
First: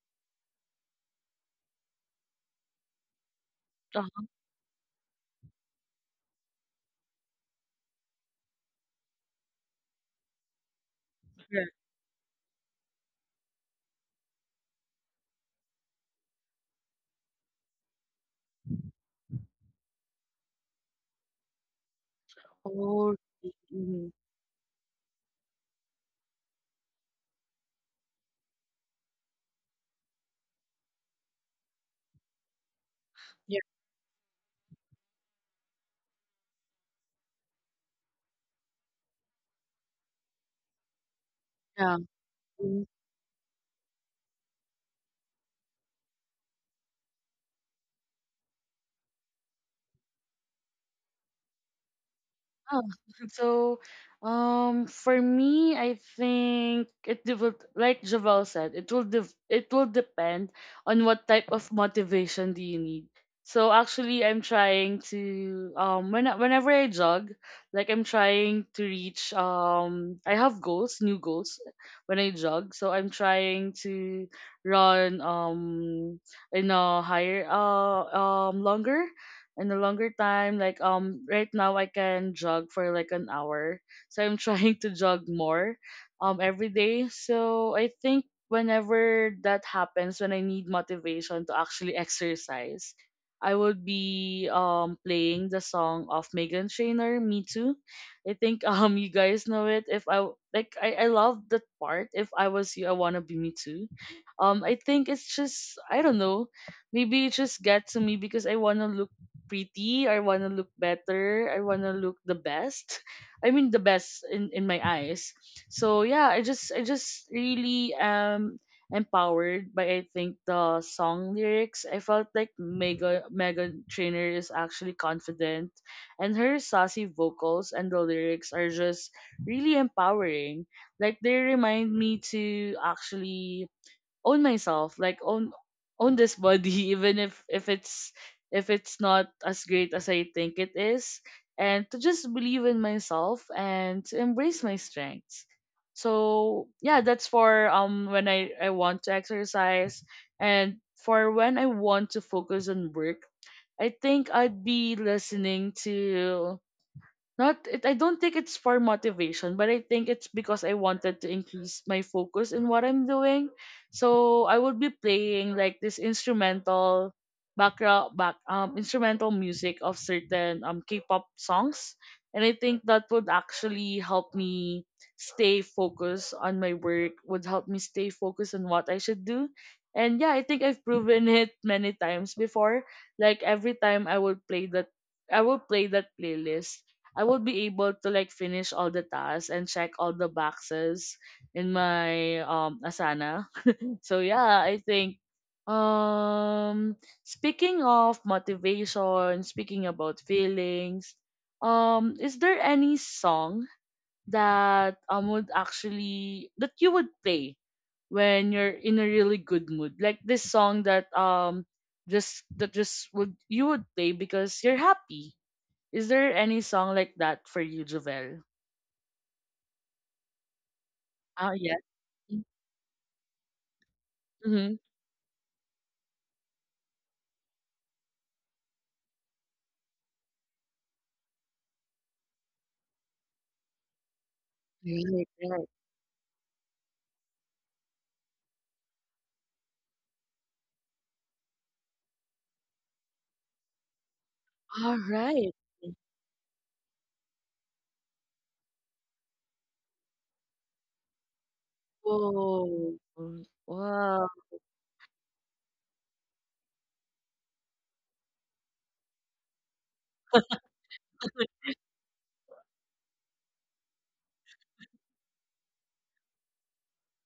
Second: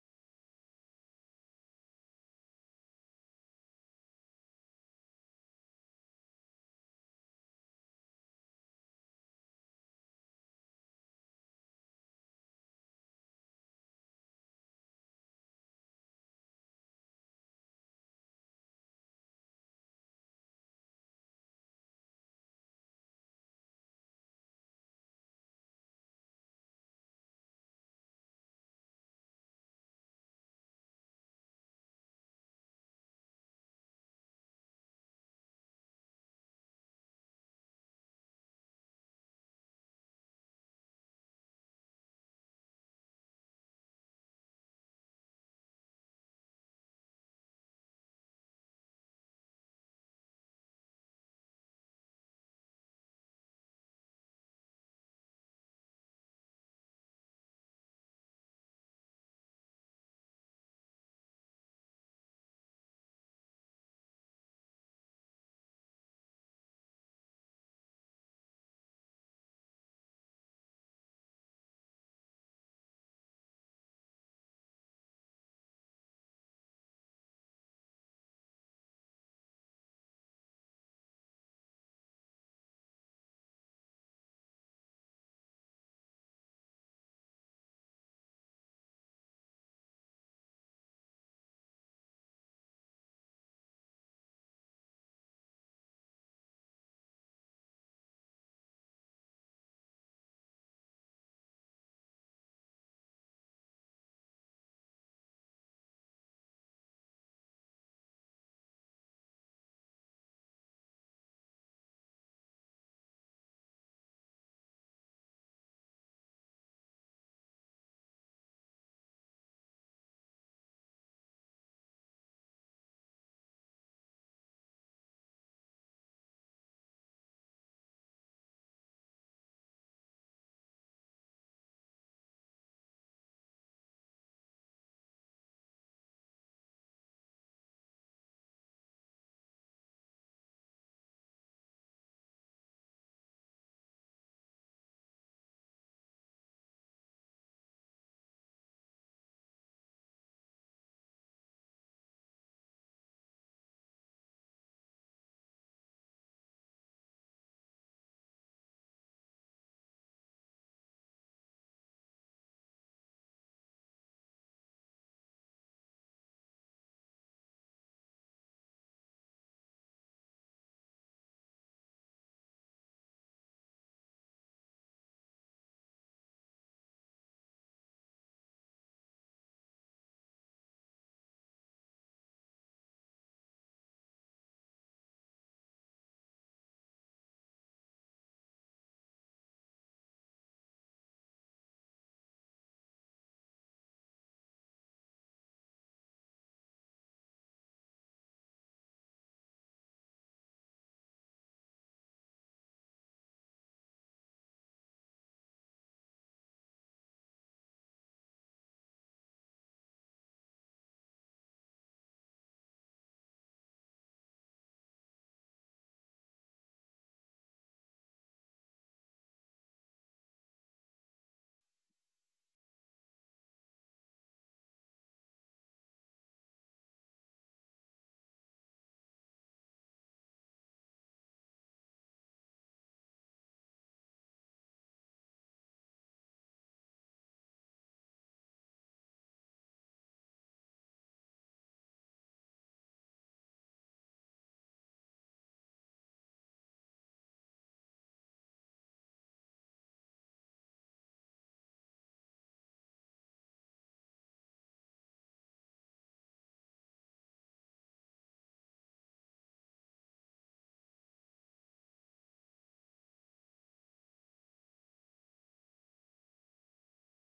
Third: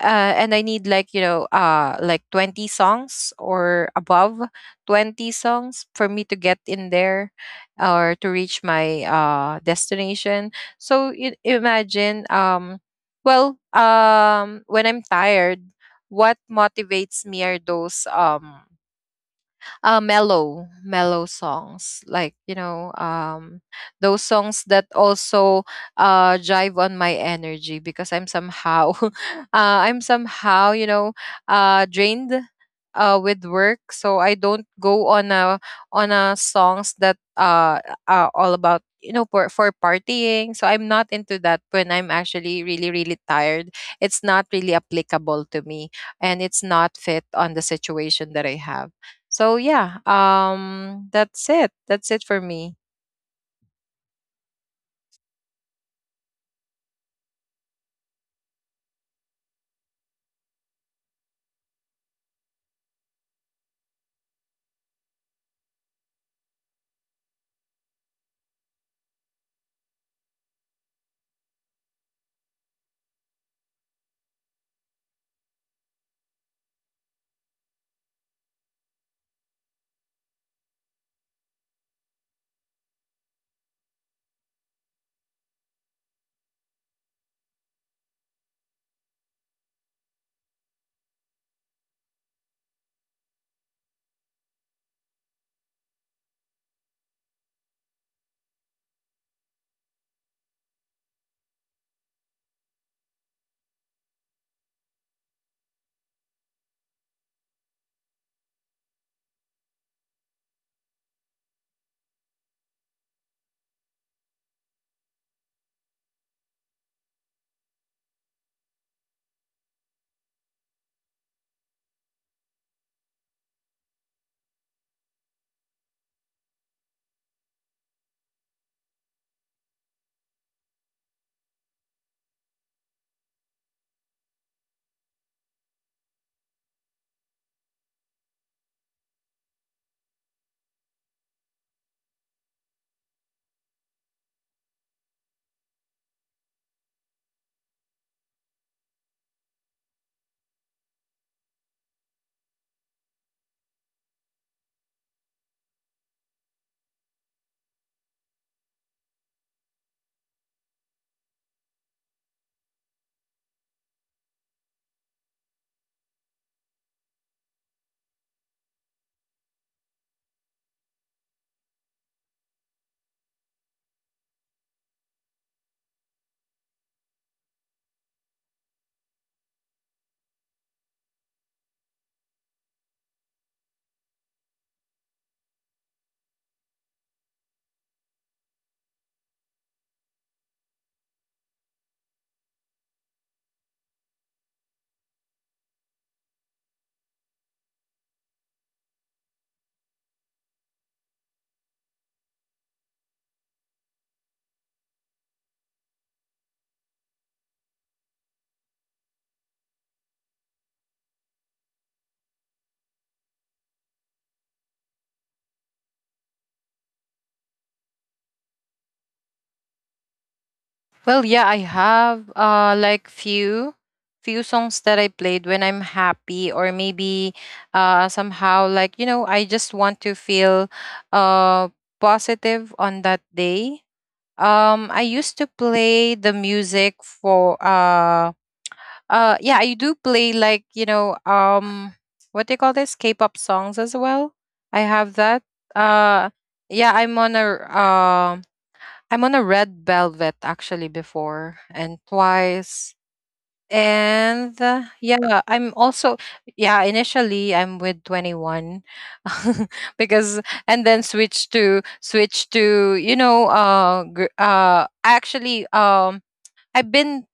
Speaker 3: and I need like, you know, like 20 songs or
Speaker 1: uh-huh.
Speaker 3: above 20 songs for me to get in there or to reach my destination. so you
Speaker 1: Yeah.
Speaker 3: imagine um well um when I'm tired, what motivates me are those, mellow, mellow songs, like, you know,
Speaker 1: Oh, mhm.
Speaker 3: those songs that also, jive on my energy because I'm somehow, <laughs> I'm somehow, you know, drained, with
Speaker 1: Yeah.
Speaker 3: work. So I don't go on a songs that are all about, you know, for partying. So I'm not into that when
Speaker 1: Yeah.
Speaker 3: I'm actually really tired. It's not really applicable to me and it's not fit on the situation that I have. So yeah, that's it. That's it for me.
Speaker 1: Oh, <laughs> so for me, I think it will, like Javel said, it will it will depend on what type of motivation do you need. So actually, I'm trying to whenever I jog, like I'm trying to reach I have goals, new goals, when I jog. So I'm trying to run in a higher, longer and a longer time, like right now I can jog for like an hour, so I'm <laughs> trying to jog more every day. So I think whenever that happens, when I need motivation to actually exercise, I would be playing the song of Megan Trainor, Me Too. I think <laughs> you guys know it. If I, like I love that part, if I was you, I wanna be me too. I think it's just, I don't know, maybe it just got to me because I wanna look pretty. I want to look better. I want to look the best. <laughs> I mean the best in my eyes. So yeah, I just really am empowered by, I think, the song lyrics. I felt like Megan Trainer is actually confident and her saucy vocals and the lyrics are just really empowering. Like they remind me to actually own myself, like own own this body <laughs> even if if it's not as great as I think it is, and to just believe in myself and to embrace my strengths. So yeah, that's for when I want to exercise. And for when I want to focus on work, I think I'd be listening to, not it, I don't think it's for motivation, but I think it's because I wanted to increase my focus in what I'm doing. So I would be playing like this instrumental background back instrumental music of certain K-pop songs. And I think that would actually help me stay focused on my work, would help me stay focused on what I should do. And yeah, I think I've proven <laughs> it many times before. Like every time I will play that playlist, I would be able to like finish all the tasks and check all the boxes in my Asana. So yeah, I think speaking of motivation, speaking about feelings, is there any song that would actually that you would play when you're in a really good mood? Like this song that just that just would you would play because you're happy, is there any song like that for you, Jovel?
Speaker 3: Well, yeah, I
Speaker 1: Oh, yeah.
Speaker 3: have like few songs
Speaker 1: Mm-hmm.
Speaker 3: that I played when I'm happy or maybe somehow like you know, I just want to feel uh positive on that day. I used
Speaker 1: Right,
Speaker 3: to
Speaker 1: right.
Speaker 3: play the music for yeah, I do play like you know, what do you call this? K-pop songs as well. I
Speaker 1: All
Speaker 3: have that.
Speaker 1: right.
Speaker 3: Uh, yeah, um, I'm on a Red Velvet actually before and twice.
Speaker 1: Whoa. Wow.
Speaker 3: And yeah, I'm also yeah. Initially, I'm with 21, <laughs> because and then switch
Speaker 1: <laughs>
Speaker 3: to switch to you know actually I've been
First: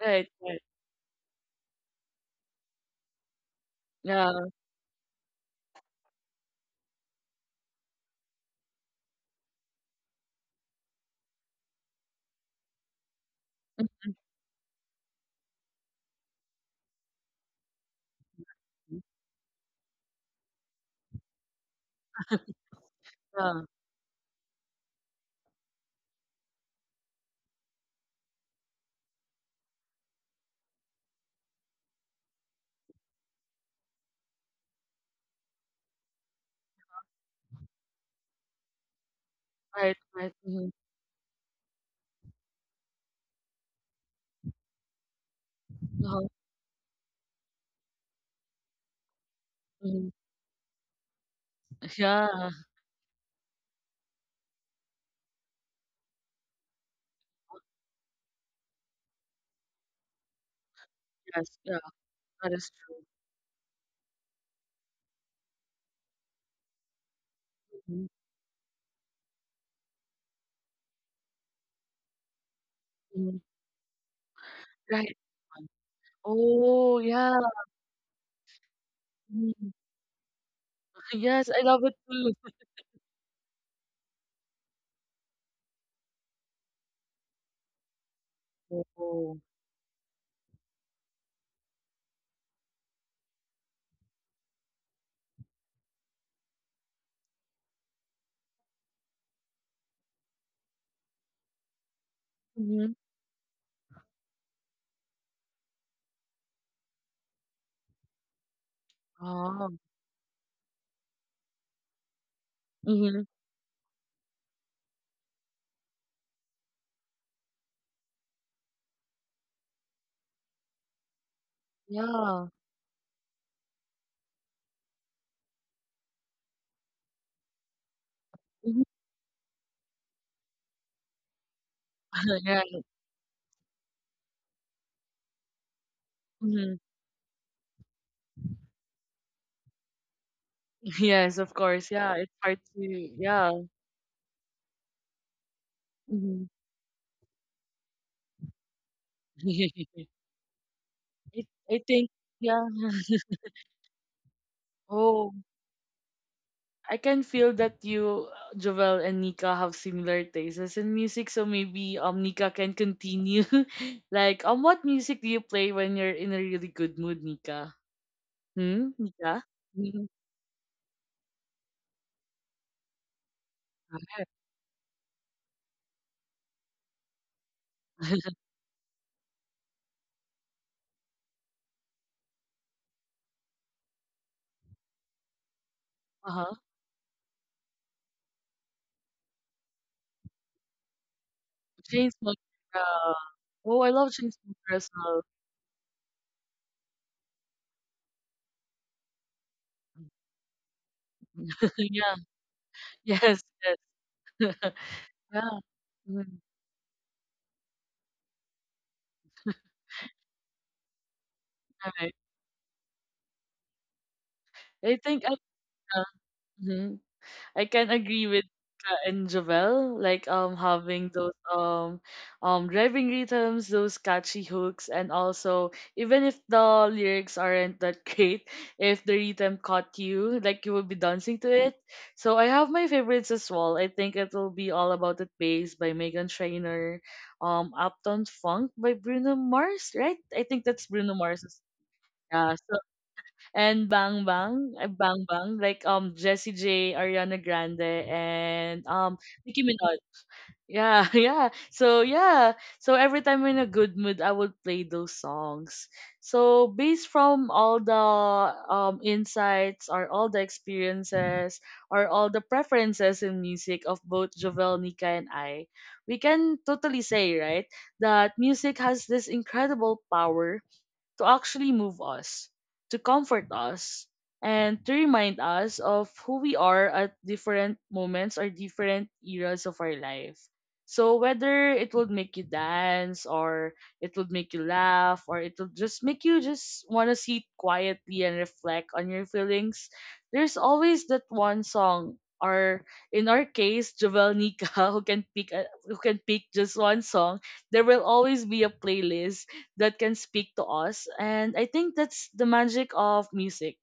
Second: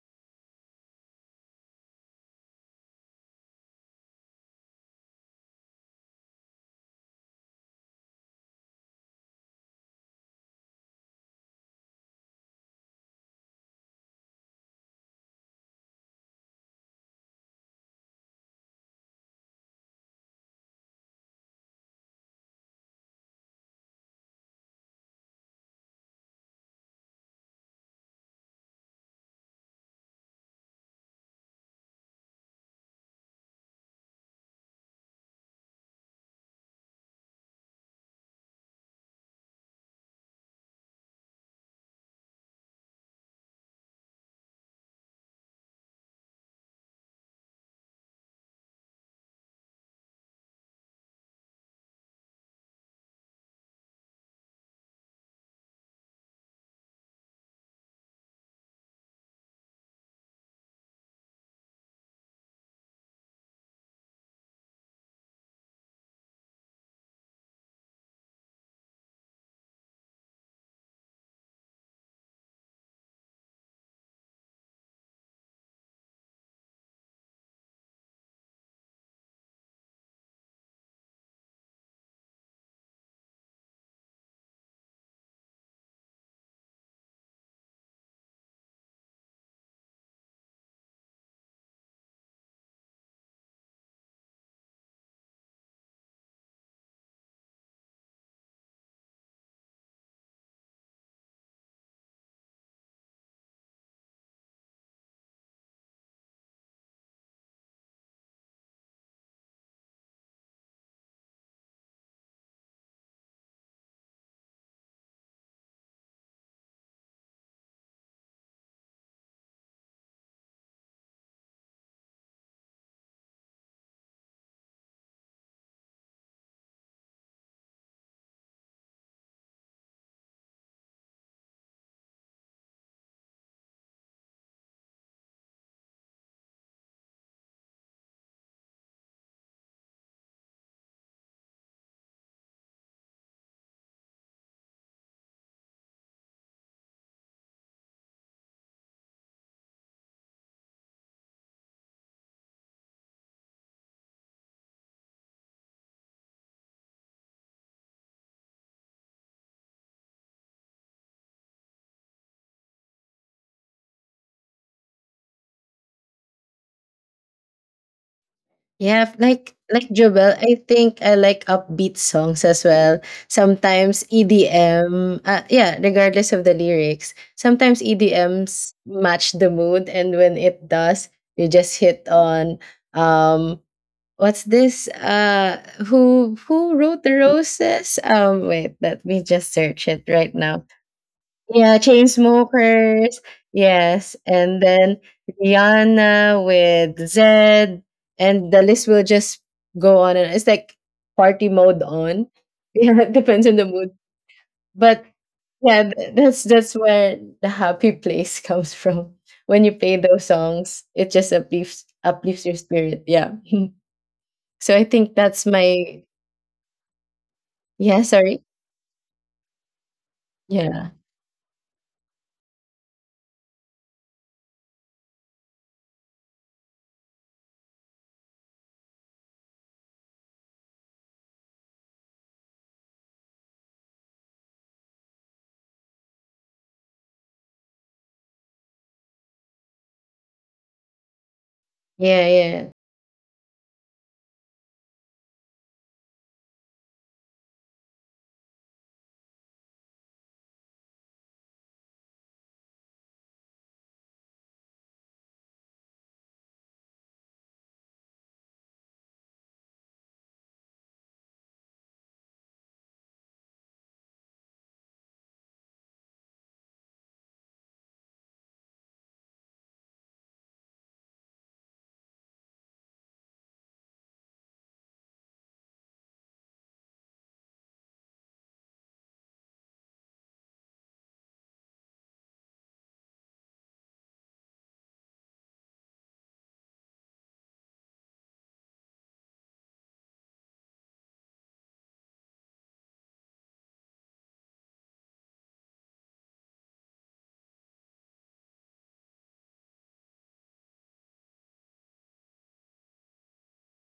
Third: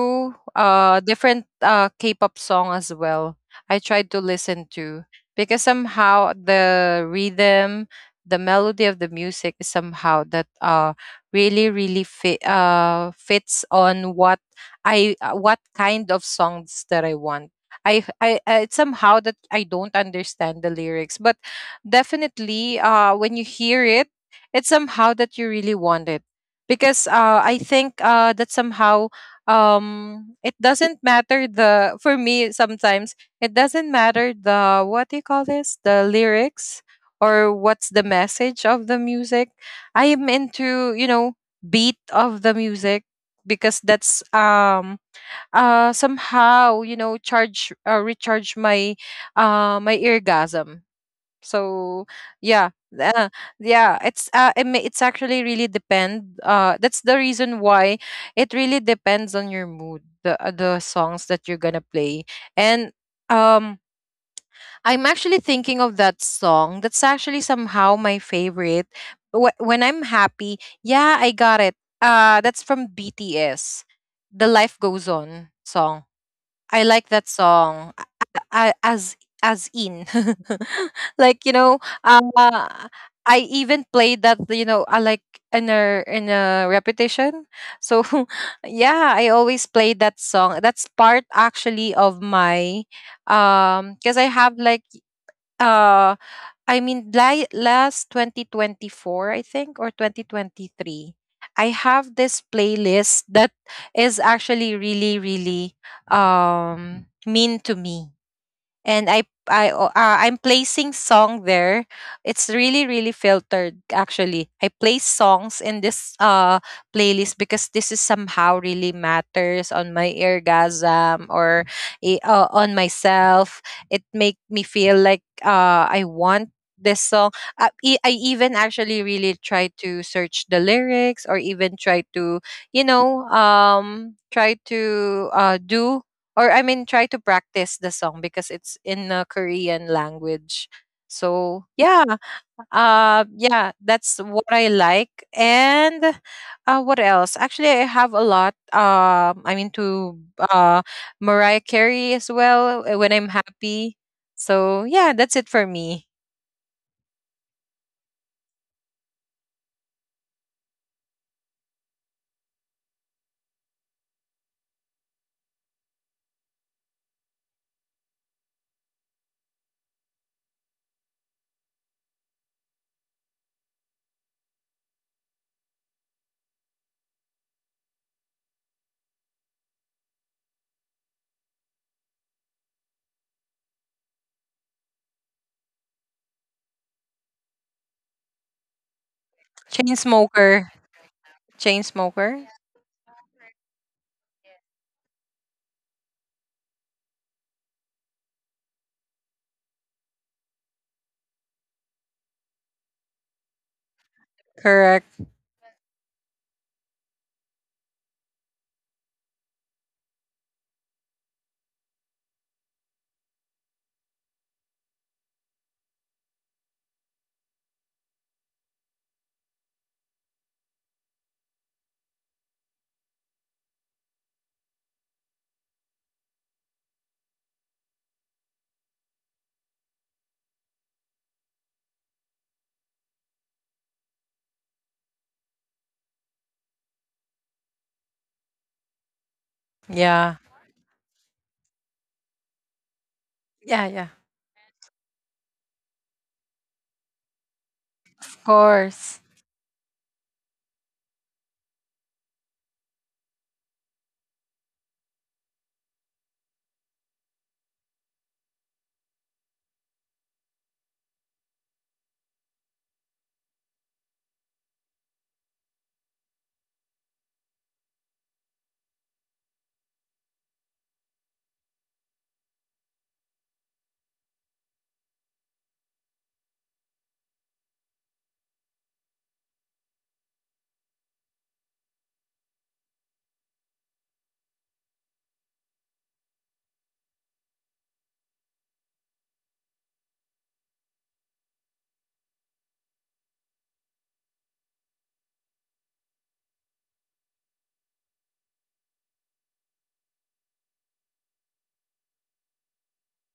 Speaker 1: Right, right.
Speaker 3: different K-pop song as well. I tried to
Speaker 1: Yeah.
Speaker 3: listen to because somehow the rhythm, the melody of the music is somehow that really really fit fits on what I what kind of songs that I want. I it's somehow that I don't understand the lyrics, but
Speaker 1: <laughs>
Speaker 3: definitely when you
Speaker 1: Yeah.
Speaker 3: hear it, it's somehow that you really want it because I think that somehow it doesn't matter the for me sometimes it doesn't matter the what do you call this the lyrics or what's the message of the music.
Speaker 1: Right,
Speaker 3: I
Speaker 1: right.
Speaker 3: am
Speaker 1: Mm-hmm.
Speaker 3: into you know beat of the music because that's
Speaker 1: Uh-huh.
Speaker 3: somehow you know charge recharge my my
Speaker 1: Hmm.
Speaker 3: orgasm. So
Speaker 1: Yeah.
Speaker 3: yeah, uh, yeah it's actually really depend that's the reason why it really depends on your mood the songs that
Speaker 1: Yes.
Speaker 3: you're
Speaker 1: Yeah.
Speaker 3: gonna play.
Speaker 1: That is
Speaker 3: And
Speaker 1: true.
Speaker 3: um I'm actually thinking of that song that's actually somehow
Speaker 1: Mhm,
Speaker 3: my favorite. When I'm happy, yeah, I got it. That's from
Speaker 1: mhm.
Speaker 3: BTS, the Life Goes
Speaker 1: Right.
Speaker 3: On song. I
Speaker 1: Oh,
Speaker 3: like that
Speaker 1: yeah.
Speaker 3: song. A- As
Speaker 1: Mhm.
Speaker 3: as in, <laughs>
Speaker 1: <laughs> Yes, I
Speaker 3: like you
Speaker 1: love it
Speaker 3: know,
Speaker 1: too.
Speaker 3: uh, I even played that you know, I like in a repetition. So <laughs>
Speaker 1: <laughs>
Speaker 3: yeah, I
Speaker 1: Oh.
Speaker 3: always play that song. That's part actually of my because I have like uh last 2024, I think, or 2023, I have this
Speaker 1: Mm-hmm.
Speaker 3: playlist that is actually really mean to me. And
Speaker 1: Oh.
Speaker 3: I'm placing song there. It's really
Speaker 1: Mm-hmm.
Speaker 3: filtered actually. I place songs in this playlist because this is somehow really matters on my orgasm or
Speaker 1: Yeah.
Speaker 3: on myself. It make me feel like I want this song. I even
Speaker 1: Mm-hmm.
Speaker 3: actually really try to search the lyrics or even try
Speaker 1: <laughs>
Speaker 3: to
Speaker 1: yeah.
Speaker 3: you know try to do or I
Speaker 1: Mm-hmm.
Speaker 3: mean try to practice the song because it's in the Korean language.
Speaker 1: Yes, of
Speaker 3: So
Speaker 1: course.
Speaker 3: yeah,
Speaker 1: Yeah, it's hard to. Yeah.
Speaker 3: yeah, that's what I like. And
Speaker 1: Mhm.
Speaker 3: what else? Actually, I have a lot. I'm
Speaker 1: <laughs>
Speaker 3: into
Speaker 1: It,
Speaker 3: Mariah
Speaker 1: I think,
Speaker 3: Carey as
Speaker 1: yeah.
Speaker 3: well when I'm happy. So yeah,
Speaker 1: Oh,
Speaker 3: that's it for me.
Speaker 1: I can feel that you, Jovel and Nika, have similar tastes in music. So maybe Nika can continue. <laughs> Like, what music do you play when you're in a really good mood, Nika? Hmm,
Speaker 2: Yeah,
Speaker 1: Nika.
Speaker 2: like
Speaker 1: Mhm.
Speaker 2: Jobel, I think I like upbeat songs as well. Sometimes EDM, yeah, regardless of the lyrics, sometimes
Speaker 1: <laughs>
Speaker 2: EDMs match the mood, and when it does, you just hit on um what's this
Speaker 1: Uh huh.
Speaker 2: who wrote the roses. Um, wait let me just search it
Speaker 3: Chain
Speaker 2: right now.
Speaker 3: smoker,
Speaker 2: Yeah, chain
Speaker 3: chain
Speaker 1: Chainsmokers.
Speaker 3: smoker.
Speaker 1: Yeah.
Speaker 2: smokers.
Speaker 1: Oh, I love
Speaker 2: Yes,
Speaker 1: Chainsmokers
Speaker 2: and
Speaker 1: as
Speaker 2: then
Speaker 1: well.
Speaker 2: Rihanna with Zed. And the list will just go on, and it's like party mode
Speaker 1: <laughs> Yeah.
Speaker 2: on. <laughs> Yeah, it
Speaker 1: Yes.
Speaker 2: depends on the mood.
Speaker 1: Yes. <laughs>
Speaker 2: But
Speaker 3: Correct.
Speaker 1: Yeah.
Speaker 2: yeah,
Speaker 1: Mm.
Speaker 2: that's where the happy place <laughs> comes from. When you play those songs it just
Speaker 1: All right.
Speaker 2: uplifts your spirit, yeah. <laughs> So I
Speaker 1: I
Speaker 2: think
Speaker 1: think I
Speaker 2: that's my,
Speaker 1: Mhm. I can
Speaker 2: yeah,
Speaker 1: agree
Speaker 2: sorry.
Speaker 1: with Ka and Jovel, like
Speaker 2: Yeah.
Speaker 1: having those driving rhythms, those catchy hooks, and also even if the lyrics aren't that <laughs> great, if the rhythm caught you, like you will be dancing to it. So I have my favorites as well. I think it will be All About It Bass by Megan Trainor, Uptown Funk by Bruno Mars, right? I think
Speaker 3: Yeah.
Speaker 1: that's Bruno Mars's.
Speaker 2: Yeah,
Speaker 1: Yeah,
Speaker 2: yeah.
Speaker 1: so and Bang
Speaker 3: Yeah. Yeah.
Speaker 1: Bang, Bang Bang, like Jessie J, Ariana Grande, and
Speaker 3: Of
Speaker 1: Nicki
Speaker 3: course.
Speaker 1: Minaj. Yeah, <laughs> yeah. So yeah, so every time I'm in a good mood, I would play those songs. So based from all the insights, or all the experiences, or all the preferences in music of both Jovel, Nika, and I, we can totally say, right, that music has this incredible power to actually move us, to comfort us, and to remind us of who we are at different moments or different eras of our life. So whether it would make you dance or it would make you laugh or it would just make you just want to sit quietly and reflect on your feelings, there's always that one song or, in our case, Jovel, Nika, <laughs> who can pick a, who can pick just one song, there will always be a playlist that can speak to us. And I think that's the magic of music.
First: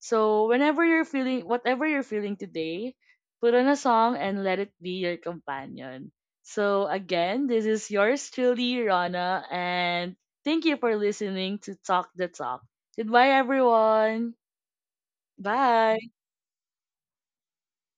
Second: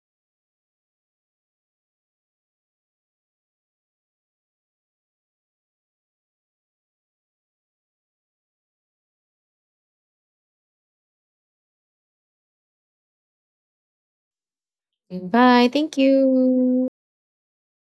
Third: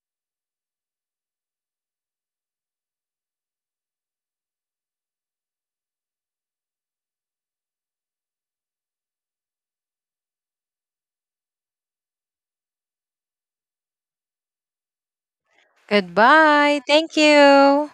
Speaker 1: So whenever you're feeling, whatever you're feeling today, put on a song and let it be your companion. So again, this is yours truly, Rana, and thank you for listening to Talk the Talk. Goodbye everyone.
Speaker 2: Bye. Thank
Speaker 1: Bye.
Speaker 3: Goodbye.
Speaker 2: you.
Speaker 3: Thank you.